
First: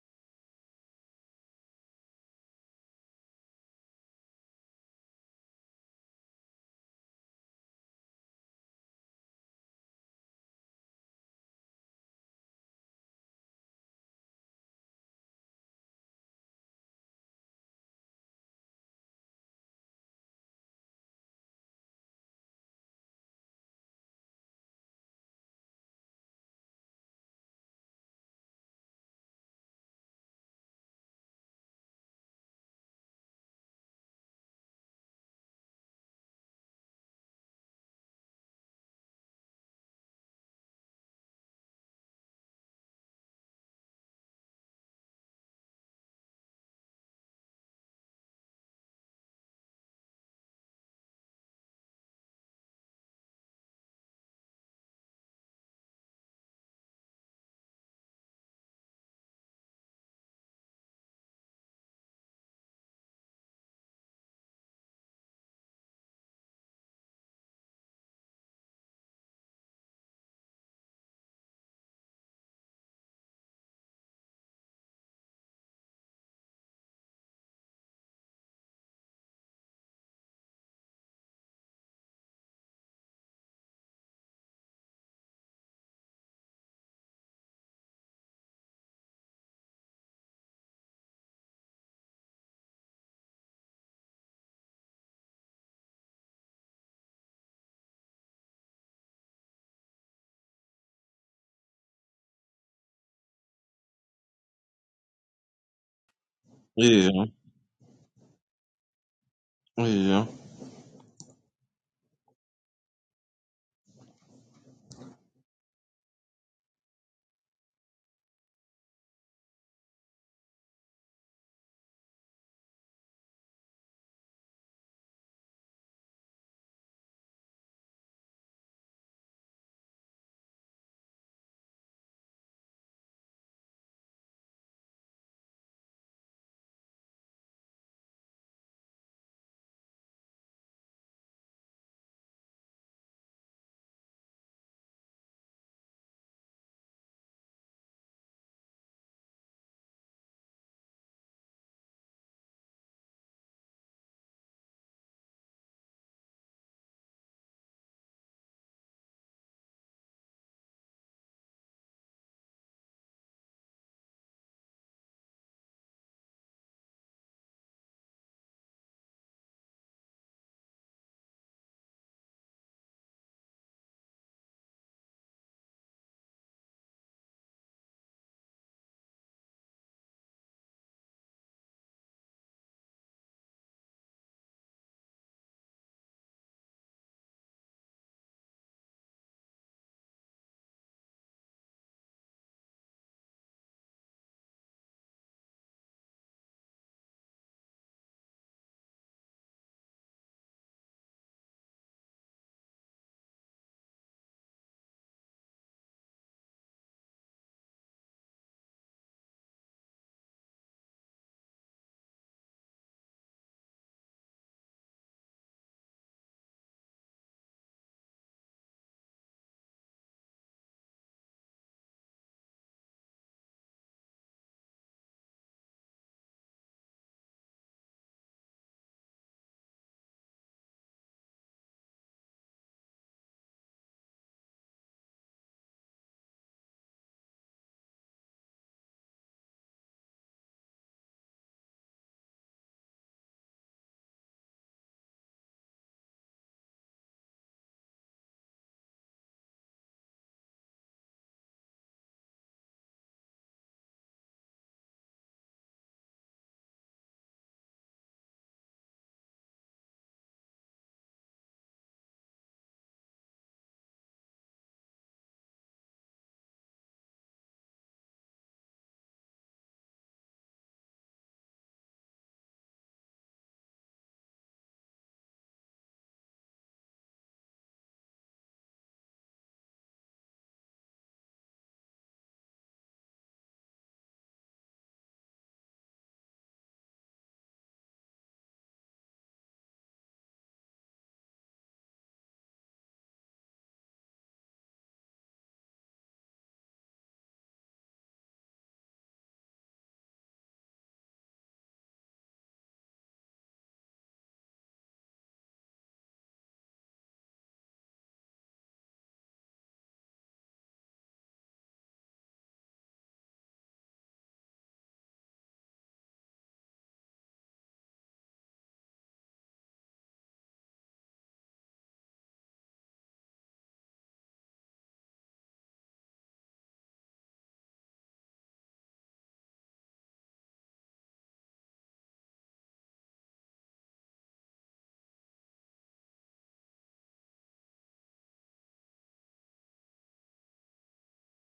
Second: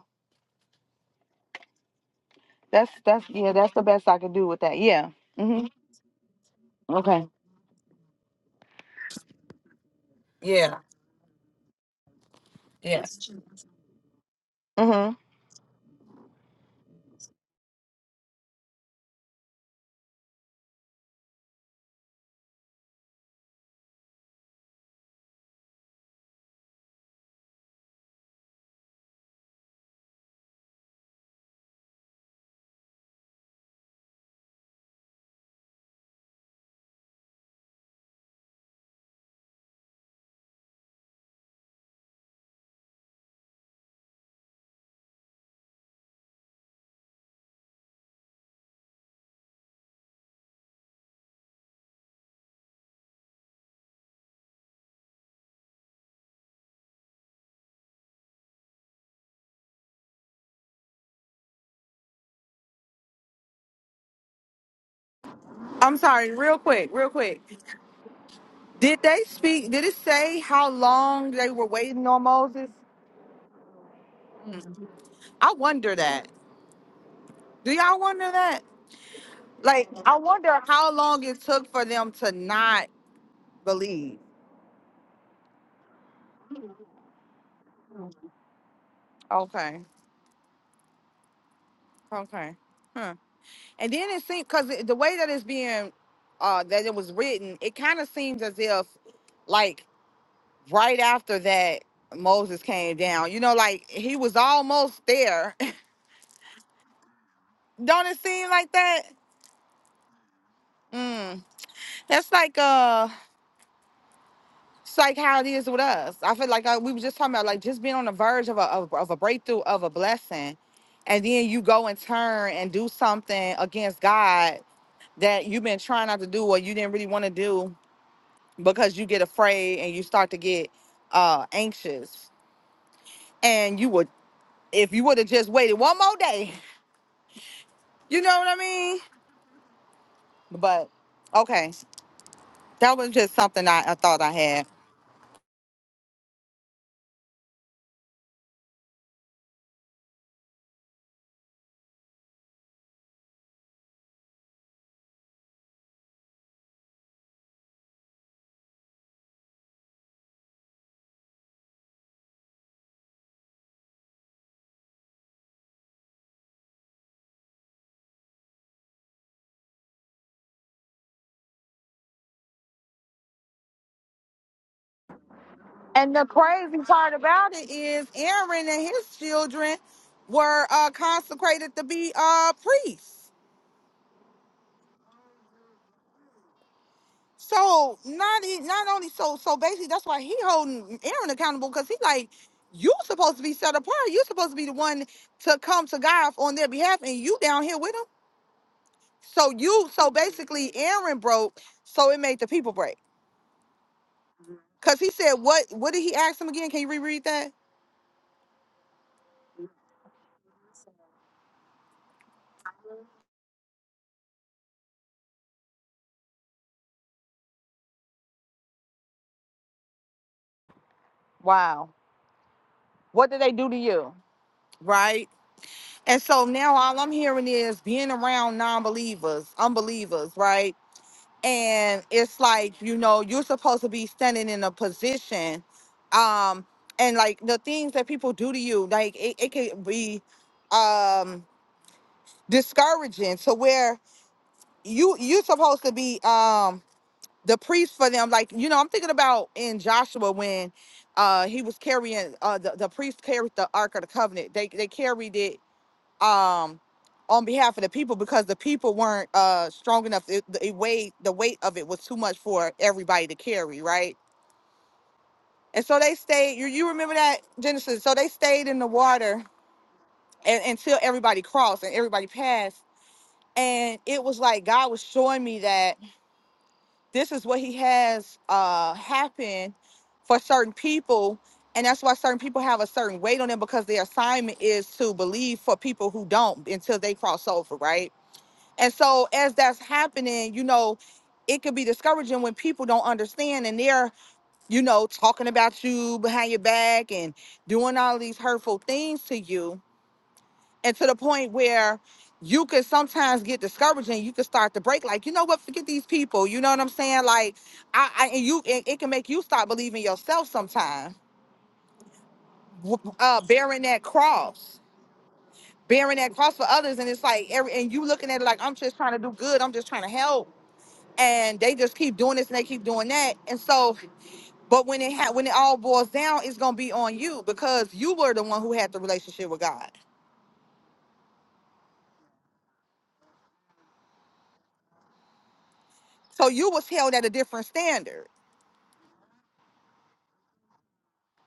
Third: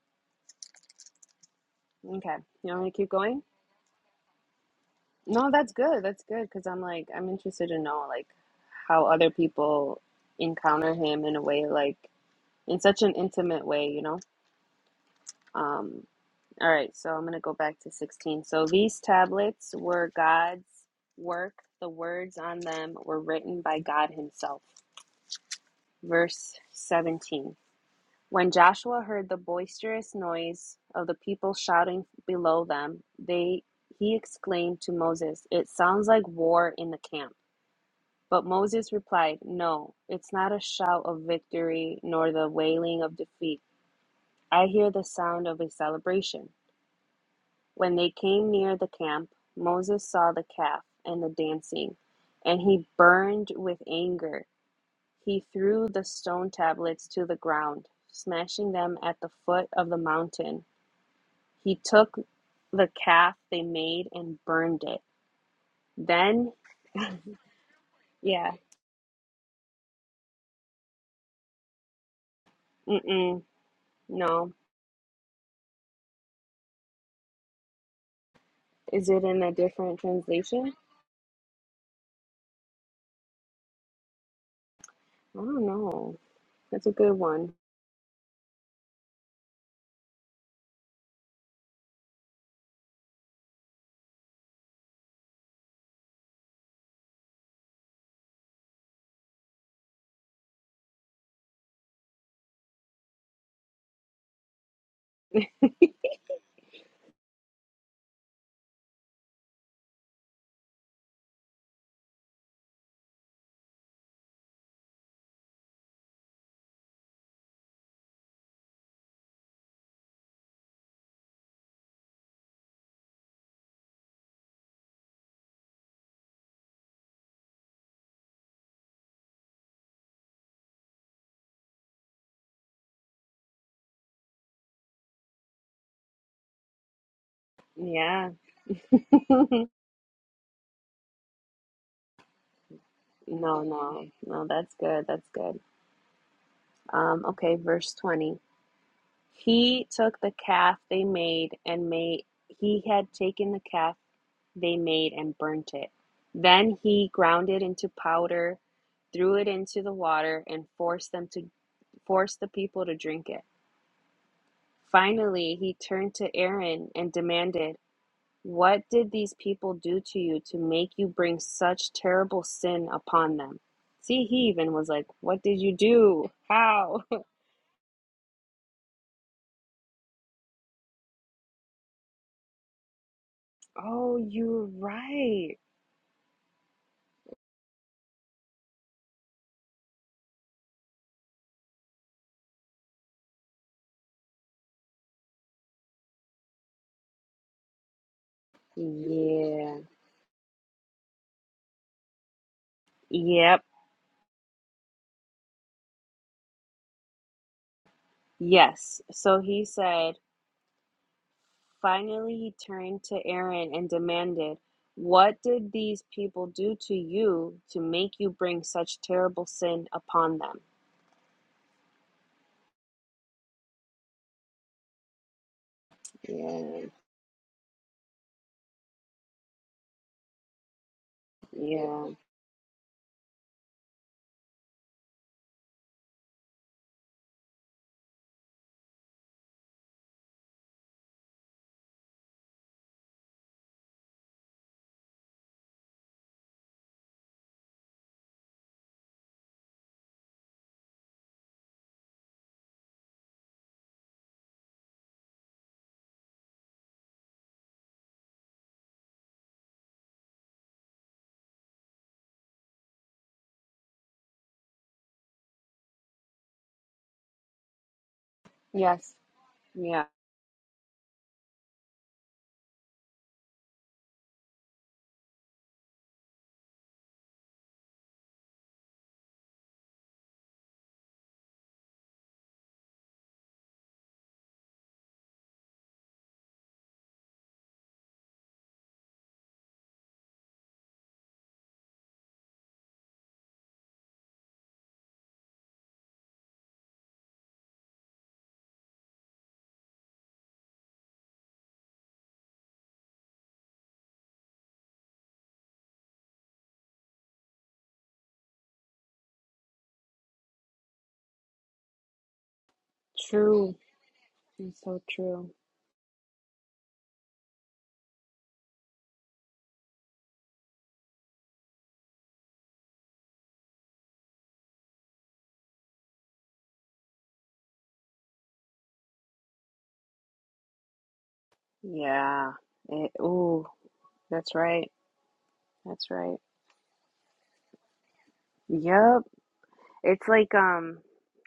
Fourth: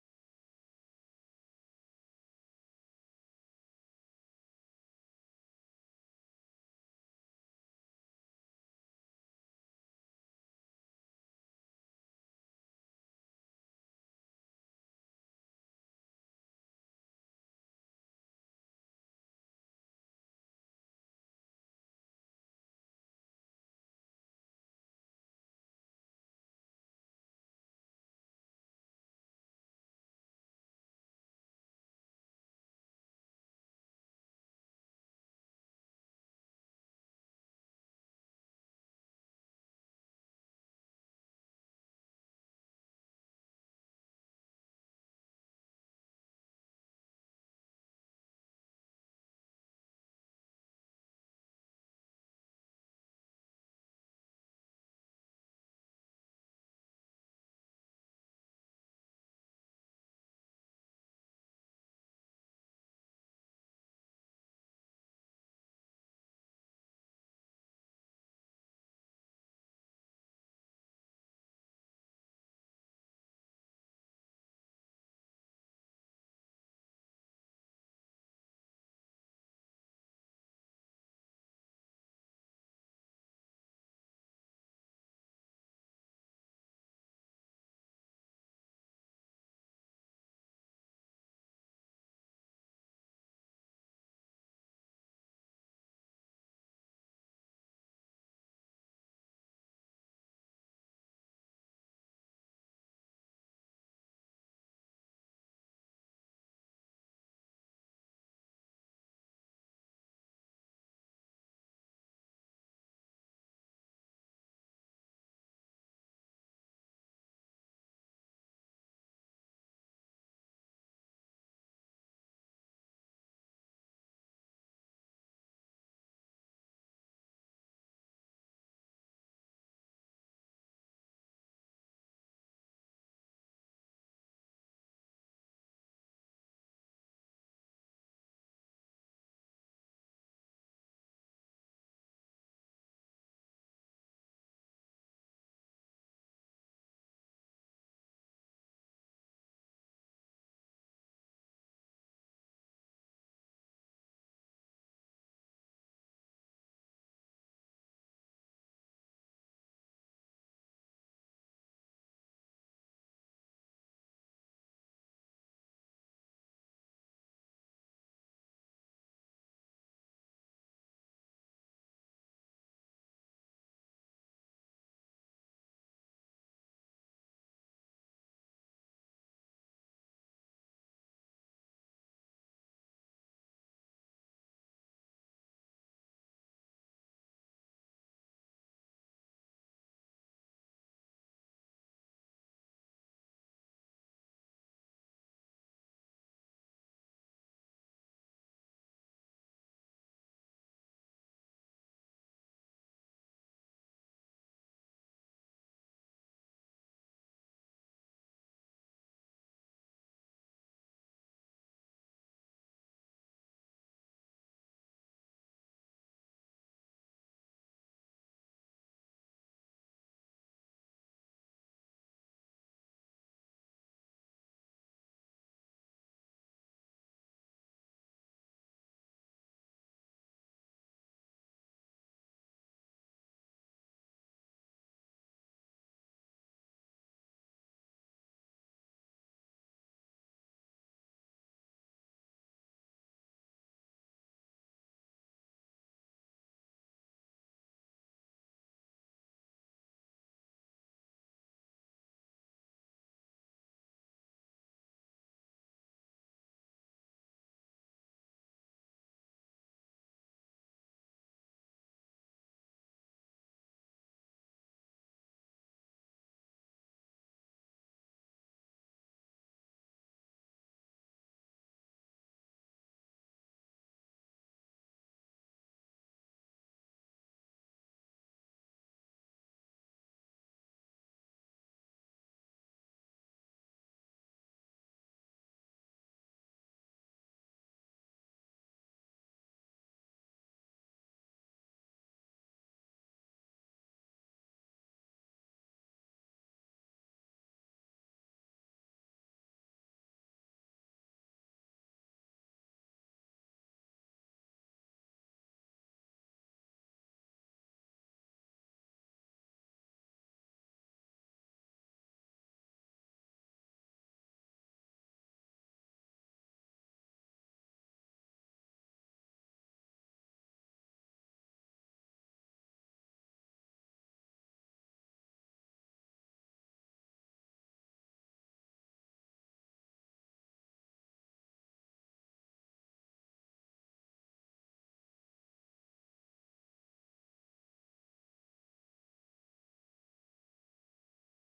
[SPEAKER 2] Okay. You want me
[SPEAKER 1] That's
[SPEAKER 2] to keep
[SPEAKER 1] that's
[SPEAKER 2] going?
[SPEAKER 1] yeah, that's the best I can do with that. Yeah.
[SPEAKER 2] No,
[SPEAKER 1] hmm
[SPEAKER 2] that's good. That's good because I'm like
[SPEAKER 1] Okay.
[SPEAKER 2] I'm interested to know like how other people
[SPEAKER 1] Yeah.
[SPEAKER 2] encounter him in a way like in such
[SPEAKER 1] Yeah.
[SPEAKER 2] an intimate way, you know?
[SPEAKER 1] hmm
[SPEAKER 2] Um all right, so I'm going to go back to 16. So these tablets were God's work. The words on them were written by God himself. Verse 17. When Joshua heard the boisterous noise of the people shouting below them, they, he exclaimed to Moses, It sounds like war in the camp. But Moses replied, No, it's not a shout of victory nor the wailing of defeat. I hear the sound of a celebration. When they came near the camp, Moses saw the calf and the dancing, and he burned with anger. He threw the stone tablets to the ground, smashing them at the foot of the mountain. He took the calf they made and burned it.
[SPEAKER 1] I'm sorry,
[SPEAKER 2] Then,
[SPEAKER 1] real quick, real quick.
[SPEAKER 2] yeah,
[SPEAKER 1] Did they speak? Did it say how long they were waiting on Moses?
[SPEAKER 2] mm-mm, no.
[SPEAKER 1] Mm. I wonder that. Do y'all wonder that?
[SPEAKER 2] Is it in a
[SPEAKER 1] Like,
[SPEAKER 2] different
[SPEAKER 1] I wonder
[SPEAKER 2] translation?
[SPEAKER 1] how long it took for them to not believe.
[SPEAKER 2] I don't know. That's a good one.
[SPEAKER 1] Okay. Okay. Huh. And then it seemed because the way that it's being uh that it was written, it kind of seems as if like right after that Moses came down. You know, like he was almost there.
[SPEAKER 3] Yeah,
[SPEAKER 1] Don't it seem like that?
[SPEAKER 3] yeah.
[SPEAKER 1] Mm. That's like uh it's like how it is with us. I feel like uh we were just talking about like just being on the verge of a of, of a breakthrough of a blessing, and then you go and turn and do something against God that you've been trying not to do or you didn't really want to do because you get afraid and you start to get uh anxious and you would if you would have just waited one more day you
[SPEAKER 2] Yeah.
[SPEAKER 1] know what i mean
[SPEAKER 2] no,
[SPEAKER 1] but okay that was just something I, I
[SPEAKER 2] no,
[SPEAKER 1] thought i
[SPEAKER 2] no,
[SPEAKER 1] had
[SPEAKER 2] that's good. That's good. Um, okay, verse 20. He took the calf they made and made, he had taken the calf they made and burnt it. Then he ground it into powder, threw it into the water, and forced them to force the people to drink it. Finally, he turned to Aaron and demanded, What did these people do to you to make you bring such terrible sin upon them? See, he even was like, What did you
[SPEAKER 1] and the
[SPEAKER 2] do?
[SPEAKER 1] crazy
[SPEAKER 2] How?
[SPEAKER 1] part about it is aaron and his children were uh consecrated to be uh priests
[SPEAKER 2] Oh, you're right.
[SPEAKER 1] So not e- not only so so basically that's why he holding Aaron accountable because he like you supposed to be set apart. You supposed to be the one to come to God on their behalf, and you down here with him. So
[SPEAKER 2] Yeah.
[SPEAKER 1] you so basically Aaron broke, so it made the people break.
[SPEAKER 2] Yep.
[SPEAKER 1] Cause he said what what did he ask him again? Can you reread that?
[SPEAKER 2] Yes. So he said, Finally, he turned to Aaron and demanded, What did these people do to you to make you bring such terrible sin upon them?
[SPEAKER 1] Wow. What did they do to you? Right. And so now
[SPEAKER 2] Yeah.
[SPEAKER 1] all I'm hearing is being around non-believers, unbelievers, right? and
[SPEAKER 2] Yeah.
[SPEAKER 1] it's like you know you're supposed to be standing in a position um and like the things that people do to you like it, it can be um discouraging to where you you're supposed to be um the priest for them like you know i'm thinking about in joshua when uh he was carrying uh the, the priest carried the ark of the covenant they they carried it um on behalf of the people because the people weren't uh strong enough it, the it weighed the weight of it was too much for everybody to carry right and so they stayed you, you remember that genesis so they stayed in the
[SPEAKER 2] Yes.
[SPEAKER 1] water
[SPEAKER 2] Yeah.
[SPEAKER 1] and, until everybody crossed and everybody passed and it was like god was showing me that this is what he has uh happen for certain people and that's why certain people have a certain weight on them because their assignment is to believe for people who don't until they cross over right And so as that's happening, you know, it could be discouraging when people don't understand and they're, you know, talking about you behind your back and doing all these hurtful things to you. And to the point where you could sometimes get discouraged and you could start to break, like, you know what, forget these people. You know what I'm saying? Like, I, I and you, it, it can make you stop believing yourself sometimes, w- uh,
[SPEAKER 2] True.
[SPEAKER 1] bearing that cross,
[SPEAKER 2] It's so true.
[SPEAKER 1] bearing that cross for others. And it's like, every, and you looking at it like, I'm just trying to do good. I'm just trying to help and they just keep doing this and they keep doing that. And so, but when it ha- when it all boils down, it's gonna be on you because you were the one who had the relationship with God.
[SPEAKER 2] Yeah. It, ooh, that's right. That's right.
[SPEAKER 1] So you was held at a different standard.
[SPEAKER 2] Yep. It's like um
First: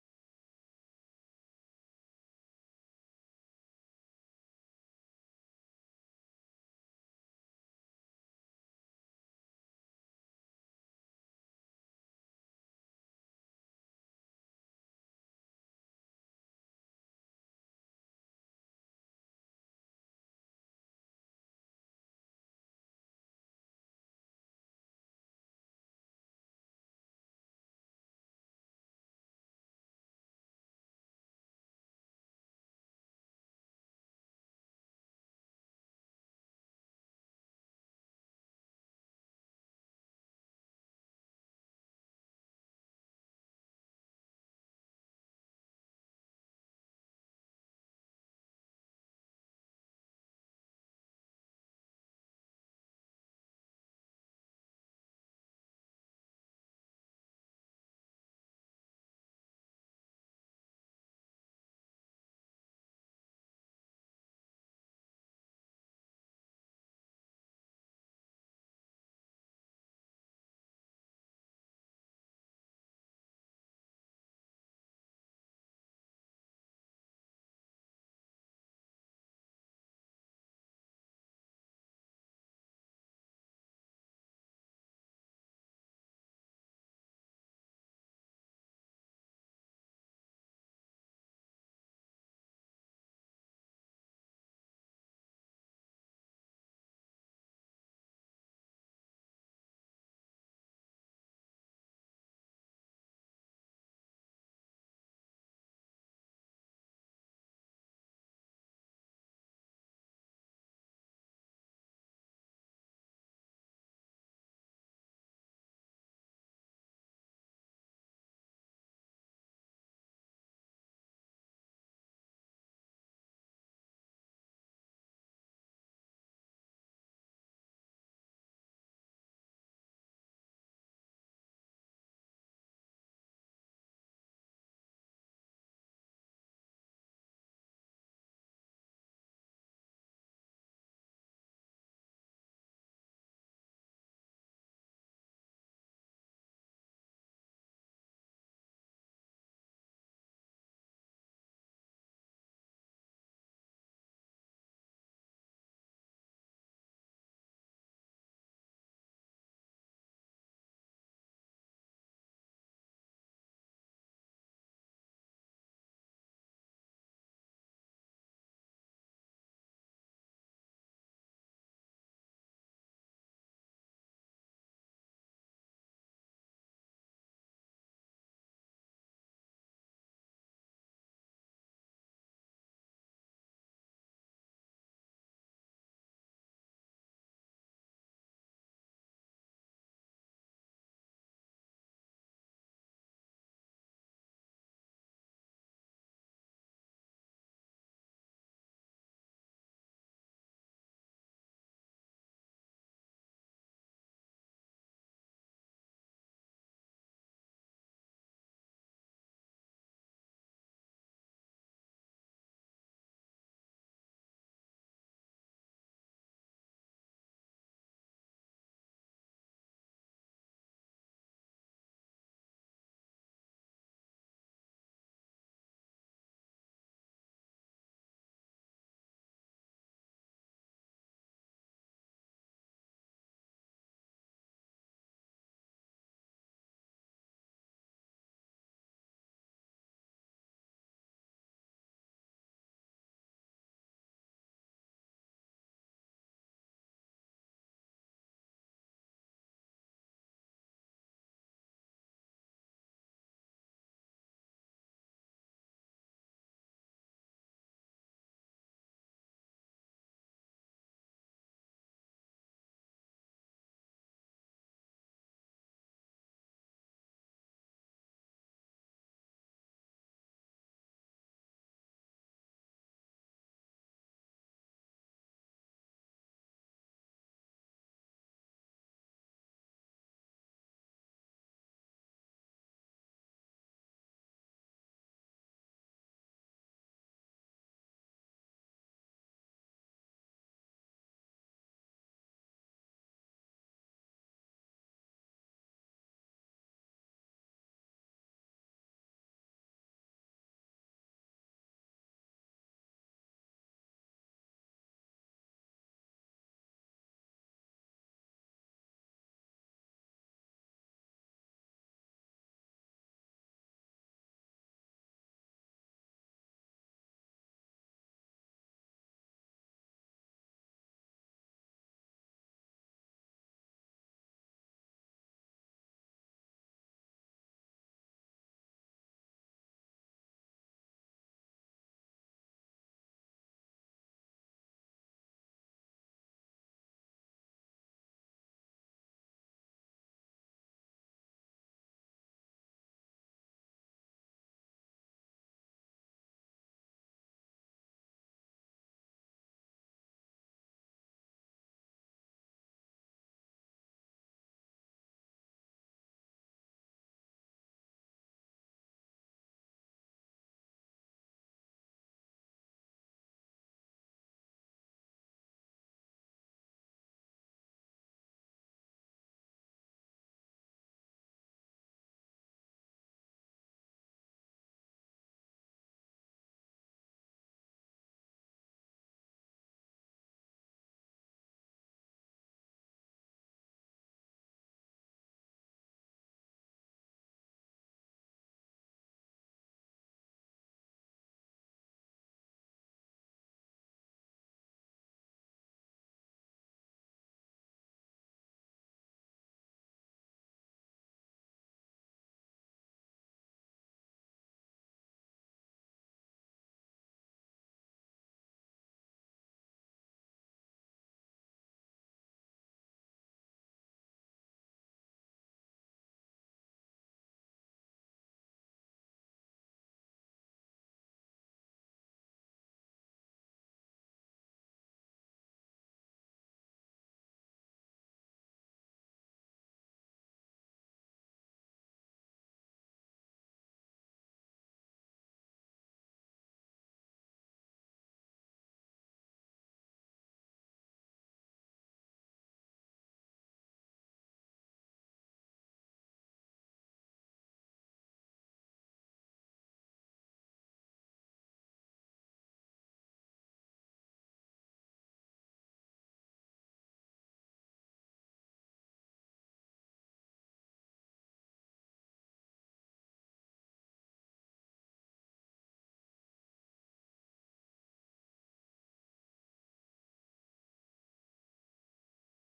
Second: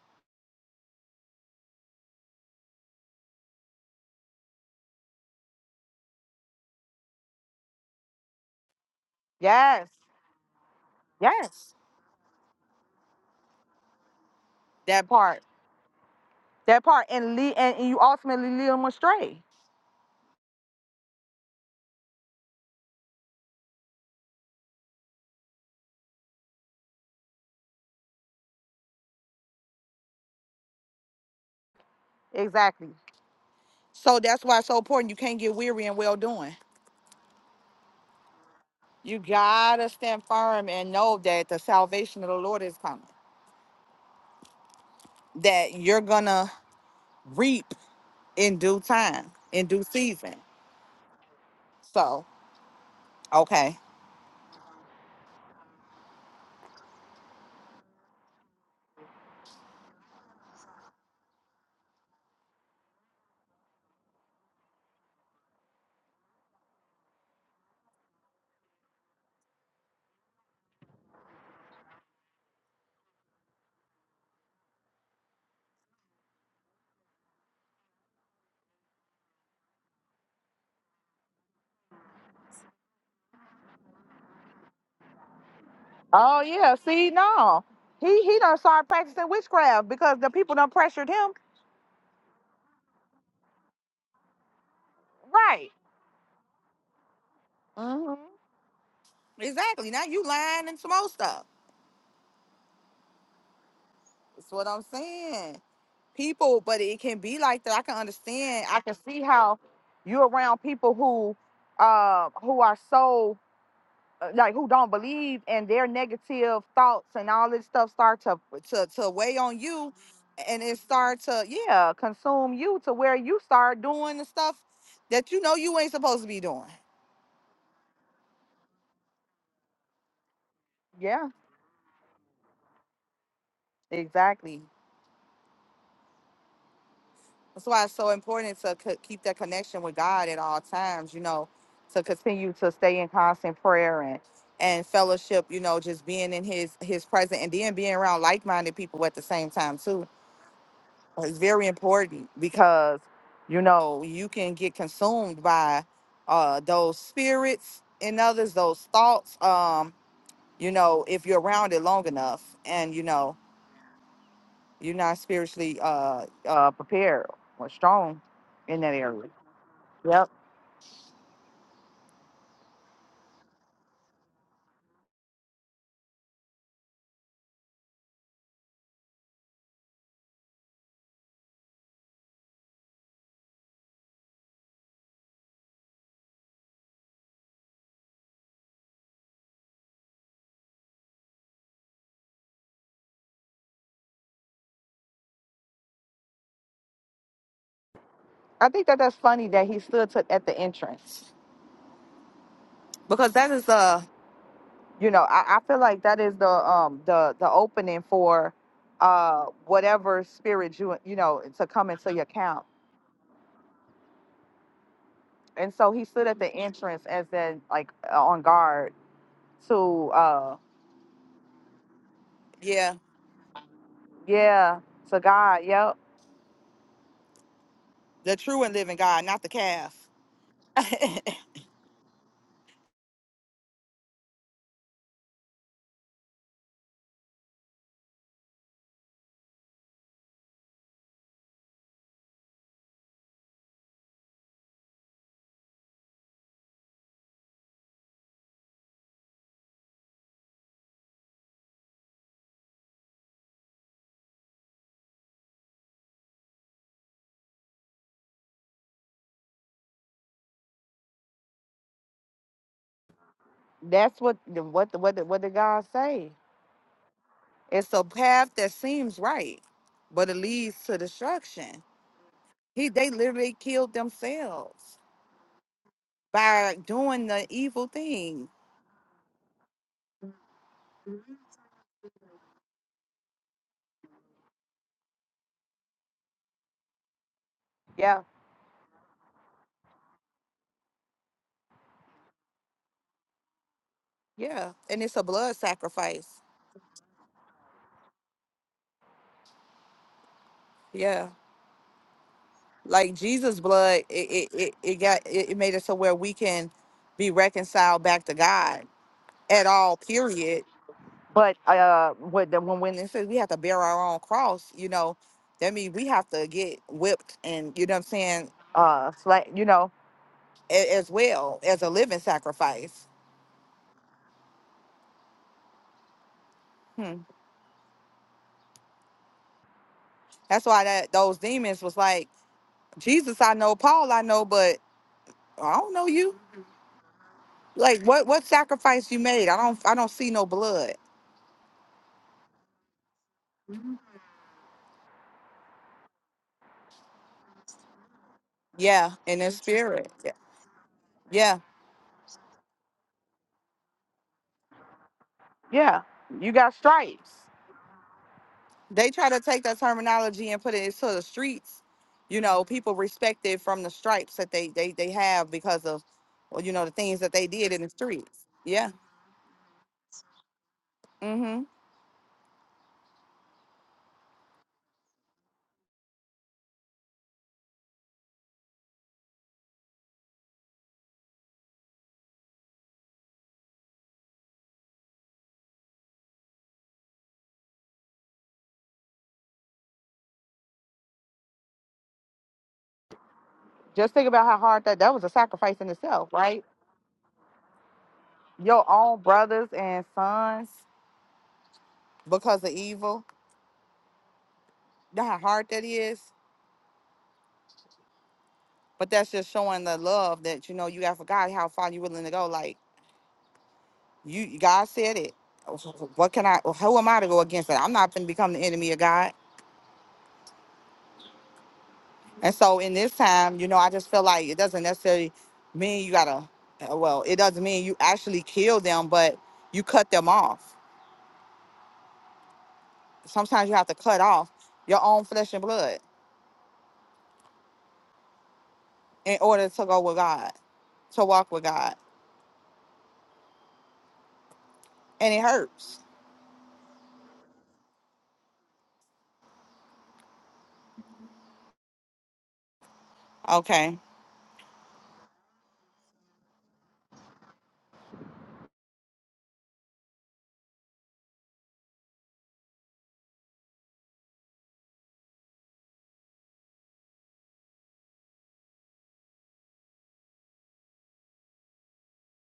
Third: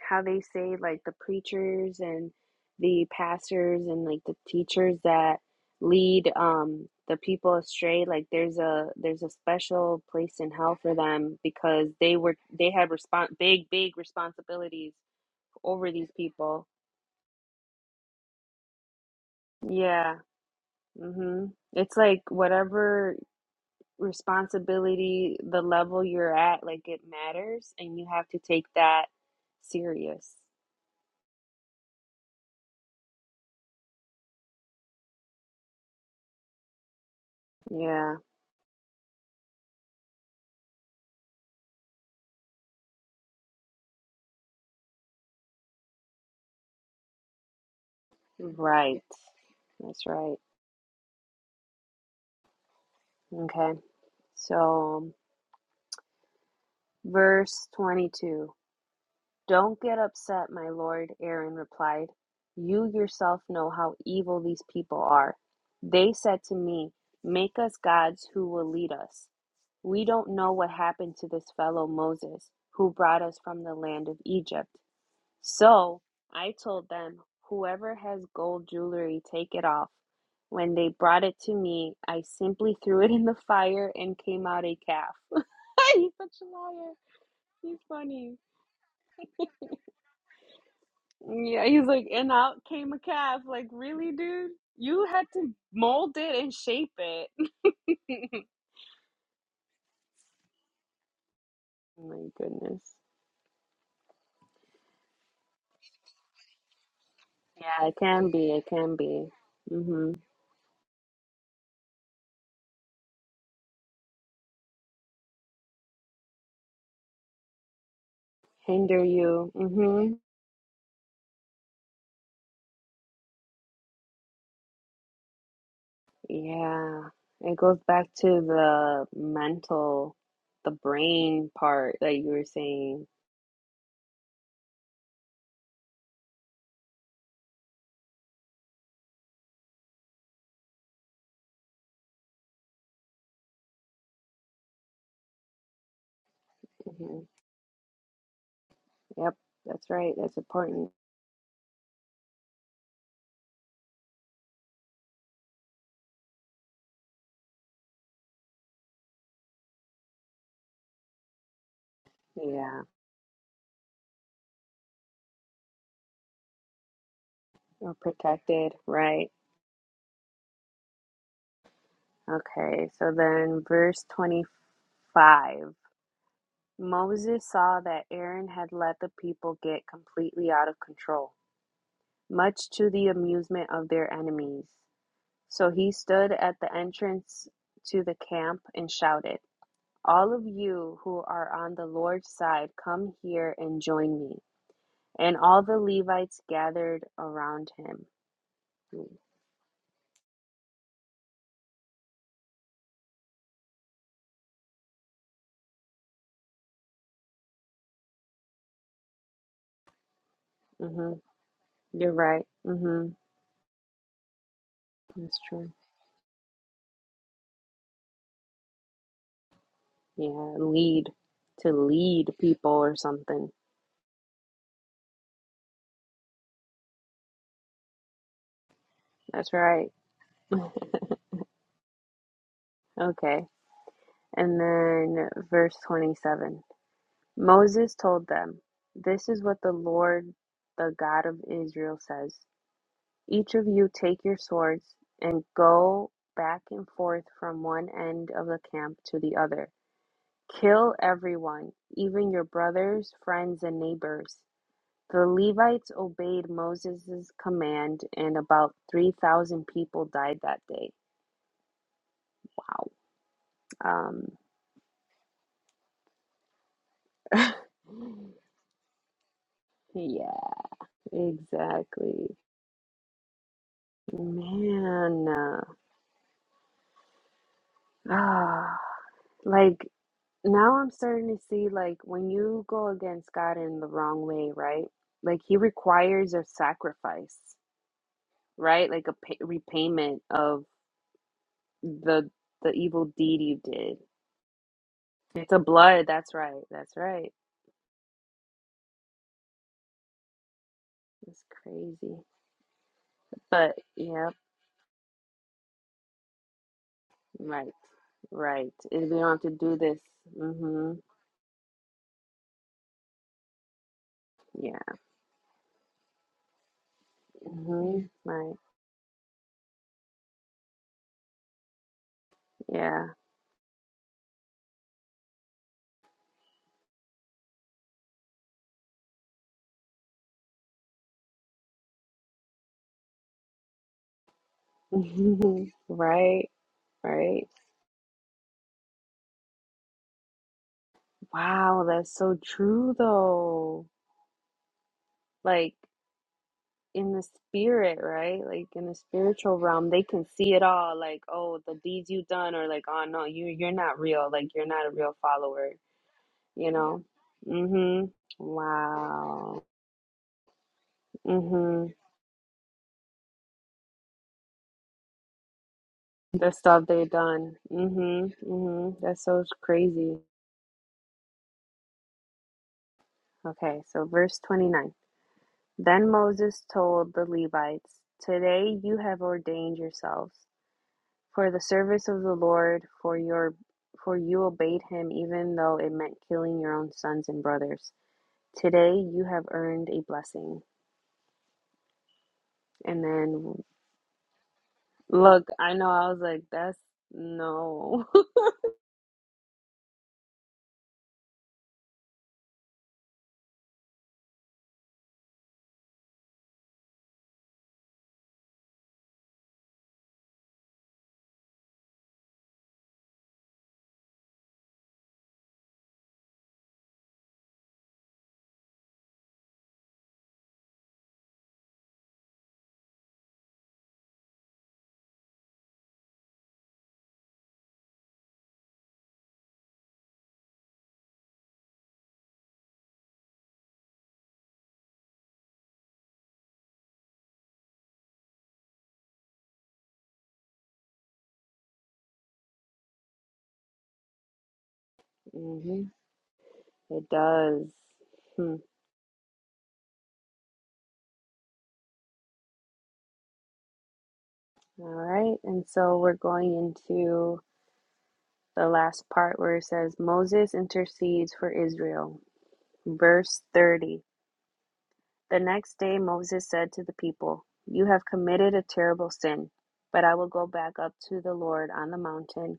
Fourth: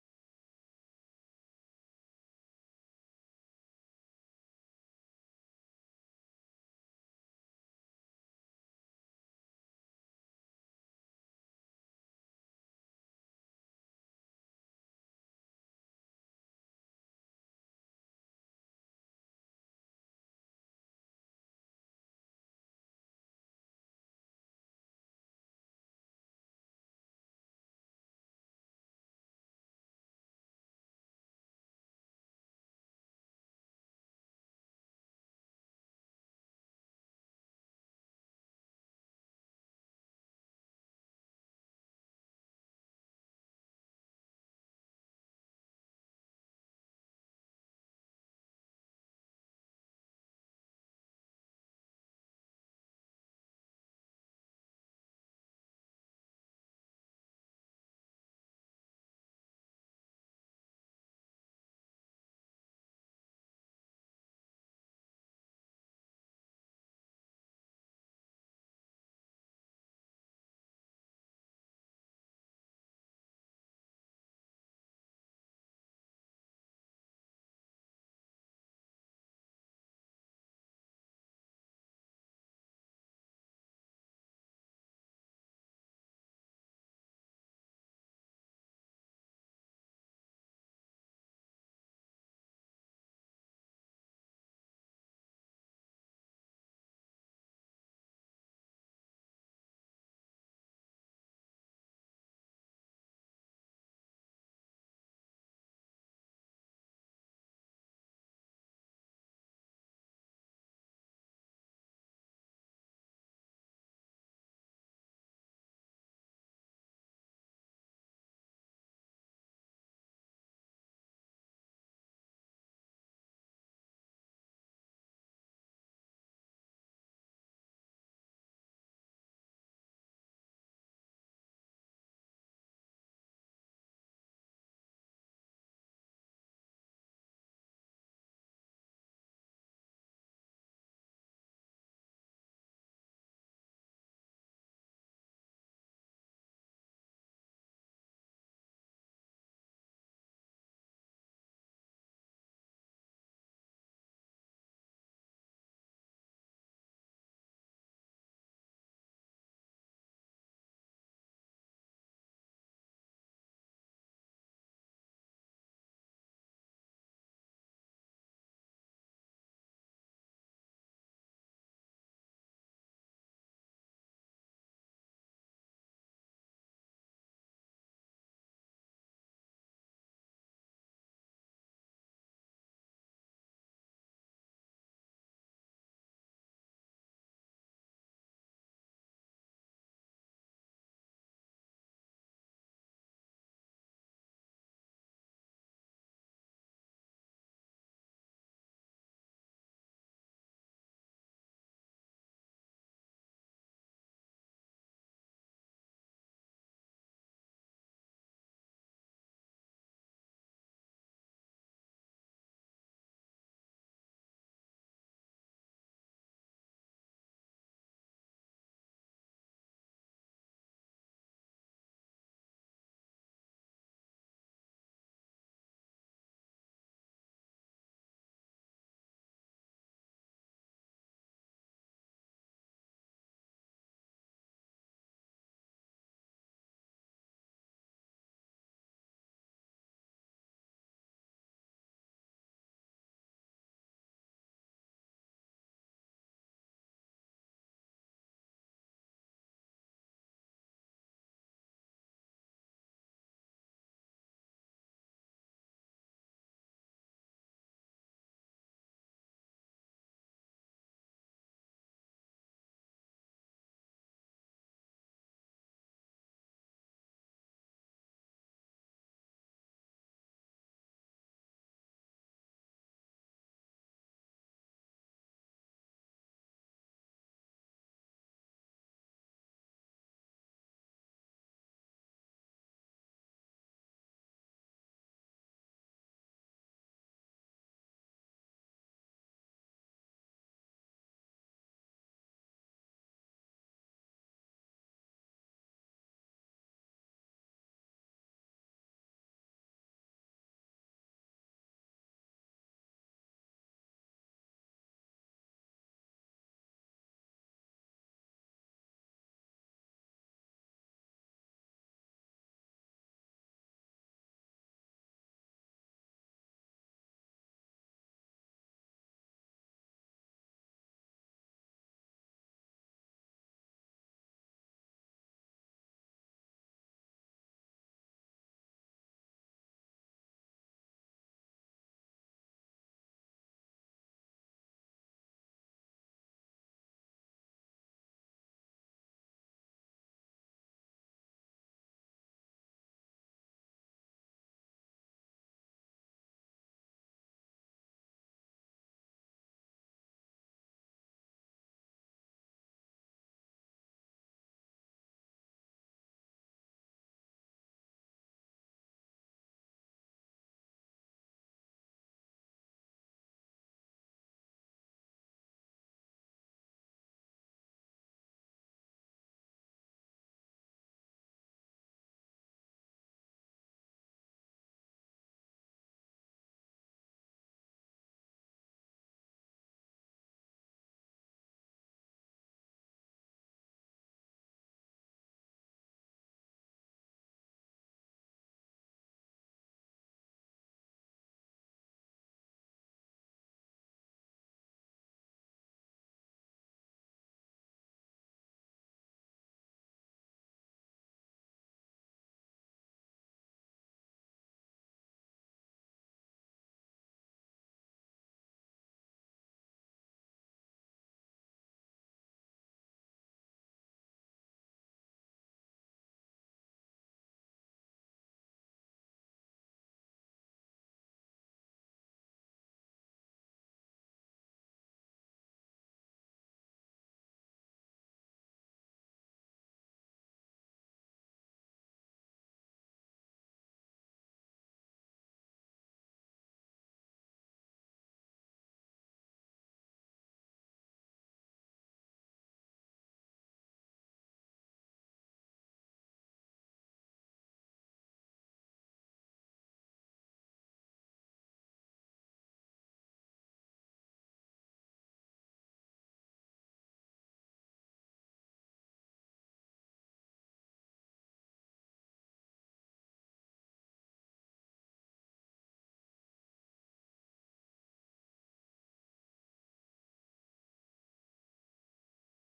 [SPEAKER 2] how they say like the preachers and the pastors and like the teachers that lead um the people astray like there's a there's a
[SPEAKER 1] Yes.
[SPEAKER 2] special place in hell for them
[SPEAKER 1] Yes.
[SPEAKER 2] because they were they had respon big big responsibilities
[SPEAKER 1] That part.
[SPEAKER 2] over these people.
[SPEAKER 1] That part and lead and, and you ultimately lead them astray.
[SPEAKER 2] Yeah. hmm It's like whatever responsibility, the level you're at, like it matters, and you have to take that serious.
[SPEAKER 1] Exactly. So that's why it's so important. You can't get weary in well doing.
[SPEAKER 2] Yeah,
[SPEAKER 1] You gotta stand firm and know that the salvation of the Lord is coming. That you're gonna reap in due
[SPEAKER 2] right.
[SPEAKER 1] time, in due
[SPEAKER 2] That's
[SPEAKER 1] season.
[SPEAKER 2] right.
[SPEAKER 1] So.
[SPEAKER 2] Okay.
[SPEAKER 1] Okay.
[SPEAKER 2] So, verse 22. Don't get upset, my lord, Aaron replied. You yourself know how evil these people are. They said to me, 'Make us gods who will lead us. We don't know what happened to this fellow Moses, who brought us from the land of Egypt. So I told them, 'Whoever has gold jewelry, take it off. When they brought it to me, I simply threw it in the fire and came out a calf. He's such
[SPEAKER 1] Oh
[SPEAKER 2] a
[SPEAKER 1] yeah,
[SPEAKER 2] liar.
[SPEAKER 1] see, no,
[SPEAKER 2] He's
[SPEAKER 1] he
[SPEAKER 2] funny.
[SPEAKER 1] he done started practicing witchcraft because the people done pressured him.
[SPEAKER 2] Yeah, he's like, and out came a calf. Like, really, dude? You had to
[SPEAKER 1] Right.
[SPEAKER 2] mold it and shape it.
[SPEAKER 1] hmm Exactly. Now you lying and some more stuff.
[SPEAKER 2] Oh My goodness.
[SPEAKER 1] That's what I'm saying. People, but it can be like that. I
[SPEAKER 2] Yeah, it
[SPEAKER 1] can
[SPEAKER 2] can be. It
[SPEAKER 1] understand. I I can
[SPEAKER 2] can
[SPEAKER 1] see
[SPEAKER 2] be.
[SPEAKER 1] how
[SPEAKER 2] Mm-hmm.
[SPEAKER 1] you around people who, uh, who are so. uh, like who don't believe and their negative thoughts and all this stuff start to to
[SPEAKER 2] Hinder
[SPEAKER 1] to weigh
[SPEAKER 2] you.
[SPEAKER 1] on you
[SPEAKER 2] Mm-hmm.
[SPEAKER 1] and it start to yeah consume you to where you start doing the stuff that you know you ain't supposed to be doing
[SPEAKER 2] Yeah. It goes back to the mental, the
[SPEAKER 1] yeah
[SPEAKER 2] brain part that you were saying.
[SPEAKER 1] exactly that's why it's so important to co- keep that connection with god at all times you know to continue to stay in constant prayer and and fellowship you know just being in his his
[SPEAKER 2] hmm
[SPEAKER 1] presence and then being around like-minded people at the
[SPEAKER 2] Yep,
[SPEAKER 1] same time
[SPEAKER 2] that's
[SPEAKER 1] too
[SPEAKER 2] right. That's important.
[SPEAKER 1] It's very important because you know you can get consumed by uh those spirits in others, those thoughts. Um, you know, if you're around it long enough,
[SPEAKER 2] Yeah.
[SPEAKER 1] and you know you're not spiritually uh uh prepared or
[SPEAKER 2] Or
[SPEAKER 1] strong
[SPEAKER 2] protected,
[SPEAKER 1] in that area.
[SPEAKER 2] right?
[SPEAKER 1] Yep.
[SPEAKER 2] Okay. So then verse 25. Moses saw that Aaron had let the people get completely out of control, much to the amusement of their enemies. So he stood at the entrance to the camp and shouted, All of you who are on the Lord's side, come here and join me. And all the Levites gathered around him.
[SPEAKER 1] I think that that's funny that he stood to, at the entrance because that is uh you know I, I feel like that is the um the the opening for uh whatever spirit you
[SPEAKER 2] hmm
[SPEAKER 1] you know to come into
[SPEAKER 2] You're
[SPEAKER 1] your
[SPEAKER 2] right.
[SPEAKER 1] camp
[SPEAKER 2] hmm That's true.
[SPEAKER 1] and so he stood at the entrance as in like on guard to
[SPEAKER 2] Yeah,
[SPEAKER 1] uh
[SPEAKER 2] lead. To lead people or
[SPEAKER 1] Yeah,
[SPEAKER 2] something.
[SPEAKER 1] yeah to God. Yep. the true and living God, not the
[SPEAKER 2] That's right.
[SPEAKER 1] calf.
[SPEAKER 2] Okay. And then verse 27 Moses told them, This is what the Lord, the God of Israel, says Each of you take your swords and go back and forth from one end of the camp to the other. Kill everyone, even your brothers, friends, and neighbors. The Levites obeyed Moses' command, and about 3,000 people died that day. Wow.
[SPEAKER 1] That's what the- what the- what the- what did God say?
[SPEAKER 2] Um,
[SPEAKER 1] it's a path that seems right, but
[SPEAKER 2] yeah,
[SPEAKER 1] it leads to destruction.
[SPEAKER 2] exactly.
[SPEAKER 1] He they literally killed themselves
[SPEAKER 2] Man, uh,
[SPEAKER 1] by doing the evil thing.
[SPEAKER 2] ah, like now I'm starting to see like when you go against God in the wrong way, right? Like he requires a sacrifice,
[SPEAKER 1] Yeah.
[SPEAKER 2] right? Like a pay repayment of the the evil deed you did.
[SPEAKER 1] Yeah, and it's a
[SPEAKER 2] It's
[SPEAKER 1] blood
[SPEAKER 2] a blood,
[SPEAKER 1] sacrifice.
[SPEAKER 2] that's right. That's right.
[SPEAKER 1] Yeah.
[SPEAKER 2] It's crazy.
[SPEAKER 1] like Jesus'
[SPEAKER 2] But
[SPEAKER 1] blood, it
[SPEAKER 2] yep,
[SPEAKER 1] it, it, it got it, it made it so where we can be
[SPEAKER 2] right,
[SPEAKER 1] reconciled back to
[SPEAKER 2] right.
[SPEAKER 1] God
[SPEAKER 2] And we don't have to
[SPEAKER 1] at
[SPEAKER 2] do
[SPEAKER 1] all.
[SPEAKER 2] this.
[SPEAKER 1] Period.
[SPEAKER 2] Mm-hmm.
[SPEAKER 1] But uh, with the, when when it says we have to bear our own cross,
[SPEAKER 2] Yeah.
[SPEAKER 1] you know, that means we have to get whipped and you know what I'm
[SPEAKER 2] Mm-hmm.
[SPEAKER 1] saying,
[SPEAKER 2] Right.
[SPEAKER 1] uh, sla- you know, a, as well as a living sacrifice. Hmm. That's why that those demons was like Jesus. I know Paul. I know, but
[SPEAKER 2] Yeah.
[SPEAKER 1] I don't know you.
[SPEAKER 2] right. Right.
[SPEAKER 1] Like what what sacrifice you made? I don't I don't see no blood.
[SPEAKER 2] Wow, that's so true though. Like in the spirit, right? Like in the
[SPEAKER 1] Yeah, in the
[SPEAKER 2] spiritual realm, they
[SPEAKER 1] spirit.
[SPEAKER 2] can
[SPEAKER 1] Yeah.
[SPEAKER 2] see it all. Like, oh,
[SPEAKER 1] yeah.
[SPEAKER 2] the deeds you done, or like, oh no, you you're not real. Like you're not a real follower.
[SPEAKER 1] Yeah, you
[SPEAKER 2] You
[SPEAKER 1] got
[SPEAKER 2] know?
[SPEAKER 1] stripes.
[SPEAKER 2] Mm-hmm.
[SPEAKER 1] They try to take
[SPEAKER 2] Wow.
[SPEAKER 1] that terminology and put it into the streets.
[SPEAKER 2] Mm-hmm.
[SPEAKER 1] You know, people respect it from the stripes that they they, they have because of,
[SPEAKER 2] The
[SPEAKER 1] well, you
[SPEAKER 2] stuff
[SPEAKER 1] know, the
[SPEAKER 2] they
[SPEAKER 1] things that they
[SPEAKER 2] done.
[SPEAKER 1] did in the streets.
[SPEAKER 2] Mm-hmm.
[SPEAKER 1] Yeah.
[SPEAKER 2] Mm-hmm. That's so crazy.
[SPEAKER 1] Mm-hmm.
[SPEAKER 2] Okay, so verse 29. Then Moses told the Levites, Today you have ordained yourselves. for the service of the Lord, for your for you obeyed him even though it meant killing your own sons and brothers. Today you have earned a blessing. And then
[SPEAKER 1] Just think about how hard that that was a
[SPEAKER 2] look, I
[SPEAKER 1] sacrifice
[SPEAKER 2] know
[SPEAKER 1] in
[SPEAKER 2] I was
[SPEAKER 1] itself,
[SPEAKER 2] like,
[SPEAKER 1] right?
[SPEAKER 2] that's no.
[SPEAKER 1] Your own brothers and sons. Because of evil. You know how hard that is. But that's just showing the love that you know you got for God, how far you're willing to go. Like You God said it. What can I? Who am I to go against it? I'm not going to become the enemy of God. And so in this time, you know, I just feel like it doesn't necessarily mean you gotta. uh, Well, it doesn't mean you actually kill them, but you cut them off. Sometimes you have to cut off your own flesh and blood in order to go with God, to walk with God, and it
[SPEAKER 2] hmm
[SPEAKER 1] hurts.
[SPEAKER 2] It does. Hmm.
[SPEAKER 1] Okay.
[SPEAKER 2] All right. And so we're going into the last part where it says Moses intercedes for Israel. Verse 30. The next day Moses said to the people, You have committed a terrible sin, but I will go back up to the Lord on the mountain.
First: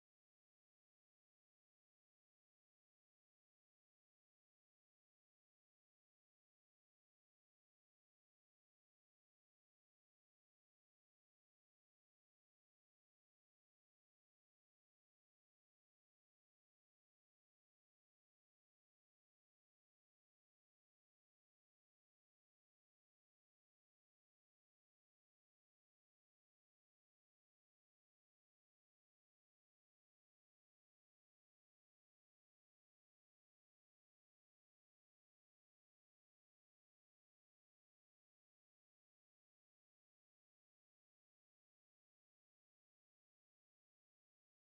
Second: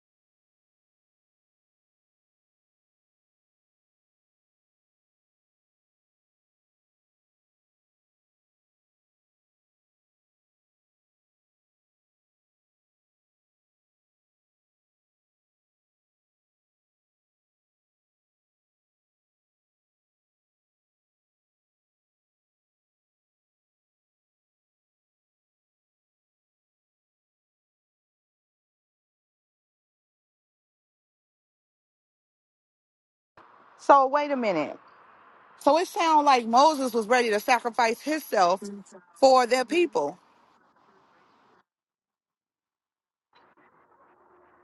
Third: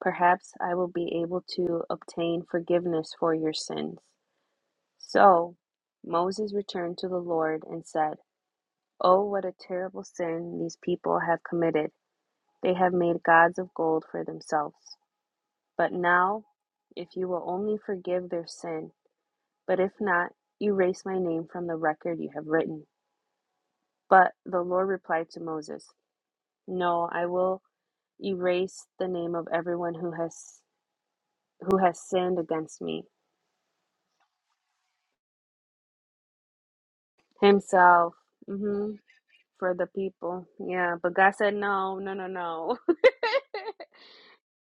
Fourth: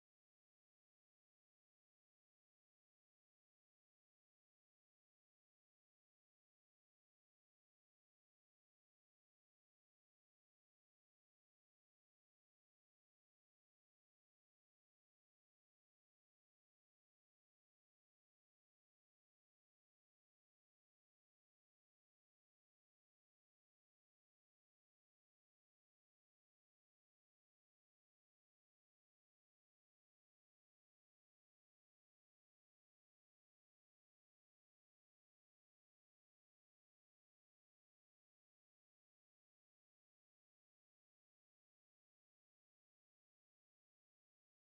[SPEAKER 2] Perhaps I will be able to obtain forgiveness for your sins. So Moses returned to the Lord and said, Oh, what a terrible sin these people have committed. They have made gods of gold for themselves. But now, if you will only forgive their sin, but if not, erase my name from the record you have written. But the Lord replied to Moses, No, I will erase the name of everyone who has who has sinned against me.
[SPEAKER 1] So wait a minute. So it sounds like Moses was ready to sacrifice
[SPEAKER 2] Himself.
[SPEAKER 1] himself
[SPEAKER 2] hmm
[SPEAKER 1] for their
[SPEAKER 2] For the
[SPEAKER 1] people.
[SPEAKER 2] people. Yeah. But God said no, no, no, no.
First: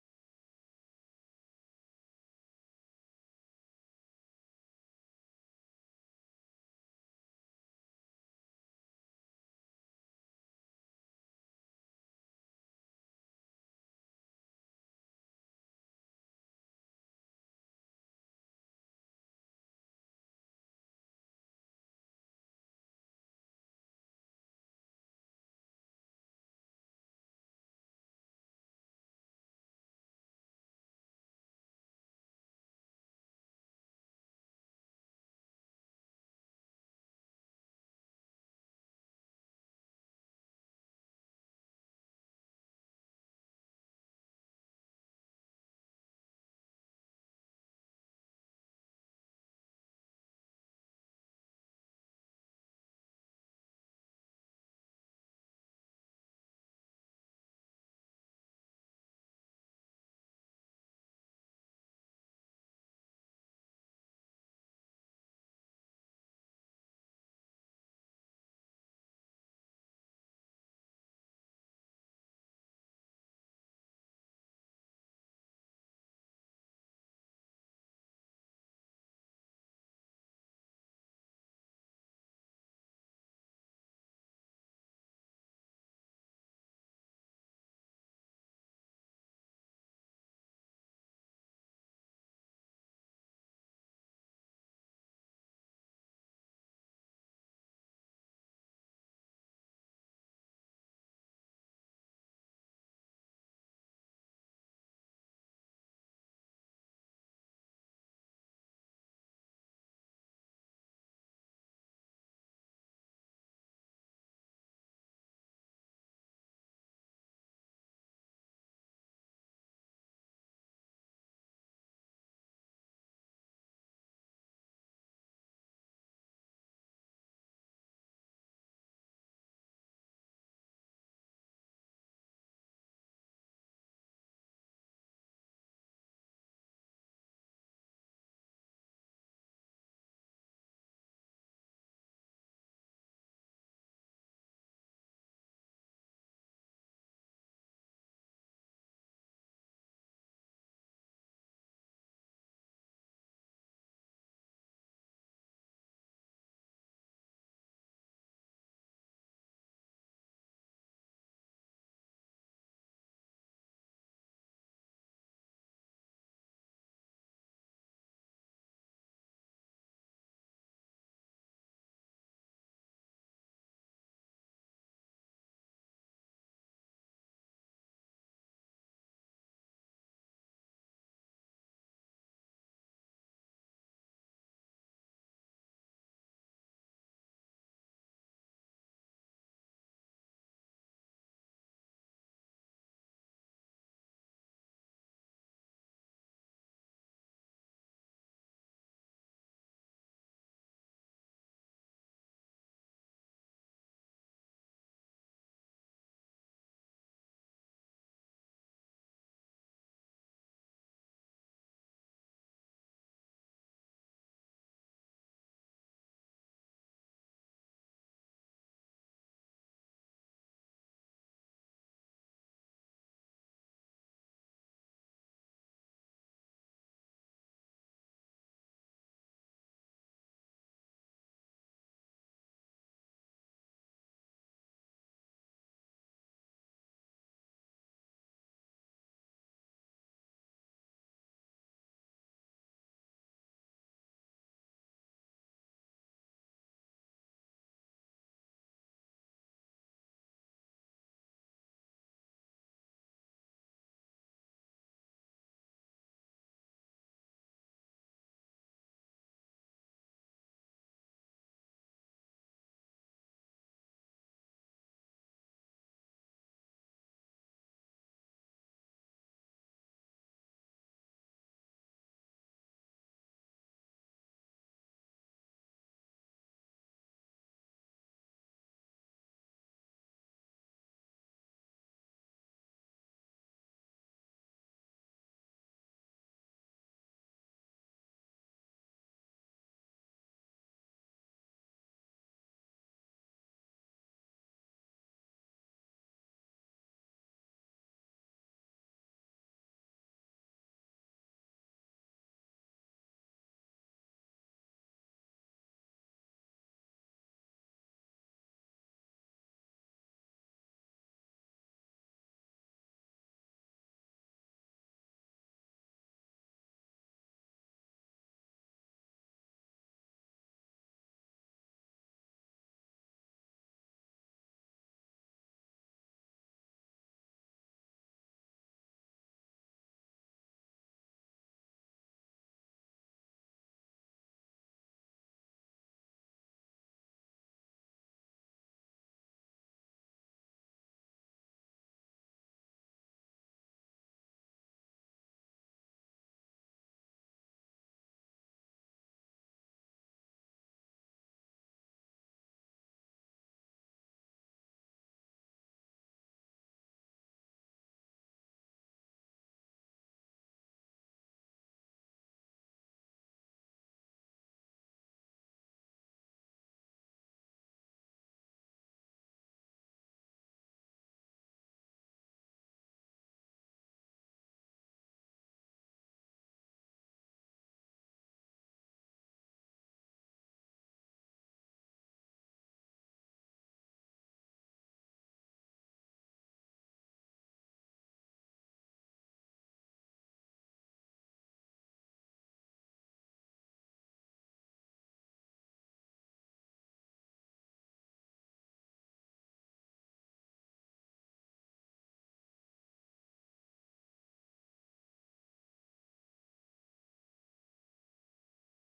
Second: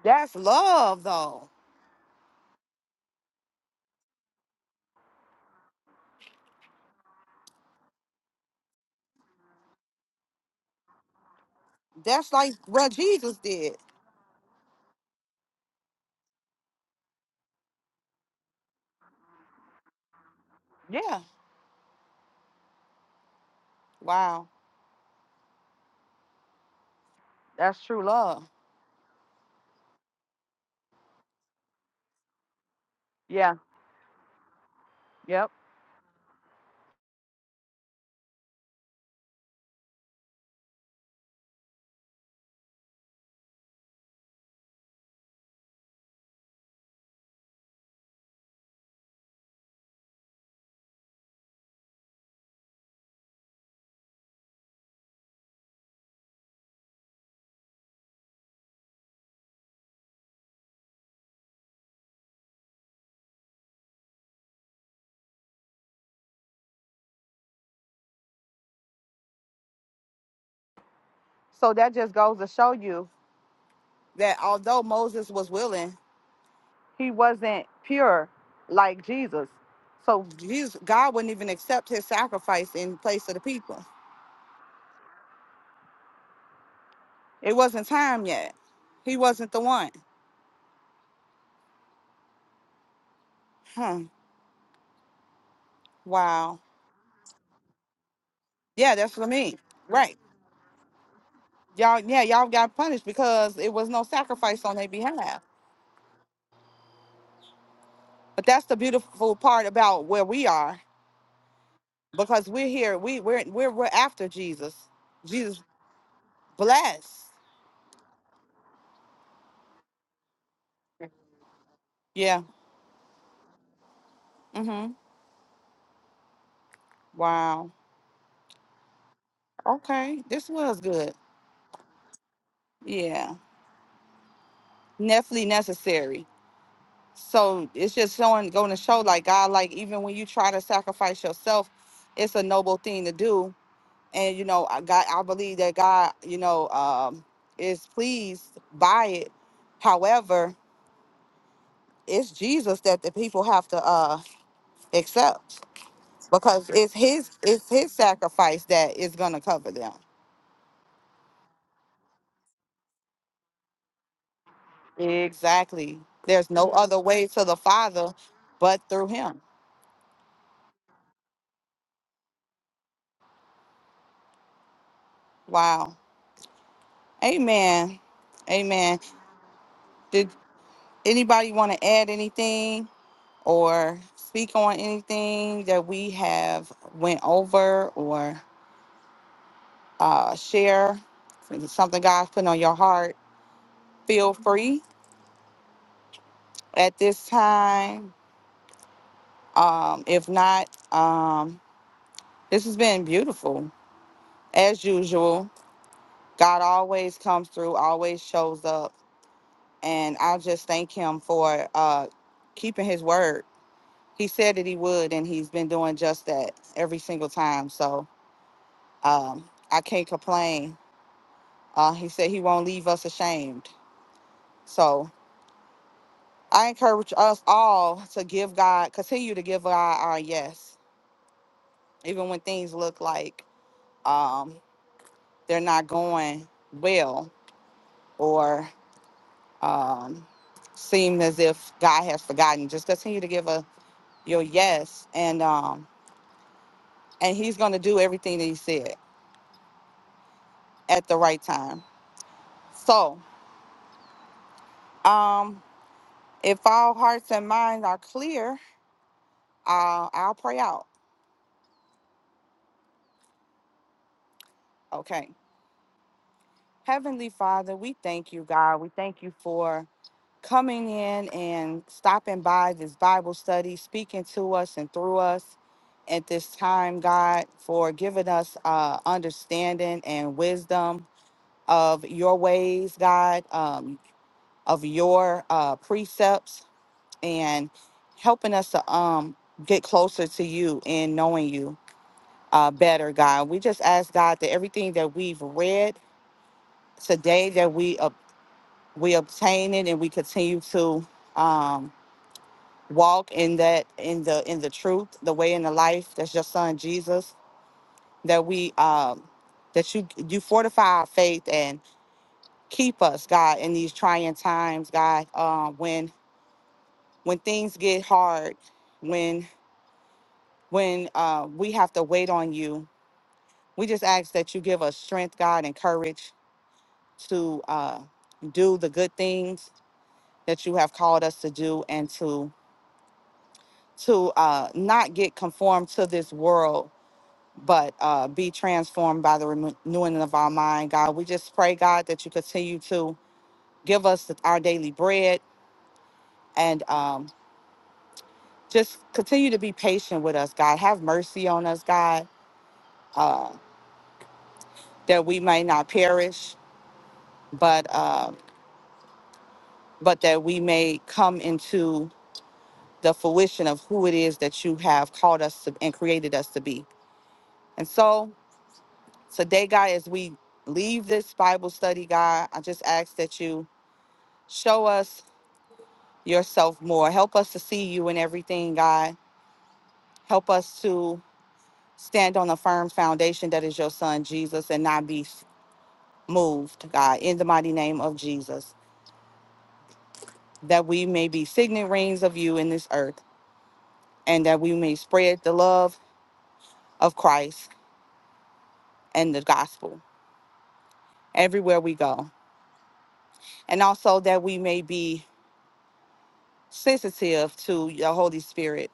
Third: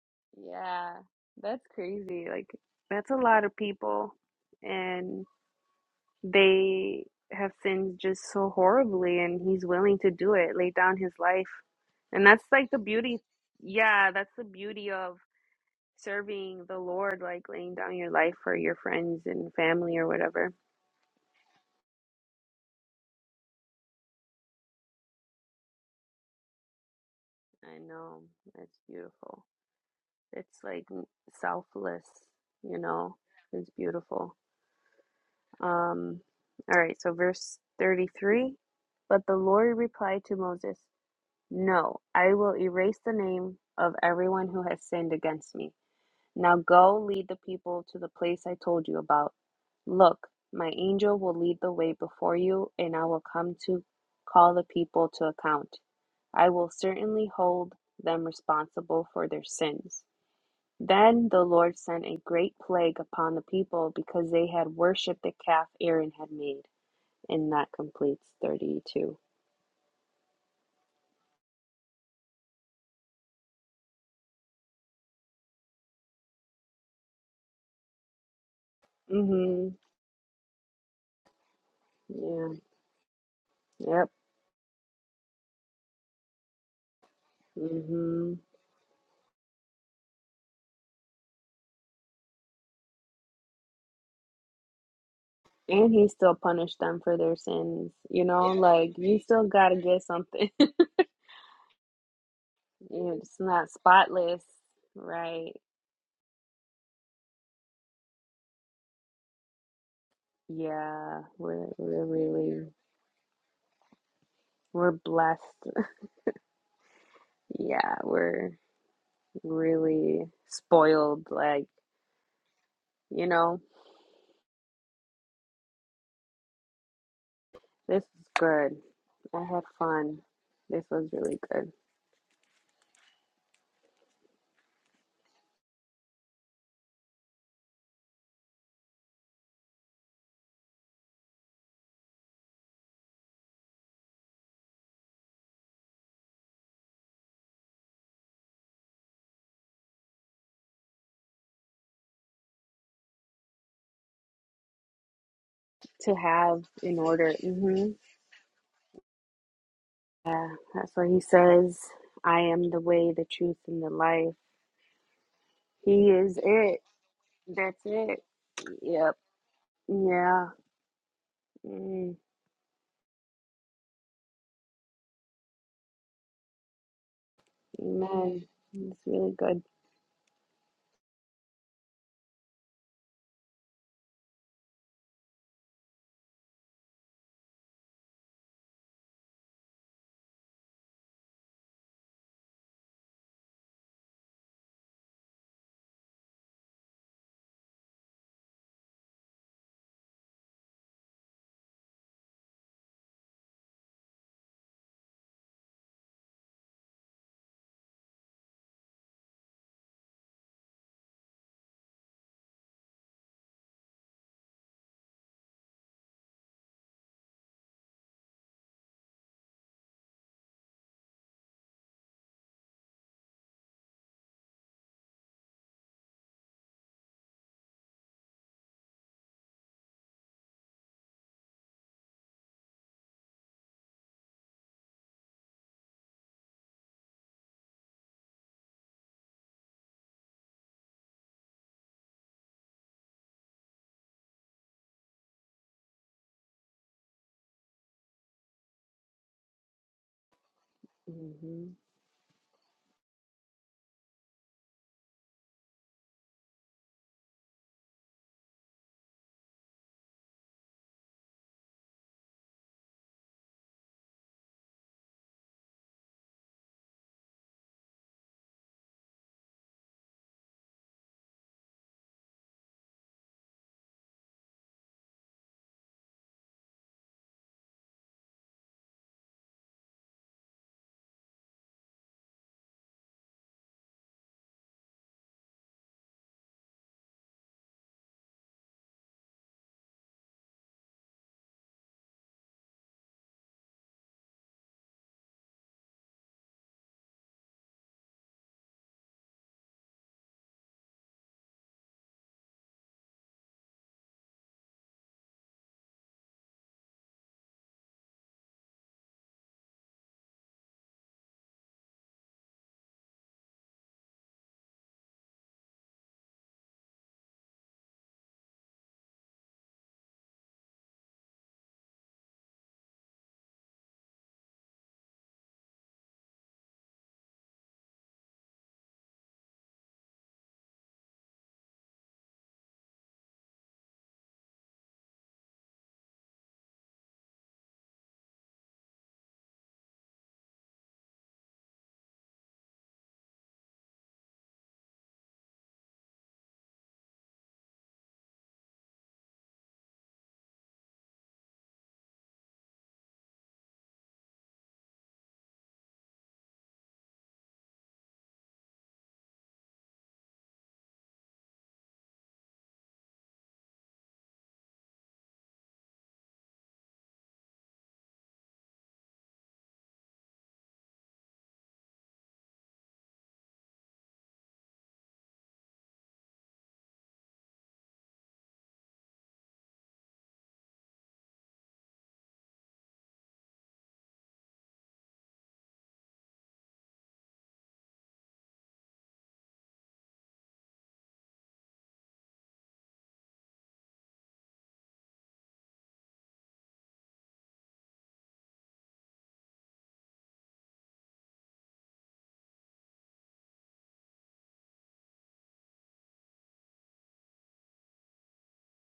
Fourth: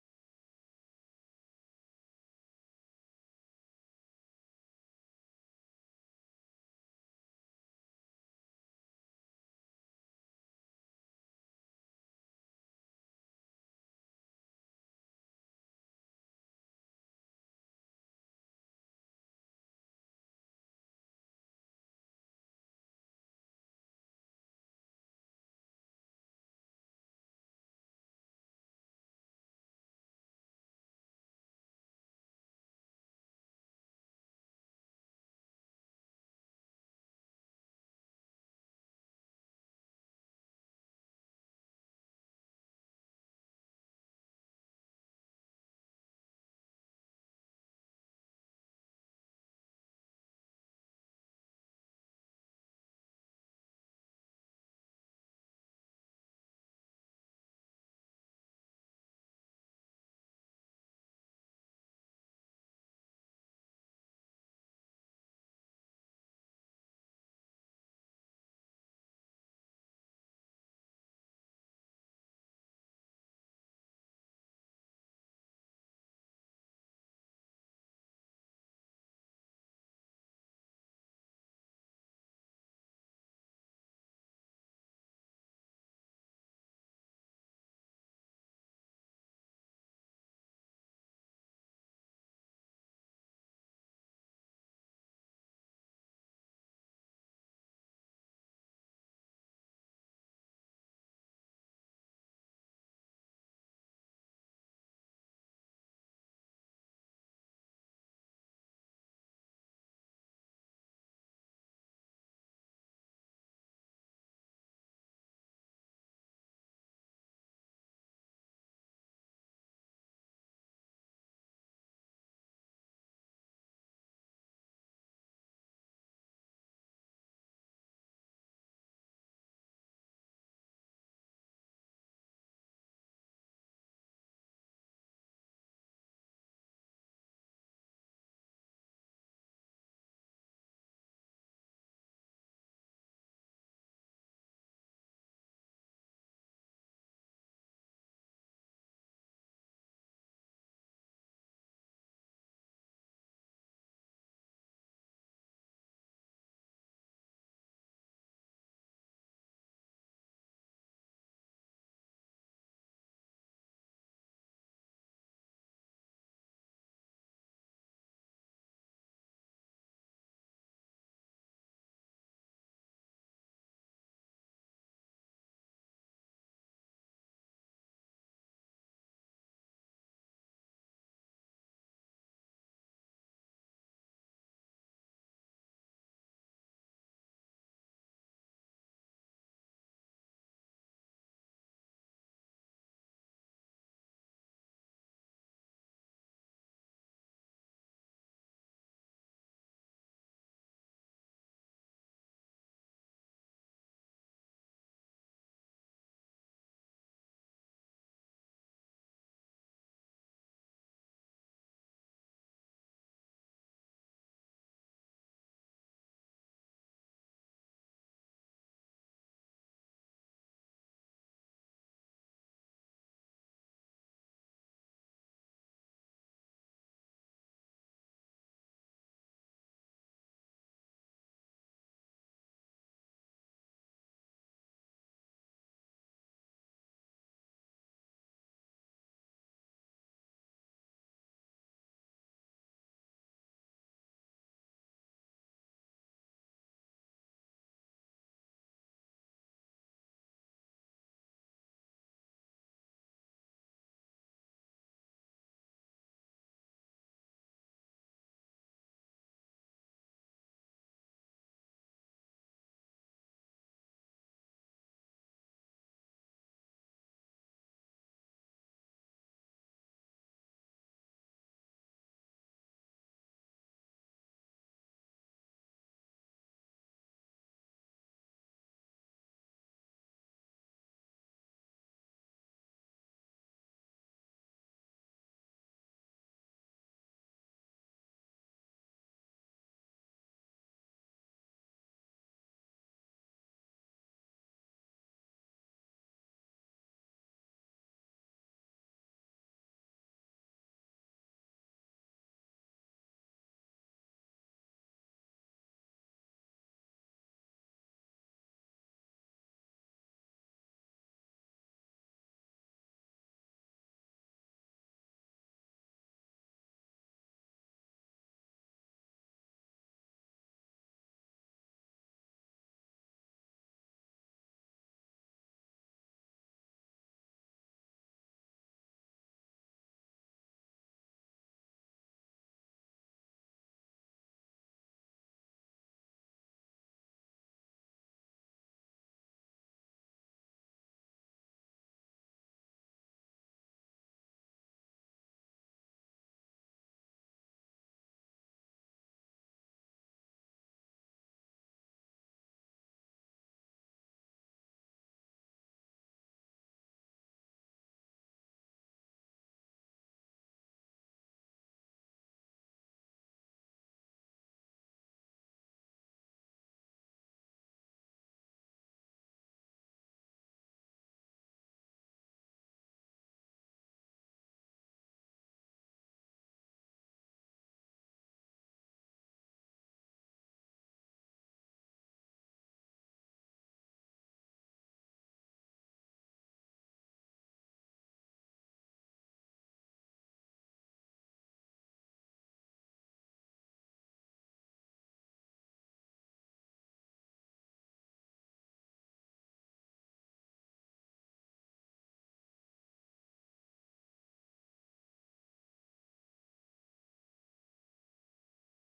[SPEAKER 1] That's
[SPEAKER 2] yeah.
[SPEAKER 1] love, though.
[SPEAKER 2] That's crazy. Like that's a lot of people. And they have sinned just so horribly and he's willing to do it, lay down his life. And
[SPEAKER 1] That's
[SPEAKER 2] that's
[SPEAKER 1] like
[SPEAKER 2] like the
[SPEAKER 1] what
[SPEAKER 2] beauty.
[SPEAKER 1] Jesus did.
[SPEAKER 2] Yeah, that's the beauty of serving the Lord, like laying down your life for your friends and family or whatever.
[SPEAKER 1] Yeah, Wow.
[SPEAKER 2] I
[SPEAKER 1] that's true
[SPEAKER 2] know
[SPEAKER 1] love.
[SPEAKER 2] that's beautiful. It's like selfless, you know.
[SPEAKER 1] Yeah,
[SPEAKER 2] It's beautiful.
[SPEAKER 1] yep.
[SPEAKER 2] Um, all right, so verse 33. But the Lord replied to Moses, No, I will erase the name of everyone who has sinned against me. Now go lead the people to the place I told you about. Look, my angel will lead the way before you, and I will come to call the people to account. I will certainly hold them responsible for their sins. Then the Lord sent a great plague upon the people because they had worshipped the calf Aaron had made. And that completes 32.
[SPEAKER 1] So that just goes to show you That although Moses was willing, he wasn't pure like Jesus.
[SPEAKER 2] Mm hmm.
[SPEAKER 1] So Jesus, God wouldn't even accept his sacrifice in place of the people.
[SPEAKER 2] Yeah. Yep.
[SPEAKER 1] It wasn't time
[SPEAKER 2] Mm-hmm.
[SPEAKER 1] yet. He wasn't the one. Hmm.
[SPEAKER 2] And he still
[SPEAKER 1] Wow.
[SPEAKER 2] punished them for their sins. You know, yeah. like
[SPEAKER 1] Yeah, that's
[SPEAKER 2] you
[SPEAKER 1] what I
[SPEAKER 2] still
[SPEAKER 1] mean.
[SPEAKER 2] got to get
[SPEAKER 1] Right.
[SPEAKER 2] something.
[SPEAKER 1] Y'all, yeah, y'all got punished
[SPEAKER 2] it's
[SPEAKER 1] because
[SPEAKER 2] not
[SPEAKER 1] it was no
[SPEAKER 2] spotless,
[SPEAKER 1] sacrifice on their behalf.
[SPEAKER 2] right?
[SPEAKER 1] But that's the beautiful part about where we are.
[SPEAKER 2] Yeah, we're we're
[SPEAKER 1] because
[SPEAKER 2] really
[SPEAKER 1] we're here. We we're we're we're after Jesus.
[SPEAKER 2] we're blessed.
[SPEAKER 1] Jesus bless.
[SPEAKER 2] Yeah, we're really spoiled. Like,
[SPEAKER 1] Yeah.
[SPEAKER 2] you know,
[SPEAKER 1] Mm-hmm. Wow.
[SPEAKER 2] this is good. I had fun.
[SPEAKER 1] Okay. This was
[SPEAKER 2] This was
[SPEAKER 1] good.
[SPEAKER 2] really good
[SPEAKER 1] Yeah. Definitely necessary. So it's just showing going to show like God, like even when you try to sacrifice yourself, it's a noble thing to do. And you know, I got I believe that God, you know, um is pleased by it. However, it's Jesus that the people have to uh accept.
[SPEAKER 2] to have
[SPEAKER 1] because it's
[SPEAKER 2] in order.
[SPEAKER 1] his it's
[SPEAKER 2] hmm
[SPEAKER 1] his sacrifice that is going to cover them
[SPEAKER 2] Yeah, that's what he says. I am the way, the truth, and the life.
[SPEAKER 1] exactly
[SPEAKER 2] He is
[SPEAKER 1] there's no
[SPEAKER 2] it.
[SPEAKER 1] other way to the
[SPEAKER 2] That's
[SPEAKER 1] father
[SPEAKER 2] it.
[SPEAKER 1] but through
[SPEAKER 2] Yep.
[SPEAKER 1] him
[SPEAKER 2] Yeah. Mm.
[SPEAKER 1] wow amen
[SPEAKER 2] Amen.
[SPEAKER 1] amen
[SPEAKER 2] It's really good.
[SPEAKER 1] did anybody want to add anything or speak on anything that we have went over or uh, share If it's something god's putting on your heart feel free at this time um, if not um, this has been beautiful as usual, God always comes through, always shows up. And I just thank him for uh, keeping his word. He said that he would, and he's been doing just that every single time. So um, I can't complain. Uh, he said he won't leave us ashamed. So I encourage us all to give God, continue to give God our yes, even when things look like um, they're not going well or. um, seem as if God has forgotten. Just continue to give a your yes, and um, and He's going to do everything that He said at the right
[SPEAKER 2] hmm
[SPEAKER 1] time. So, um, if all hearts and minds are clear, uh, I'll pray out. Okay, Heavenly Father, we thank you, God. We thank you for coming in and stopping by this Bible study, speaking to us and through us at this time, God, for giving us uh, understanding and wisdom of your ways, God, um, of your uh, precepts, and helping us to um, get closer to you and knowing you uh, better, God. We just ask God that everything that we've read today, that we ob- we obtain it and we continue to um, walk in that in the in the truth, the way in the life. That's your Son Jesus. That we um, that you you fortify our faith and. keep us, God, in these trying times, God. Um, when when things get hard, when when uh, we have to wait on you, we just ask that you give us strength, God, and courage to uh, do the good things that you have called us to do, and to to uh, not get conformed to this world. But uh, be transformed by the renewing of our mind, God. We just pray, God, that you continue to give us our daily bread, and um, just continue to be patient with us, God. Have mercy on us, God, uh, that we may not perish, but uh, but that we may come into the fruition of who it is that you have called us to and created us to be. And so today, God, as we leave this Bible study, God, I just ask that you show us yourself more. Help us to see you in everything, God. Help us to stand on a firm foundation that is your son Jesus and not be moved, God, in the mighty name of Jesus, that we may be signet rings of you in this earth, and that we may spread the love of Christ and the gospel everywhere we go. And also that we may be sensitive to your Holy Spirit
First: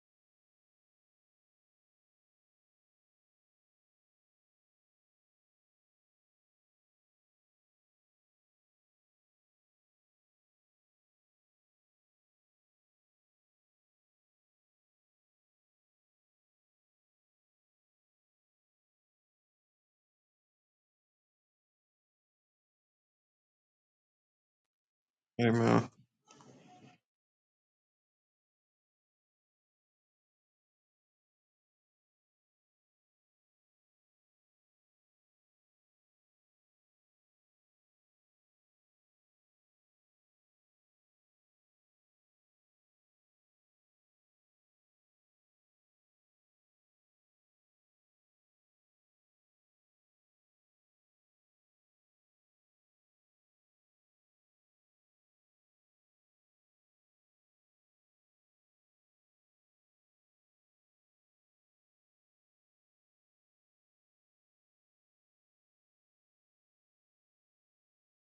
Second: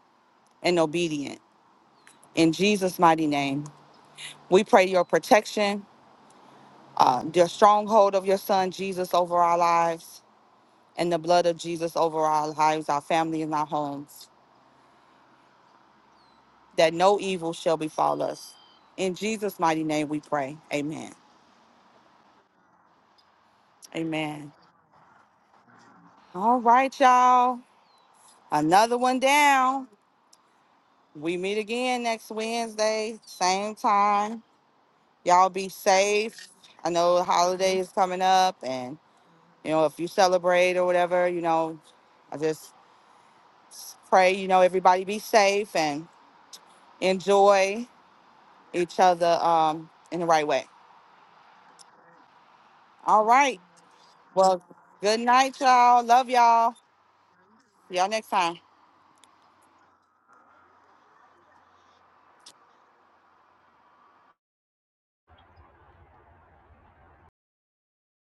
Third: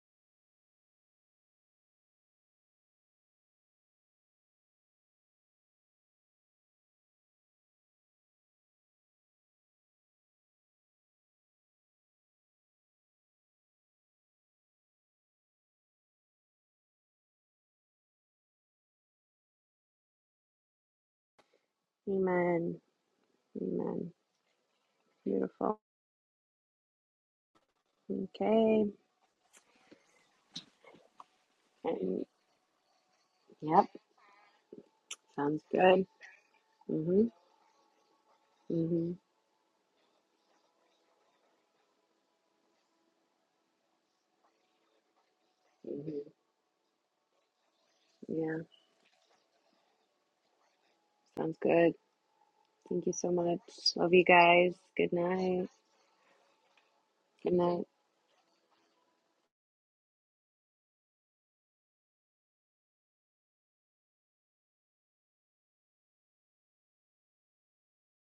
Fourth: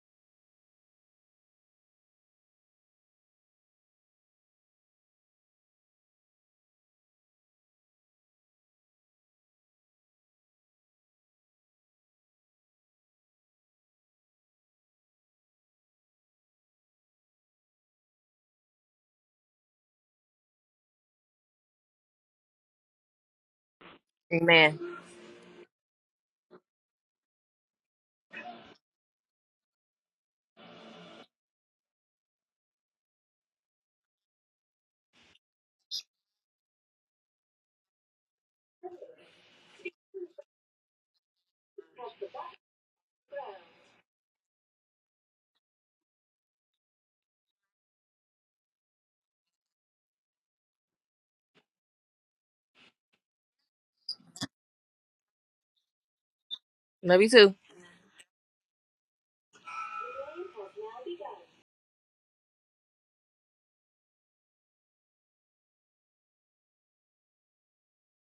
[SPEAKER 1] and obedient. In Jesus' mighty name, we pray your protection, uh, the stronghold of your son Jesus over our lives, and the blood of Jesus over our lives, our family, and our homes. that no evil shall befall us. In Jesus' mighty name we pray. Amen.
[SPEAKER 2] Amen. Amen.
[SPEAKER 1] Amen.
[SPEAKER 4] Amen.
[SPEAKER 3] Amen.
[SPEAKER 2] Beautiful.
[SPEAKER 1] All right, y'all.
[SPEAKER 2] Okay.
[SPEAKER 1] Another one down. We meet again
[SPEAKER 2] And
[SPEAKER 1] next Wednesday, same
[SPEAKER 2] yep.
[SPEAKER 1] time. Y'all
[SPEAKER 2] Sounds
[SPEAKER 1] be
[SPEAKER 2] good.
[SPEAKER 1] safe. I know
[SPEAKER 2] Mm-hmm.
[SPEAKER 1] the holiday is coming up, and
[SPEAKER 2] Mm-hmm.
[SPEAKER 1] you know, if you celebrate or whatever, you know, I just pray, you know, everybody be safe and
[SPEAKER 2] hmm
[SPEAKER 1] enjoy
[SPEAKER 2] Yeah.
[SPEAKER 1] each other um in the right way.
[SPEAKER 2] Sounds good. Thank you
[SPEAKER 1] All
[SPEAKER 2] so much.
[SPEAKER 1] right.
[SPEAKER 2] Love you
[SPEAKER 1] Well,
[SPEAKER 2] guys. Good
[SPEAKER 1] good night,
[SPEAKER 2] night.
[SPEAKER 1] y'all. Love y'all.
[SPEAKER 4] Love you
[SPEAKER 2] Good
[SPEAKER 4] too.
[SPEAKER 2] night.
[SPEAKER 1] See y'all next time.